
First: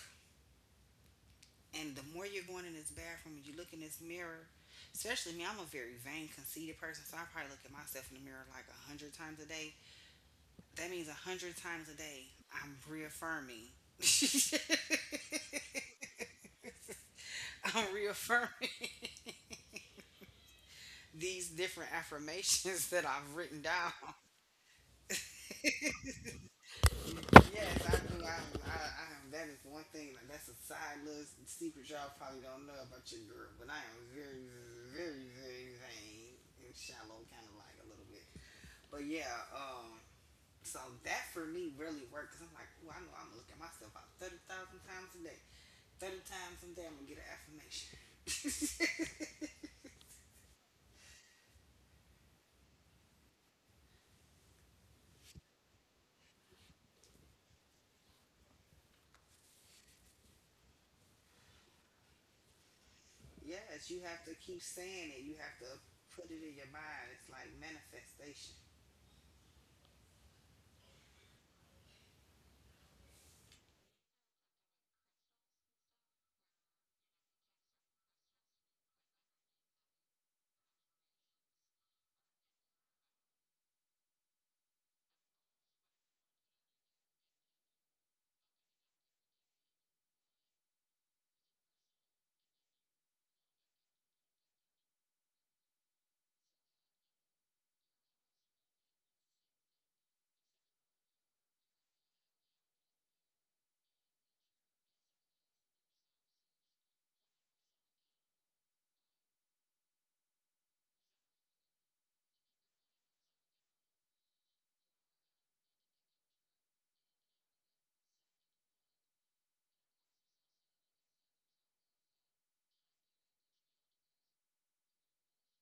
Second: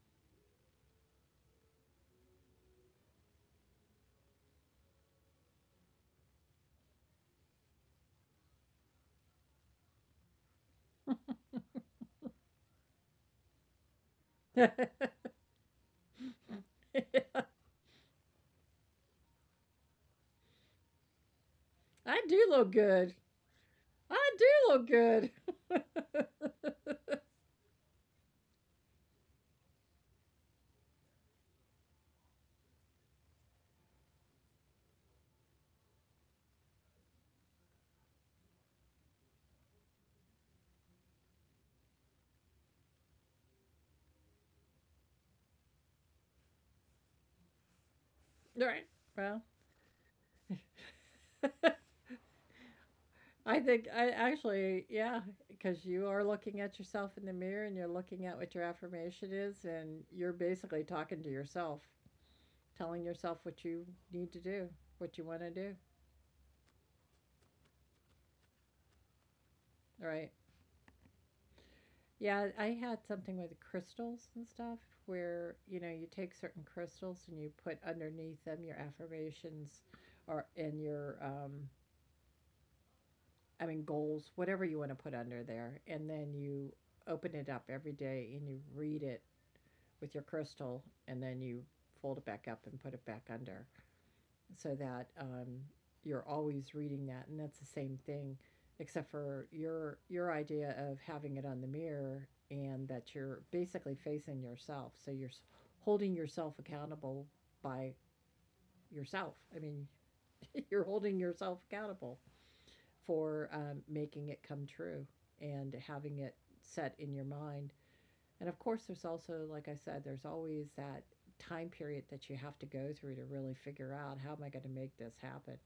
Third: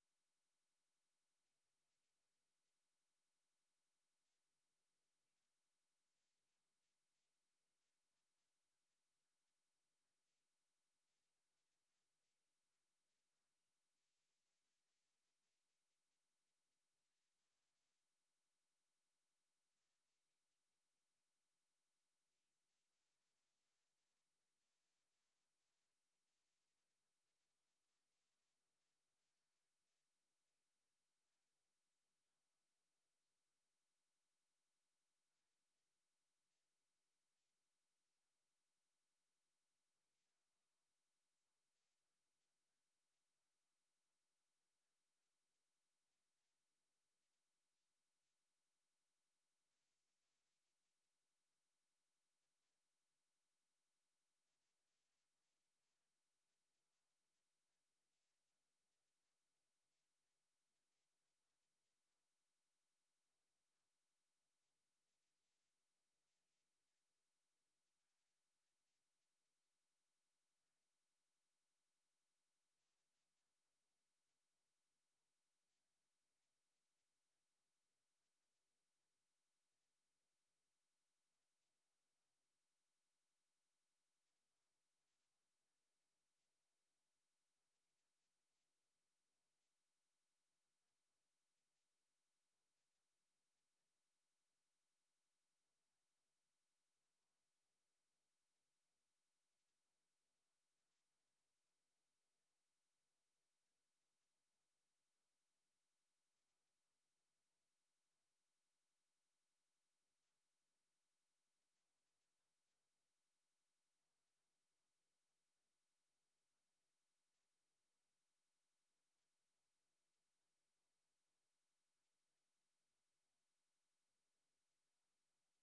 [SPEAKER 2] And the more you're going in this bathroom and you look in this mirror, especially me, I'm a very vain, conceited person. So I probably look at myself in the mirror like 100 times a day. That means 100 times a day, I'm reaffirming. I'm reaffirming these different
[SPEAKER 3] I do look
[SPEAKER 2] affirmations that
[SPEAKER 3] good.
[SPEAKER 2] I've written down.
[SPEAKER 3] I do look good. All
[SPEAKER 2] Yes, I do. I that is one thing. Like, that's a side little secret y'all probably don't know about your girl, but I am very, very, very vain and shallow, kind of like a little bit. But yeah, so that for me really worked because I'm like, well, I know I'm looking at myself about 30,000 times a day. 30 times a day, I'm going to get an affirmation.
[SPEAKER 3] right. Well, I think I actually, yeah, because you are looking at yourself in the mirror and you're looking at what your affirmation is, and you're basically talking to yourself, telling yourself what you
[SPEAKER 2] Yes, you have
[SPEAKER 3] need
[SPEAKER 2] to
[SPEAKER 3] to
[SPEAKER 2] keep
[SPEAKER 3] do,
[SPEAKER 2] saying
[SPEAKER 3] what
[SPEAKER 2] it.
[SPEAKER 3] you
[SPEAKER 2] You
[SPEAKER 3] want to
[SPEAKER 2] have to
[SPEAKER 3] do.
[SPEAKER 2] put it in your mind. It's like manifestation.
[SPEAKER 3] All right. Yeah, I had something with crystals and stuff where, you know, you take certain crystals and you put underneath them your affirmations or in your I mean, goals, whatever you want to put under there. And then you open it up every day and you read it with your crystal, and then you fold it back up and put it back under, so that you're always reading that. And that's the same thing, except for your idea of having it on the mirror and that you're basically facing yourself. So you're holding yourself accountable by yourself. I mean, you're holding yourself accountable for making it come true and having it set in your mind. And of course, there's also, like I said, there's always that time period that you have to go through to really figure out, how am I going to make this happen?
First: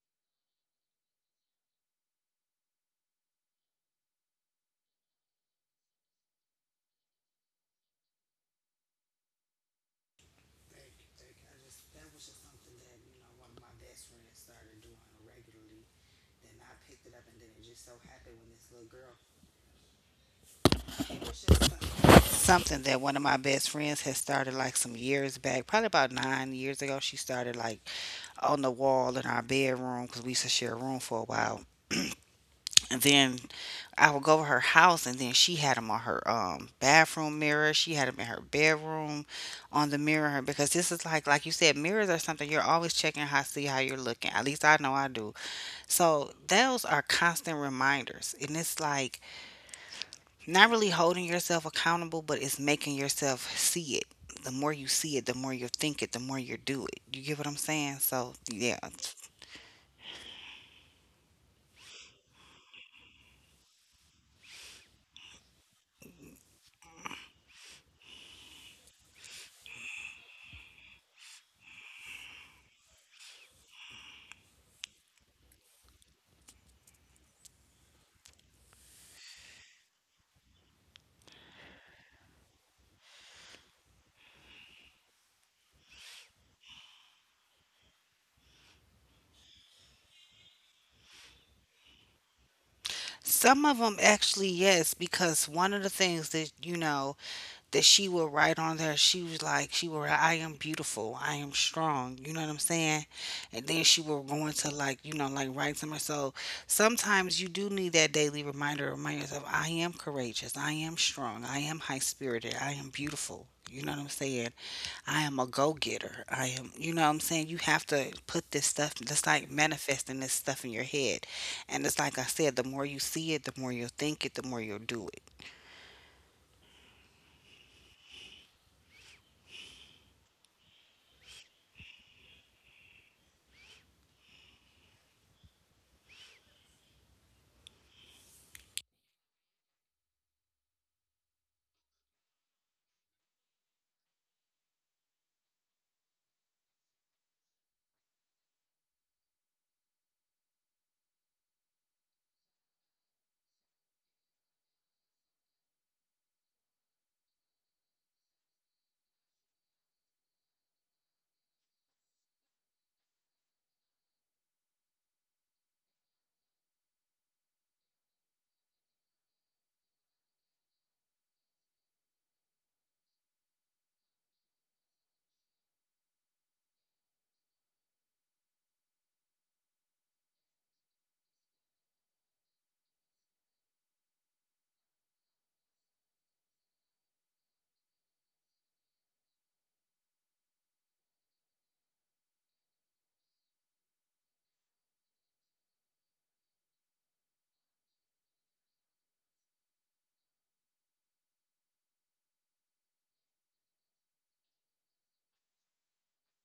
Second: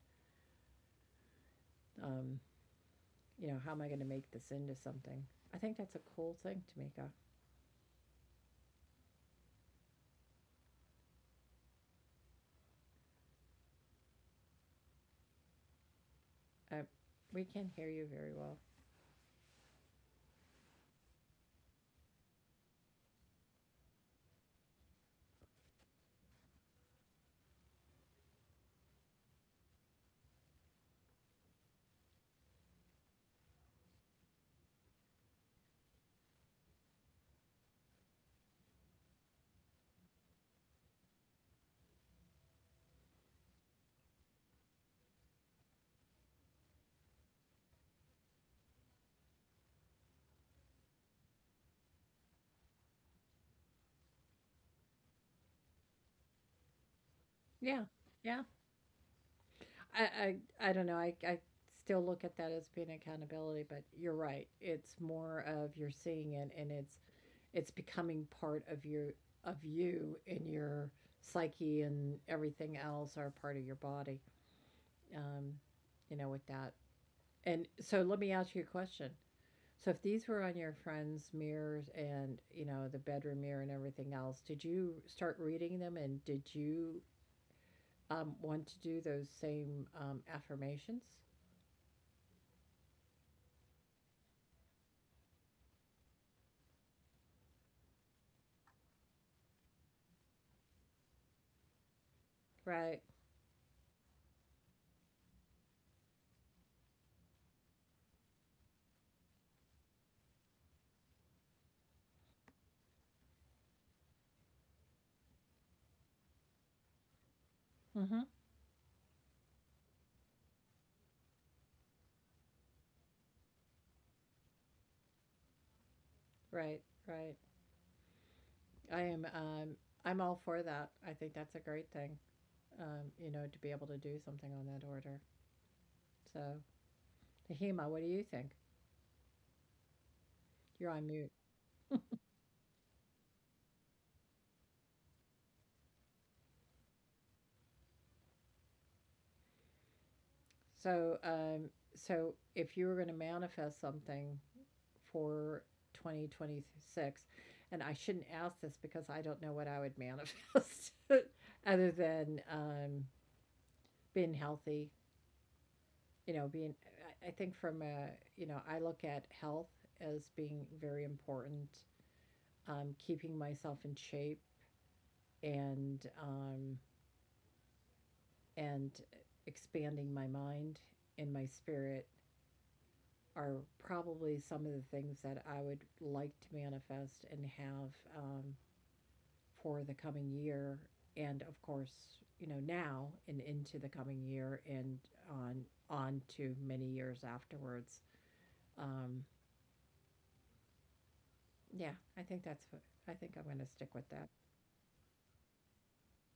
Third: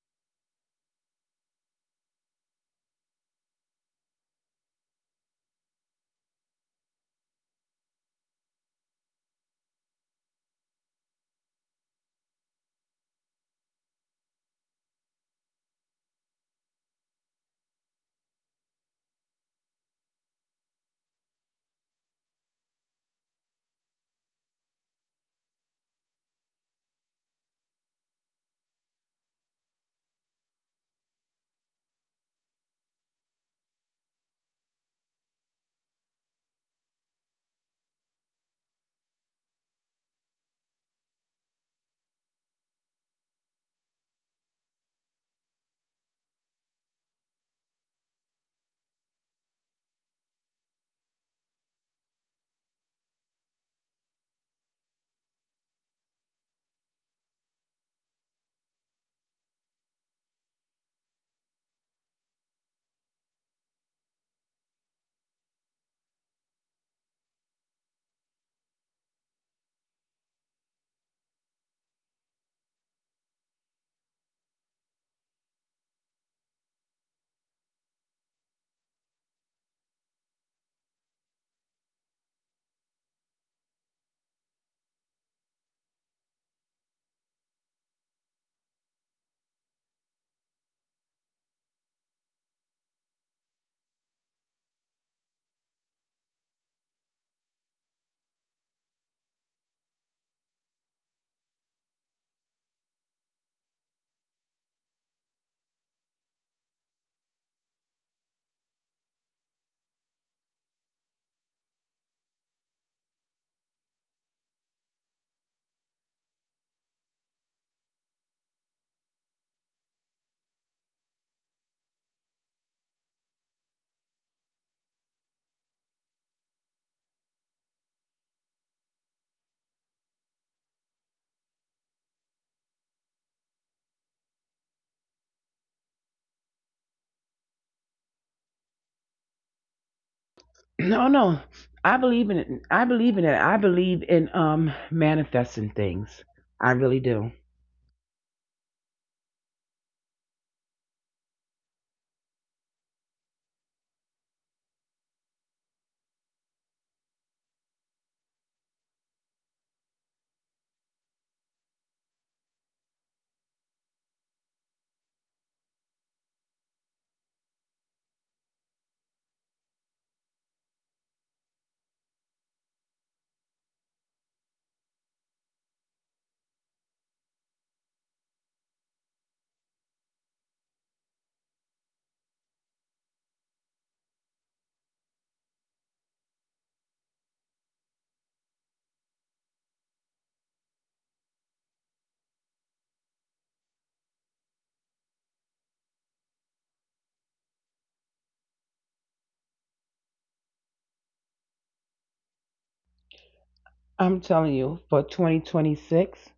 [SPEAKER 3] Um, you know, how am I going to make this into something? I think that's a cool thing, Tamika.
[SPEAKER 2] Thank you, thank you. I just, that was just something that one of my best friends started doing regularly. Then I
[SPEAKER 3] I,
[SPEAKER 2] picked it up and
[SPEAKER 3] we
[SPEAKER 2] then it
[SPEAKER 3] can
[SPEAKER 2] just
[SPEAKER 3] hear
[SPEAKER 2] so
[SPEAKER 3] you very
[SPEAKER 2] happened when
[SPEAKER 3] well.
[SPEAKER 2] this little girl something that one of my best friends had started like some years back, probably about 9 years ago. She started like on the wall in our bedroom because we used to share a room for a while. And then I would go to her house, and then she had them on her bathroom mirror. She had them in her bedroom on the mirror because this is like you said, mirrors are something you're always checking how see how you're looking. At least I know I do. So those are constant reminders, and it's like not really holding yourself accountable, but it's making yourself see it. The more you see it, the more you think it, the more you do it. You get what I'm
[SPEAKER 3] Yeah,
[SPEAKER 2] saying?
[SPEAKER 3] yeah.
[SPEAKER 2] So, yeah.
[SPEAKER 3] I, I don't know. I still look at that as being accountability, but you're right. It's more of you're seeing it, and it's becoming part of your, of you and your psyche and everything else, are part of your body, um, you know, with that. And so let me ask you a question. So if these were on your friend's mirrors, and you know, the bedroom mirror and everything else, did you start reading them, and did you want to do those same affirmations?
[SPEAKER 2] Some of them actually, yes, because one of the things that she would write on there. She was like, she would, I am beautiful, I am strong. You know what I'm
[SPEAKER 3] Right.
[SPEAKER 2] saying? And then she would go into like write somewhere. So sometimes you do need that daily reminder, to remind yourself, I am courageous, I am strong, I am high spirited, I am beautiful. You know what I'm saying? I am a go getter. I am, you know what I'm saying? You have
[SPEAKER 3] mm-hmm.
[SPEAKER 2] to put this stuff, that's like manifesting this stuff in your head. And it's like I said, the more you see it, the more you'll think it, the more you'll do it.
[SPEAKER 3] Right, right. I am um, i'm all for that. I think that's a great thing. You know, to be able to do something on that order. So, Hema, what do you think? You're on
[SPEAKER 1] No,
[SPEAKER 3] mute.
[SPEAKER 1] no. I believe in it. I believe in it. I believe in manifesting things. I really do.
[SPEAKER 3] So, so if you were going to manifest something for 2026, and I shouldn't ask this because I don't know what I would manifest other than being healthy. You know, being, I think from a, you know, I look at health as being very important, keeping myself in shape, and, um, and expanding my mind and my spirit are probably some of the things that I would like to manifest and have, um, for the coming year. And of course, you know, now and into the coming year, and on on to many years afterwards. Um, yeah, I think that's what, I think I'm going to stick with
[SPEAKER 1] I'm
[SPEAKER 3] that.
[SPEAKER 1] telling you, for 2026,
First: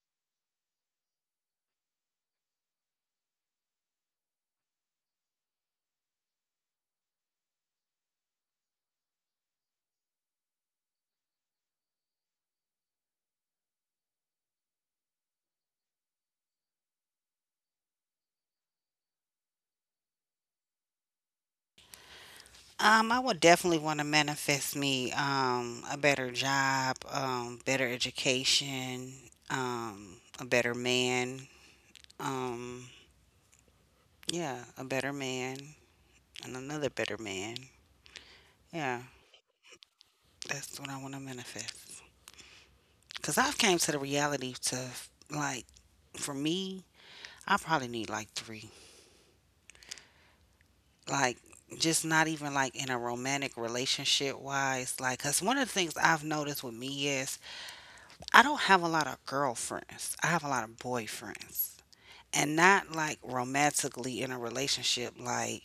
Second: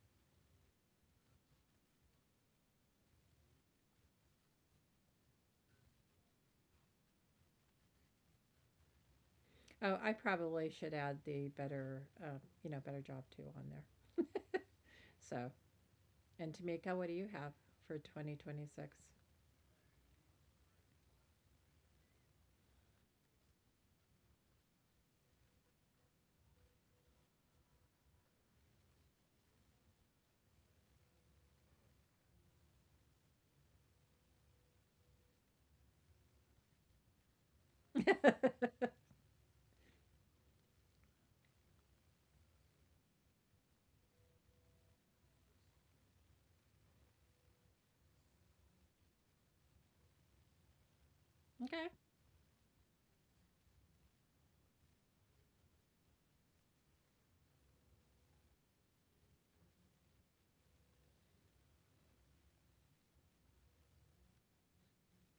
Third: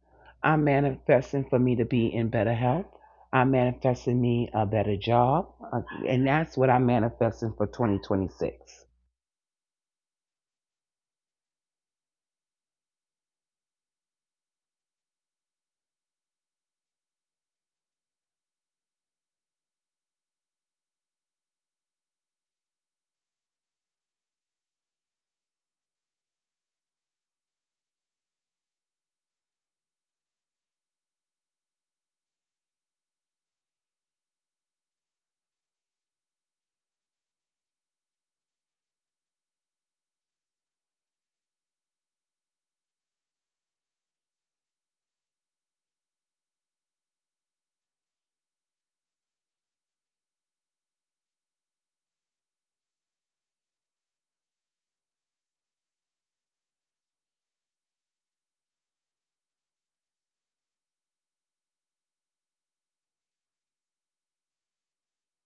[SPEAKER 1] I'm manifesting for me to be in better health. I'm manifesting me a better job. Uh, and that's what I'm manifesting for 2026.
[SPEAKER 3] Oh, I probably should add the better, you know, better job too on there. So, and Tamika, what do you have for 2026?
[SPEAKER 2] I would definitely want to manifest me a better job, better education, a better man. Um, yeah, a better man and another better man. Yeah, that's what I want to manifest. Cause I've came to the reality to like for me, I probably need like three. Like
[SPEAKER 3] Okay.
[SPEAKER 2] just not even like in a romantic relationship wise. Like, cause one of the things I've noticed with me is I don't have a lot of girlfriends. I have a lot of boyfriends. And not like romantically in a relationship. Like,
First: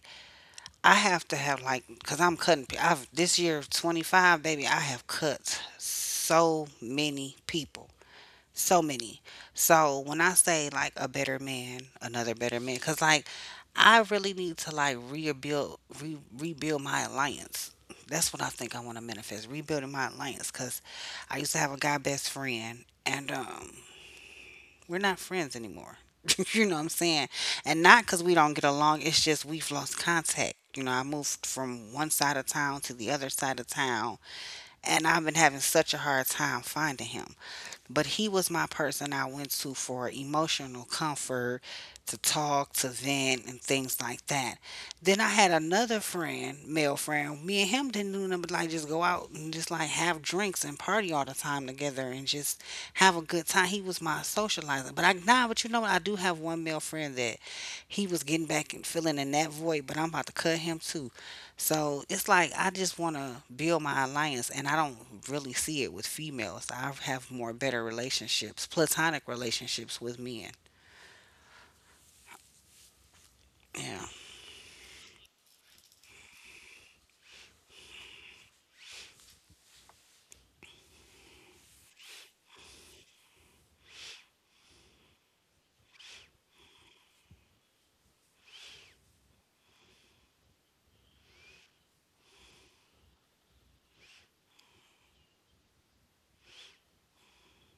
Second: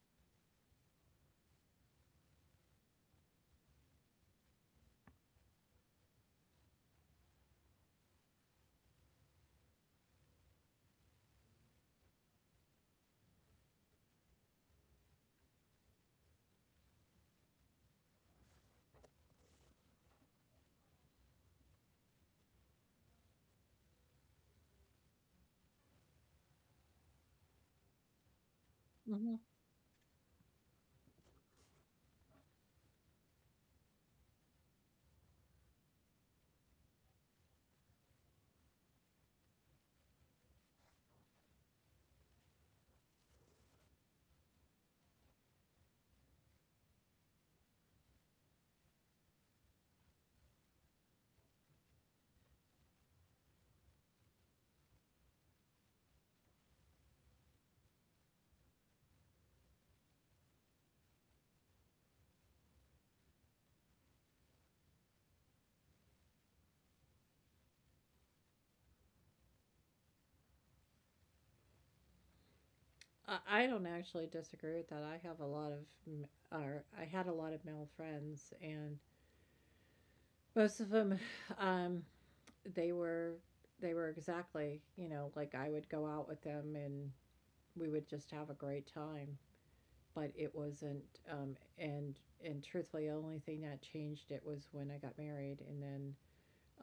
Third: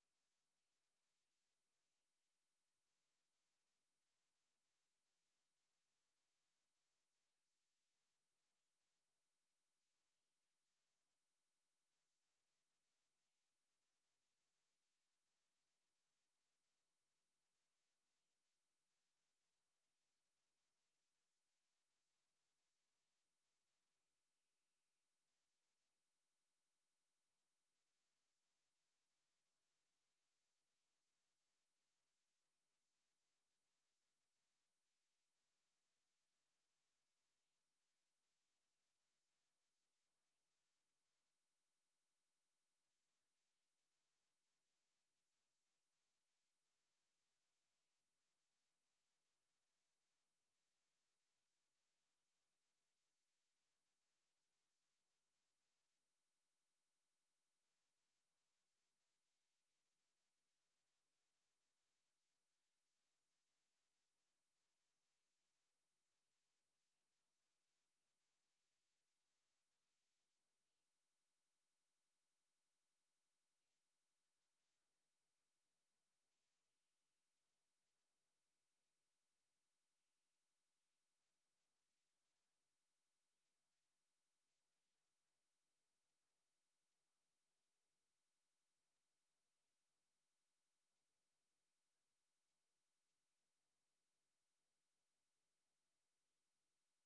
[SPEAKER 2] I have to have, like, because I'm cutting, I've, this year, 25, baby, I have cut so many people. So many. So when I say, like, a better man, another better man, because, like, I really need to, like, rebuild my alliance. That's what I think I want to manifest, rebuilding my alliance. Because I used to have a guy best friend, and we're not friends anymore. You know what I'm saying? And not because we don't get along, it's just we've
[SPEAKER 3] Mhm.
[SPEAKER 2] lost contact. You know, I moved from one side of town to the other side of town, and I've been having such a hard time finding him, but he was my person I went to for emotional comfort, to talk, to vent, and things like that. Then I had another friend, male friend. Me and him didn't do nothing but like just go out and just like have drinks and party all the time together and just have a good time. He was my socializer. But I nah, but you know what? I do have one male friend that he was getting back and filling in that void, but I'm about to cut him too. So it's like I just want to build my alliance, and I don't really see it with females. I have more better relationships, platonic relationships with men. Yeah.
[SPEAKER 3] I don't actually disagree with that. I have a lot of, m- or I had a lot of male friends, and most of them, um, they were, they were exactly, you know, like I would go out with them and we would just have a great time. But it wasn't, and truthfully, the only thing that changed it was when I got married, and then,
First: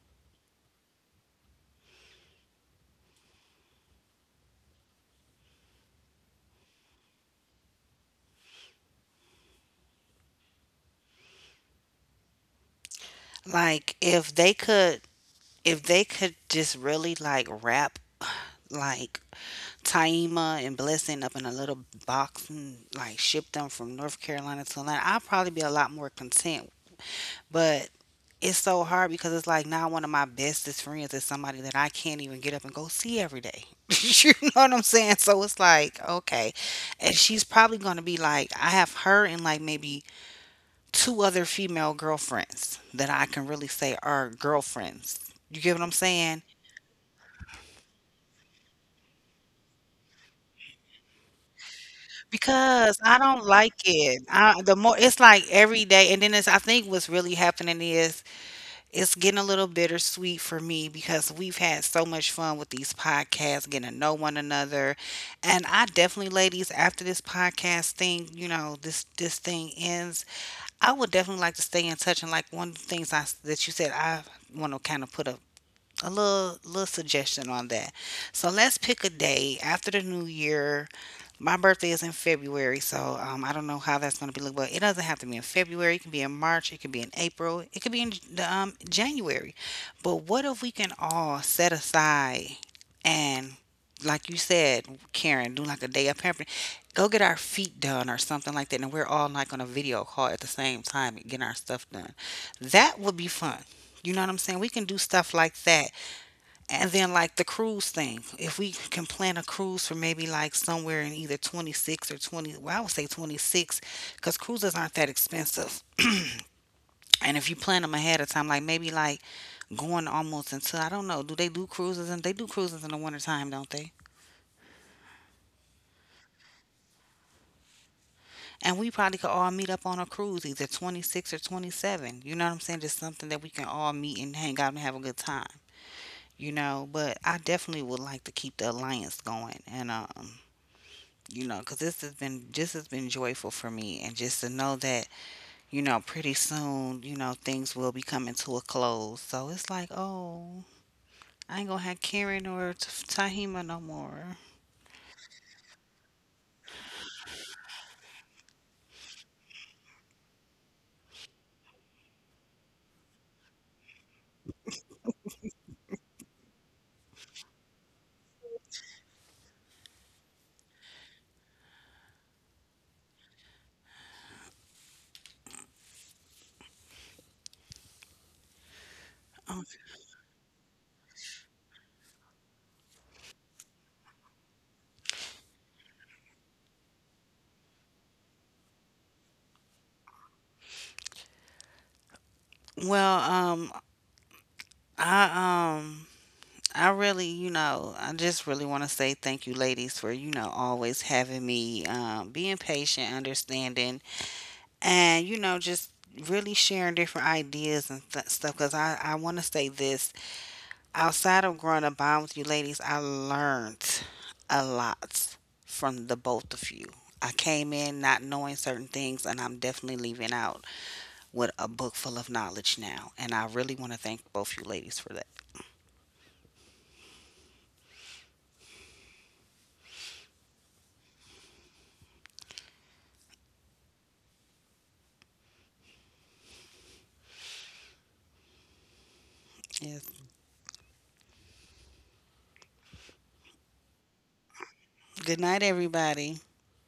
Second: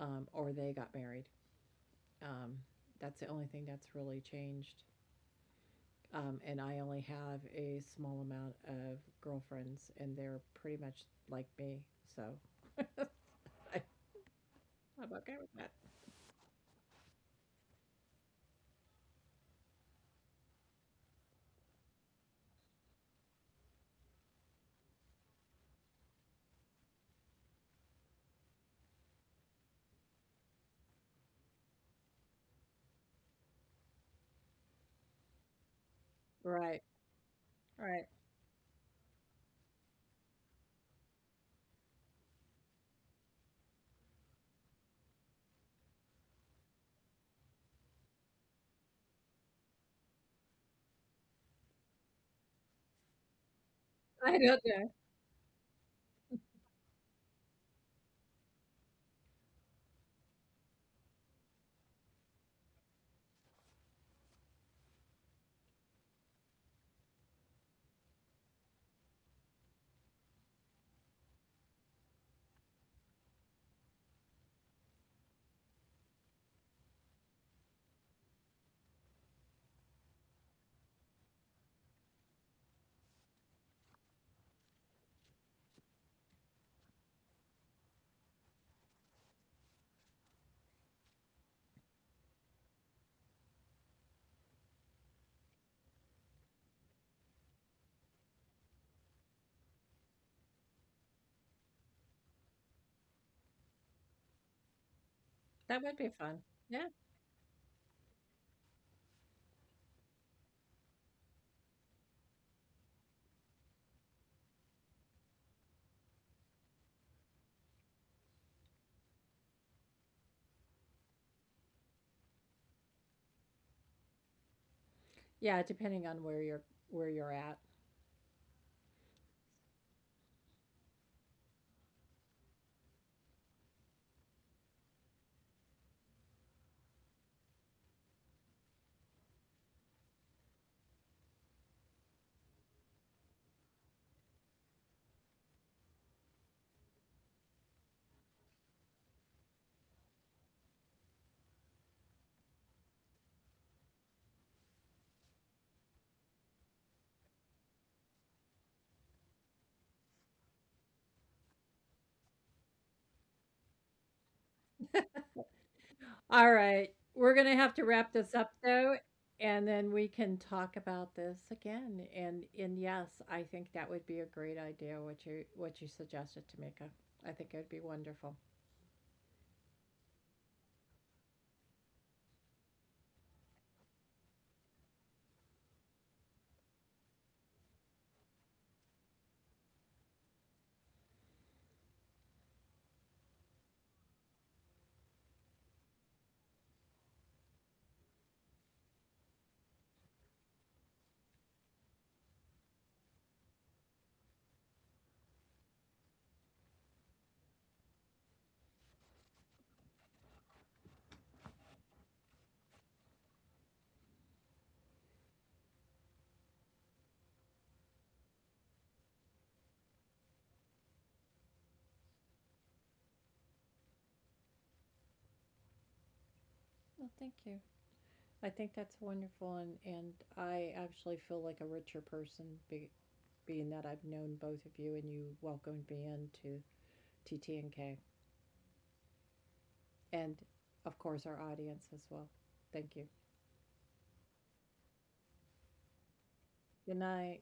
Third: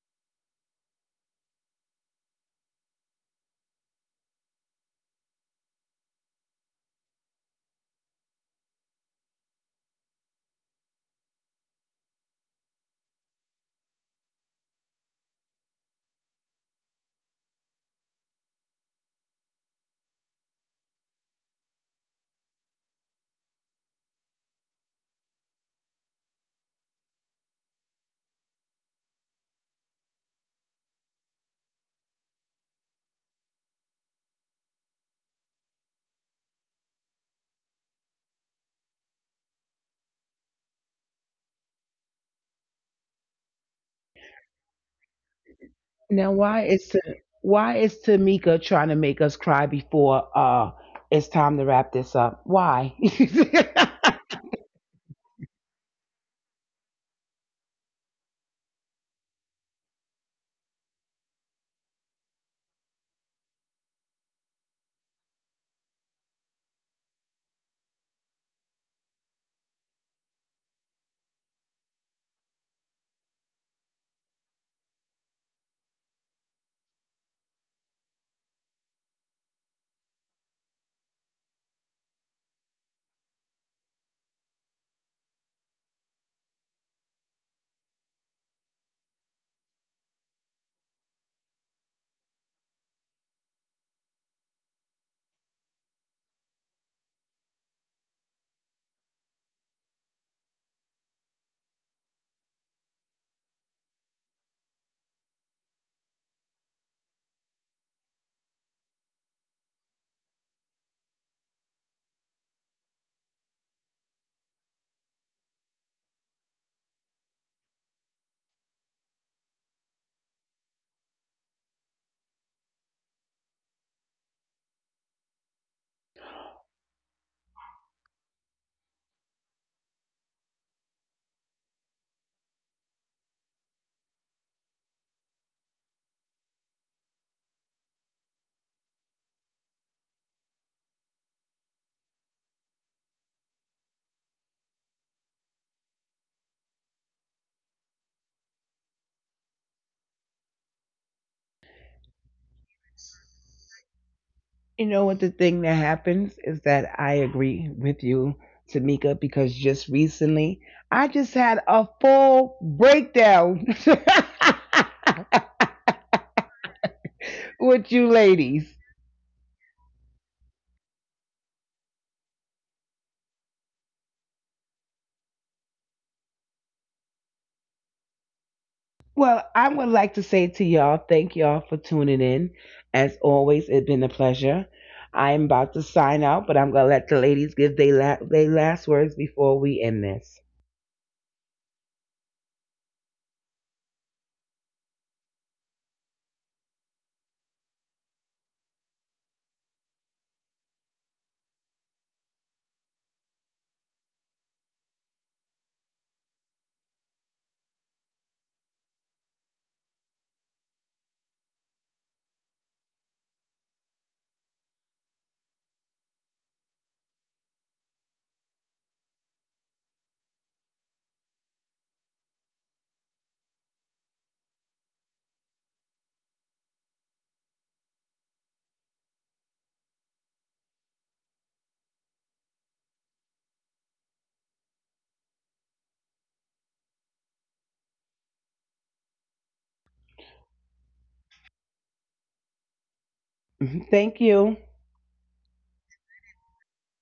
[SPEAKER 3] or they got married. Um, that's the only thing that's really changed. And I only have a small amount of girlfriends, and they're pretty much like me. So
[SPEAKER 2] Like
[SPEAKER 3] I'm okay with that.
[SPEAKER 2] if they could just really like wrap like Taima and Blessing up in a little box and like ship them from North Carolina to Atlanta, I'd probably be a lot more content. But it's so hard because it's like now one of my bestest friends is somebody that I can't even get up and go see every day. You know what I'm saying? So it's like, okay.
[SPEAKER 3] Right,
[SPEAKER 2] And she's probably
[SPEAKER 3] right.
[SPEAKER 2] going to be like, I have her and like maybe two other female girlfriends that I can really say are girlfriends. You get what I'm
[SPEAKER 1] Now, why
[SPEAKER 2] saying?
[SPEAKER 1] is to, why is Tamika trying to make us cry before it's time to wrap this up? Why?
[SPEAKER 2] Because I don't like
[SPEAKER 3] I don't
[SPEAKER 2] it.
[SPEAKER 3] know.
[SPEAKER 2] I, the more it's like every day, and then it's I think what's really happening is it's getting a little bittersweet for me because we've had so much fun with these podcasts, getting to know one another. And I definitely, ladies, after this podcast thing, you know, this thing ends, I would definitely like to stay in touch. And like one of the things I, that you said, I want to kind of put a a little suggestion on that. So let's pick a day after the new year. My birthday is in February, so I don't know how that's going to be look, but it doesn't have to be in February. It can be in March. It can be in April. It could be in the, January. But what if we can all set aside and, like you said, Karen, do like a day of pampering, go get our feet done or something like that, and we're all like on a video call at the same time and getting our stuff done. That would be fun. You know what I'm
[SPEAKER 3] That
[SPEAKER 2] saying?
[SPEAKER 3] would
[SPEAKER 2] We
[SPEAKER 3] be
[SPEAKER 2] can do
[SPEAKER 3] fun.
[SPEAKER 2] stuff like
[SPEAKER 3] Yeah.
[SPEAKER 2] that and then like the cruise thing, if we can plan a cruise for maybe like somewhere in either 26 or 20, well, I would say 26 because cruises aren't that expensive. And if you plan them ahead of time, like maybe like going almost until, I don't know, do they do cruises? And they do cruises in the wintertime, don't they?
[SPEAKER 3] Yeah, depending on where you're at.
[SPEAKER 2] And we probably could all meet up on a cruise, either 26 or 27. You know what I'm saying? Just something that we can all meet and hang out and have a good time, you know? But I definitely would like to keep the alliance going. And you know, because this has been just has been joyful for me, and just to know that you know, pretty soon, you know, things will be coming to a close. So it's like, oh, I ain't gonna have Karen or Tahima no more.
[SPEAKER 1] You know what the thing that happens is that I agree with you, Tamika, because just recently I just had a full breakdown
[SPEAKER 3] All right. We're gonna have to wrap
[SPEAKER 1] with
[SPEAKER 3] this
[SPEAKER 1] you
[SPEAKER 3] up though,
[SPEAKER 1] ladies.
[SPEAKER 3] and then we can talk about this again. And yes, I think that would be a great idea what you, what you suggested, Tamika. I think it would be wonderful.
[SPEAKER 1] Well, I
[SPEAKER 2] Um,
[SPEAKER 1] would like to say to y'all, thank y'all for tuning in. As always, it's been a pleasure. I'm about to sign out, but I'm gonna let the ladies give their they last words before we end this.
[SPEAKER 2] well, um, I um. I really, you know, I just really want to say thank you, ladies, for, you know, always having me, being patient, understanding, and, you know, just really sharing different ideas and stuff. Because I want to say this. Outside of growing a bond with you ladies, I learned a lot from the both of you. I came in not knowing certain things, and I'm definitely leaving out with a book full of knowledge now. And I really want to thank both you ladies for that.
[SPEAKER 3] Well, thank you. I think that's wonderful, and I actually feel like a richer being that I've known both of you, and you welcomed me into TTNK, and
[SPEAKER 2] Yes.
[SPEAKER 3] of course our audience as well. Thank you.
[SPEAKER 1] Thank you.
[SPEAKER 2] Good night, everybody.
[SPEAKER 3] Good night.